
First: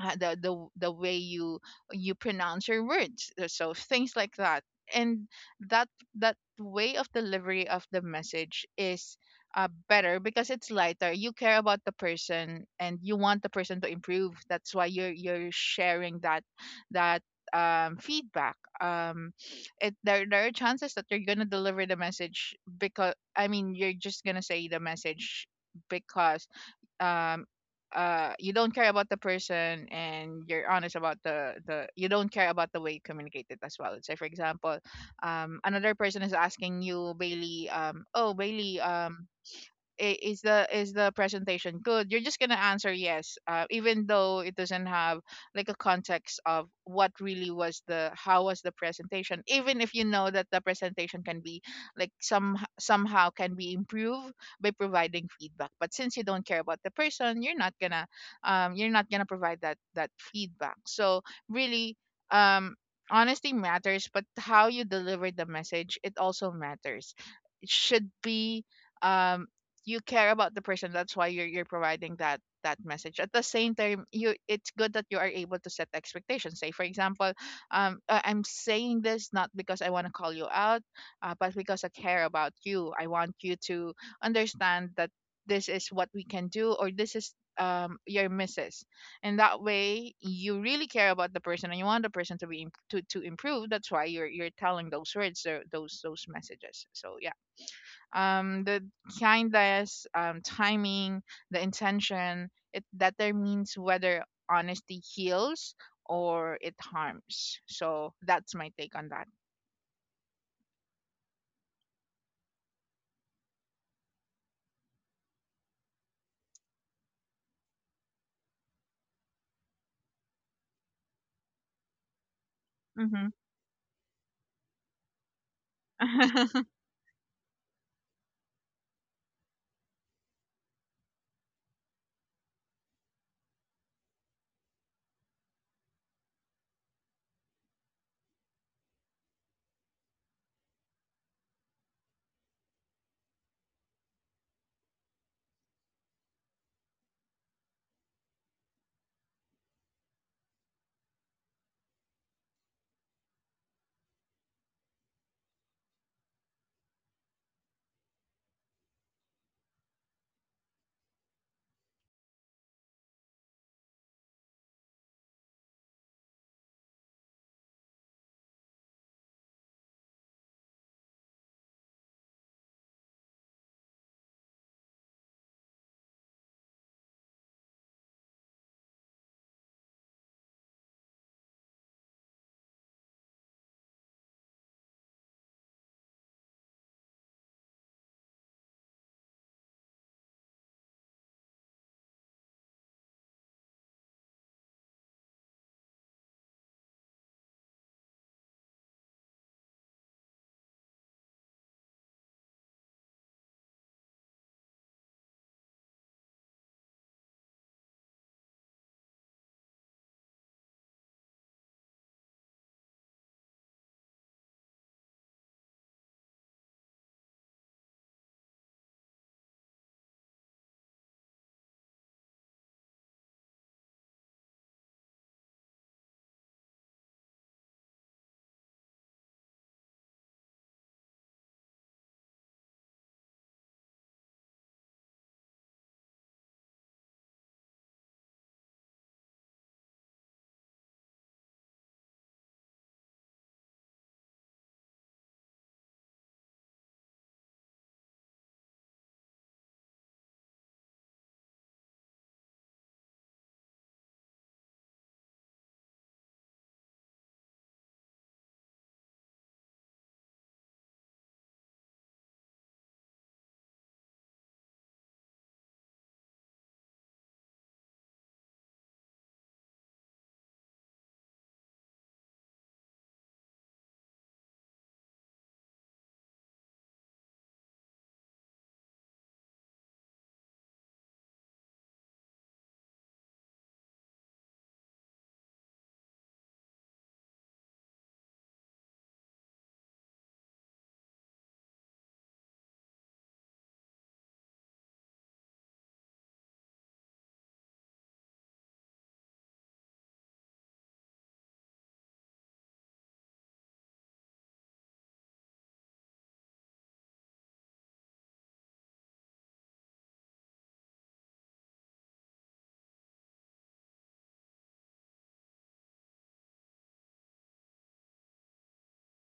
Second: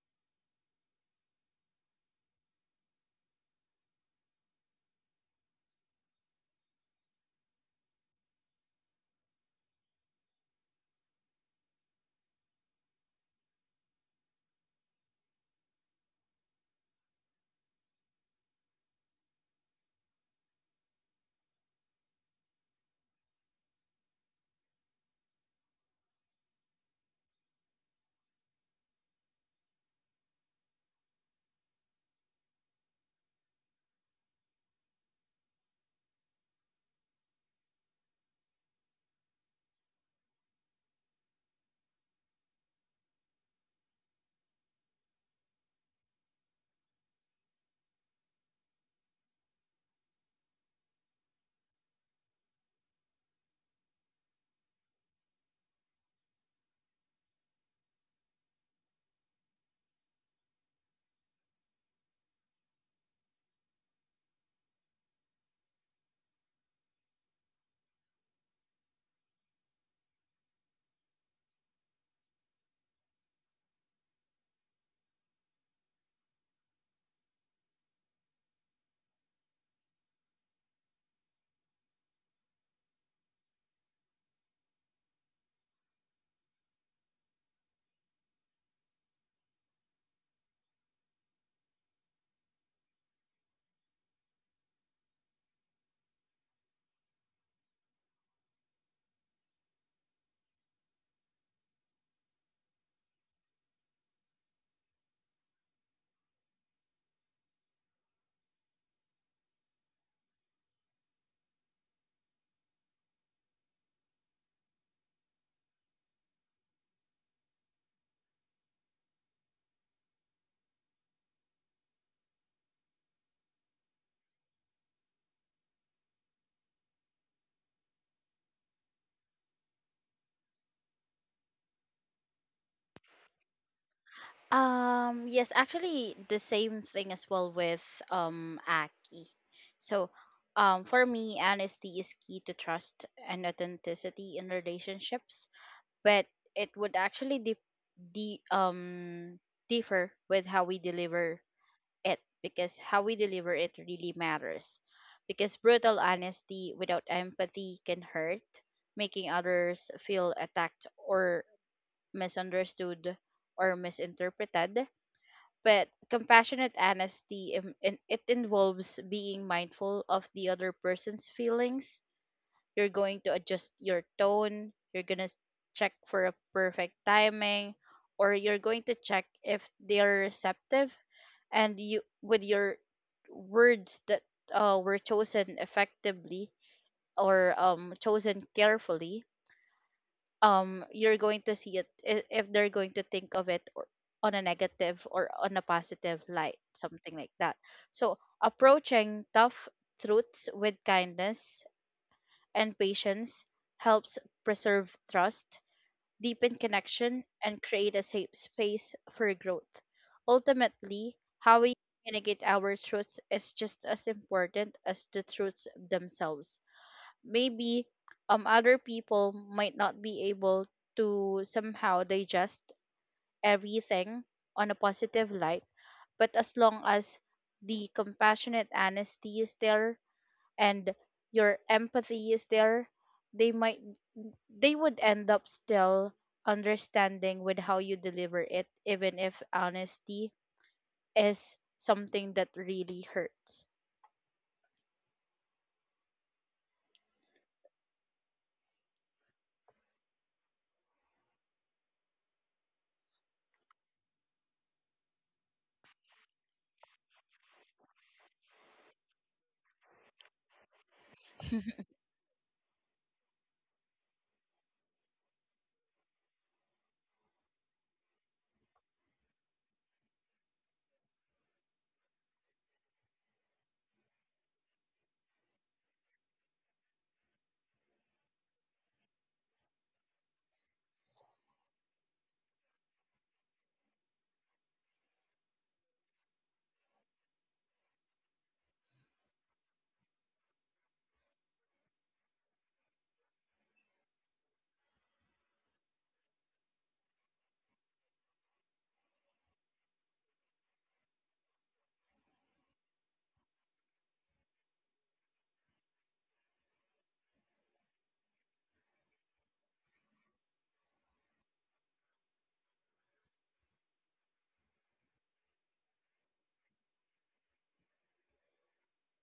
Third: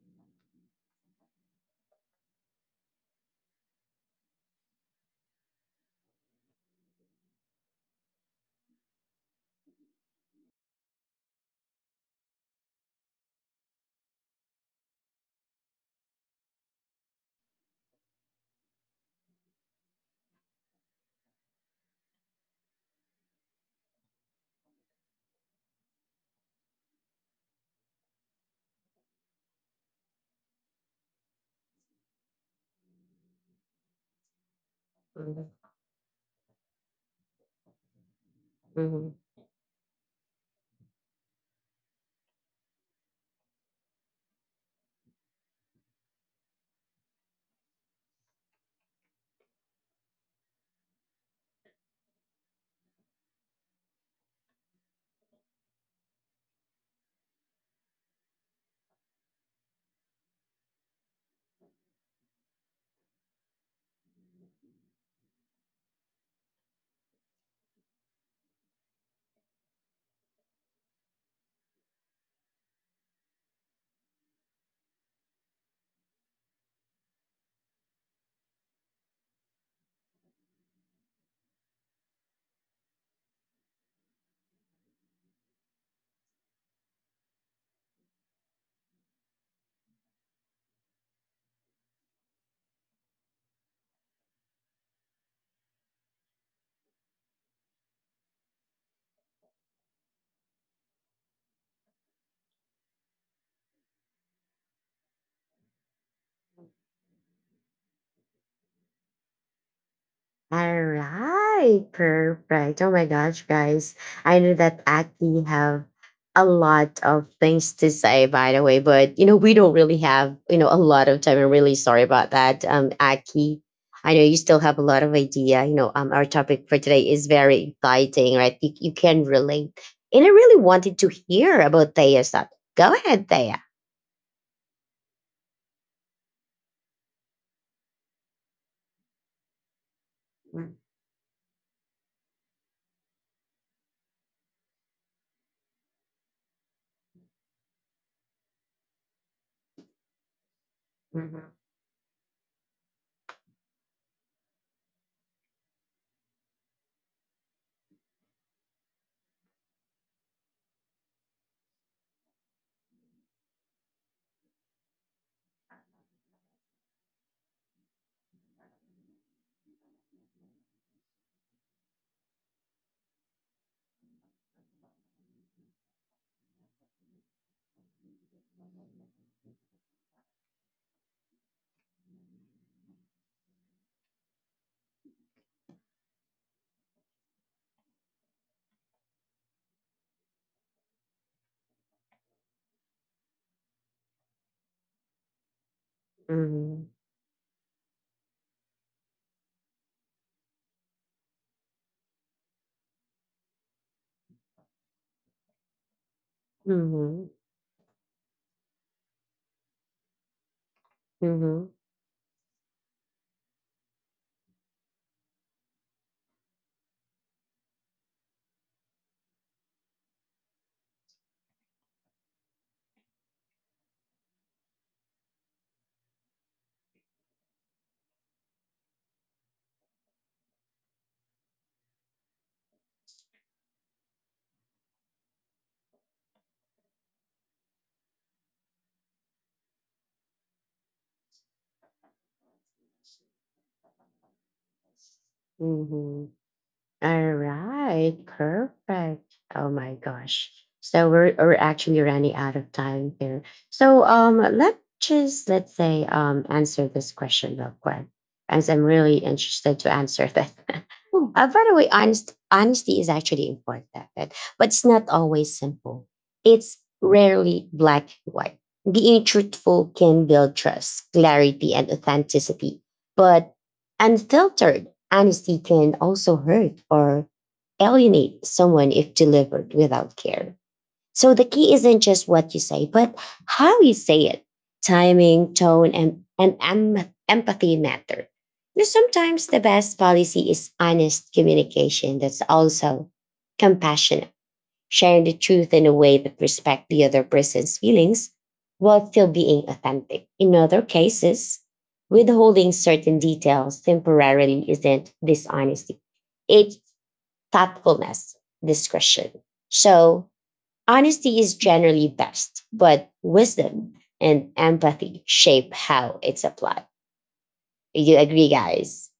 Speaker 3: uh, the the the way you you pronounce your words, uh, so things like that. And that that way of delivery of the message is uh, better, because it's lighter, you care about the person and you want the person to improve. That's why you're you're sharing that that um, feedback. Um it there, there are chances that you're gonna deliver the message because I mean you're just gonna say the message because um uh you don't care about the person, and you're honest about the the you don't care about the way you communicate it as well. Say for example, um another person is asking you, Bailey, um oh Bailey,
Speaker 1: mm-hmm.
Speaker 3: um i- is the is the presentation good? You're just going to answer yes, uh, even though it doesn't have like a context of what really was the how was the presentation, even if you know that the presentation can be like some somehow can be improved by providing feedback. But since you don't care about the person, you're not going to um, you're not going to provide that that feedback. So really um, honesty matters, but how you deliver the message, it also matters. It should be um you care about the person. That's why you're you're providing that that message. At the same time, you it's good that you are able to set expectations. Say for example, um "Uh, I'm saying this not because I want to call you out, uh, but because I care about you. I want you to understand that this is what we can do, or this is um your misses." And that way you really care about the person and you want the person to be imp- to, to improve. That's why you're you're telling those words tho- those those messages. So yeah, um the kindness, um timing, the intention, it determines whether honesty heals or it harms. So that's my take on that.
Speaker 1: All right, perfect. Oh my gosh, guys. I know that Aki have a lot of things to say, by the way, but you know, we don't really have, you know, a lot of time. I'm really sorry about that. Um,
Speaker 3: Hmm.
Speaker 1: Aki, I know you still have a lot of idea. You know, um, our topic for today is very exciting, right? You, you can relate. And I really wanted to hear about Thea's topic. Go ahead, Thea.
Speaker 2: Um, yes, actually the same thing as well with, um, Aki. So, um, for me honesty is key to trust and authenticity in relationships, but it would actually de- de- um differ with how we deliver it, because how we deliver it really matters. Because brutal honesty without empathy can hurt, making others feel attacked or misunderstood, or misinterpreted. But compassionate honesty, im- in- it involves being mindful of the other person's feelings. You're going to adjust your tone. You're going to check for a perfect timing, or you're going to check if they're receptive, and you with your words that, uh, were chosen effectively, or, um, chosen carefully. Um, you're going to see it, i- if they're going to think of it or on a negative or on a positive light,
Speaker 1: Mhm.
Speaker 2: something like that. So approaching tough truths with kindness and patience helps preserve trust, deepen connection,
Speaker 1: Mhm.
Speaker 2: and create a safe space for growth. Ultimately, how
Speaker 1: Mhm.
Speaker 2: we communicate our truths is just as important as the truths themselves. Maybe, um, other people might not be able to somehow digest everything on a positive light, but as long as the compassionate honesty is there and your empathy is there, they might, they would end up still understanding with how you deliver it, even if honesty is something that really hurts.
Speaker 1: Mhm. All right, perfect. Oh my gosh. So we're we're actually running out of time here. So um let's just let's say um answer this question real quick. As I'm really interested to answer that. uh, by the way, honest, honesty is actually important, right? But it's not always simple. It's rarely black and white. Being truthful can build trust, clarity, and authenticity, but unfiltered honesty can also hurt or alienate someone if delivered without care. So the key isn't just what you say, but how you say it. Timing, tone, and, and em- empathy matter. You know, sometimes the best policy is honest communication that's also compassionate sharing the truth in a way that respects the other person's feelings while still being authentic. In other cases, withholding certain details temporarily isn't dishonesty, it's thoughtfulness, discretion. So, honesty is generally best, but wisdom and empathy shape how it's applied. Do you agree, guys?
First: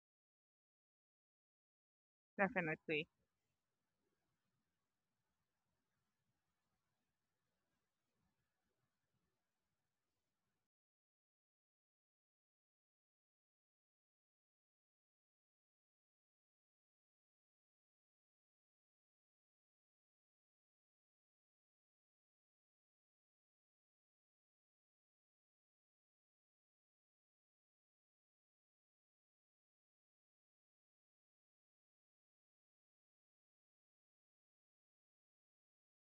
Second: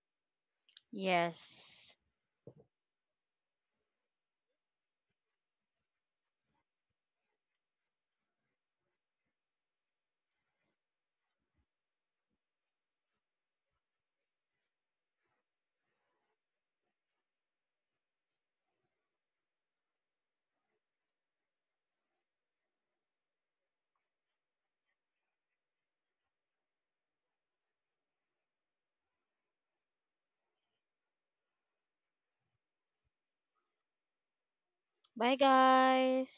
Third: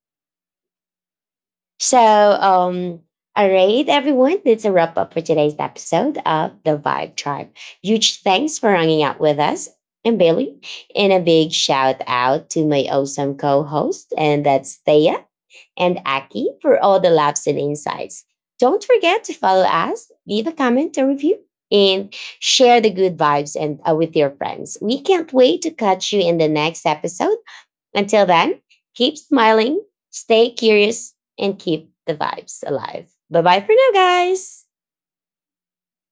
Speaker 2: Yes.
Speaker 1: So, um,
Speaker 3: Definitely.
Speaker 1: all right, everyone, that's a wrap up for today's episode of The Vibe Tribe. Huge thanks for hanging out with us and Bailey. And a big shout out to my awesome co host, and that's Thea and Aki, for all the laughs and insights. Don't forget to follow us, leave a comment or review, and share the good vibes and uh, with your friends. We can't wait to catch you in the next episode until then, keep smiling, stay curious, and keep the vibes alive. Bye bye for now, guys.
Speaker 2: Bye, guys.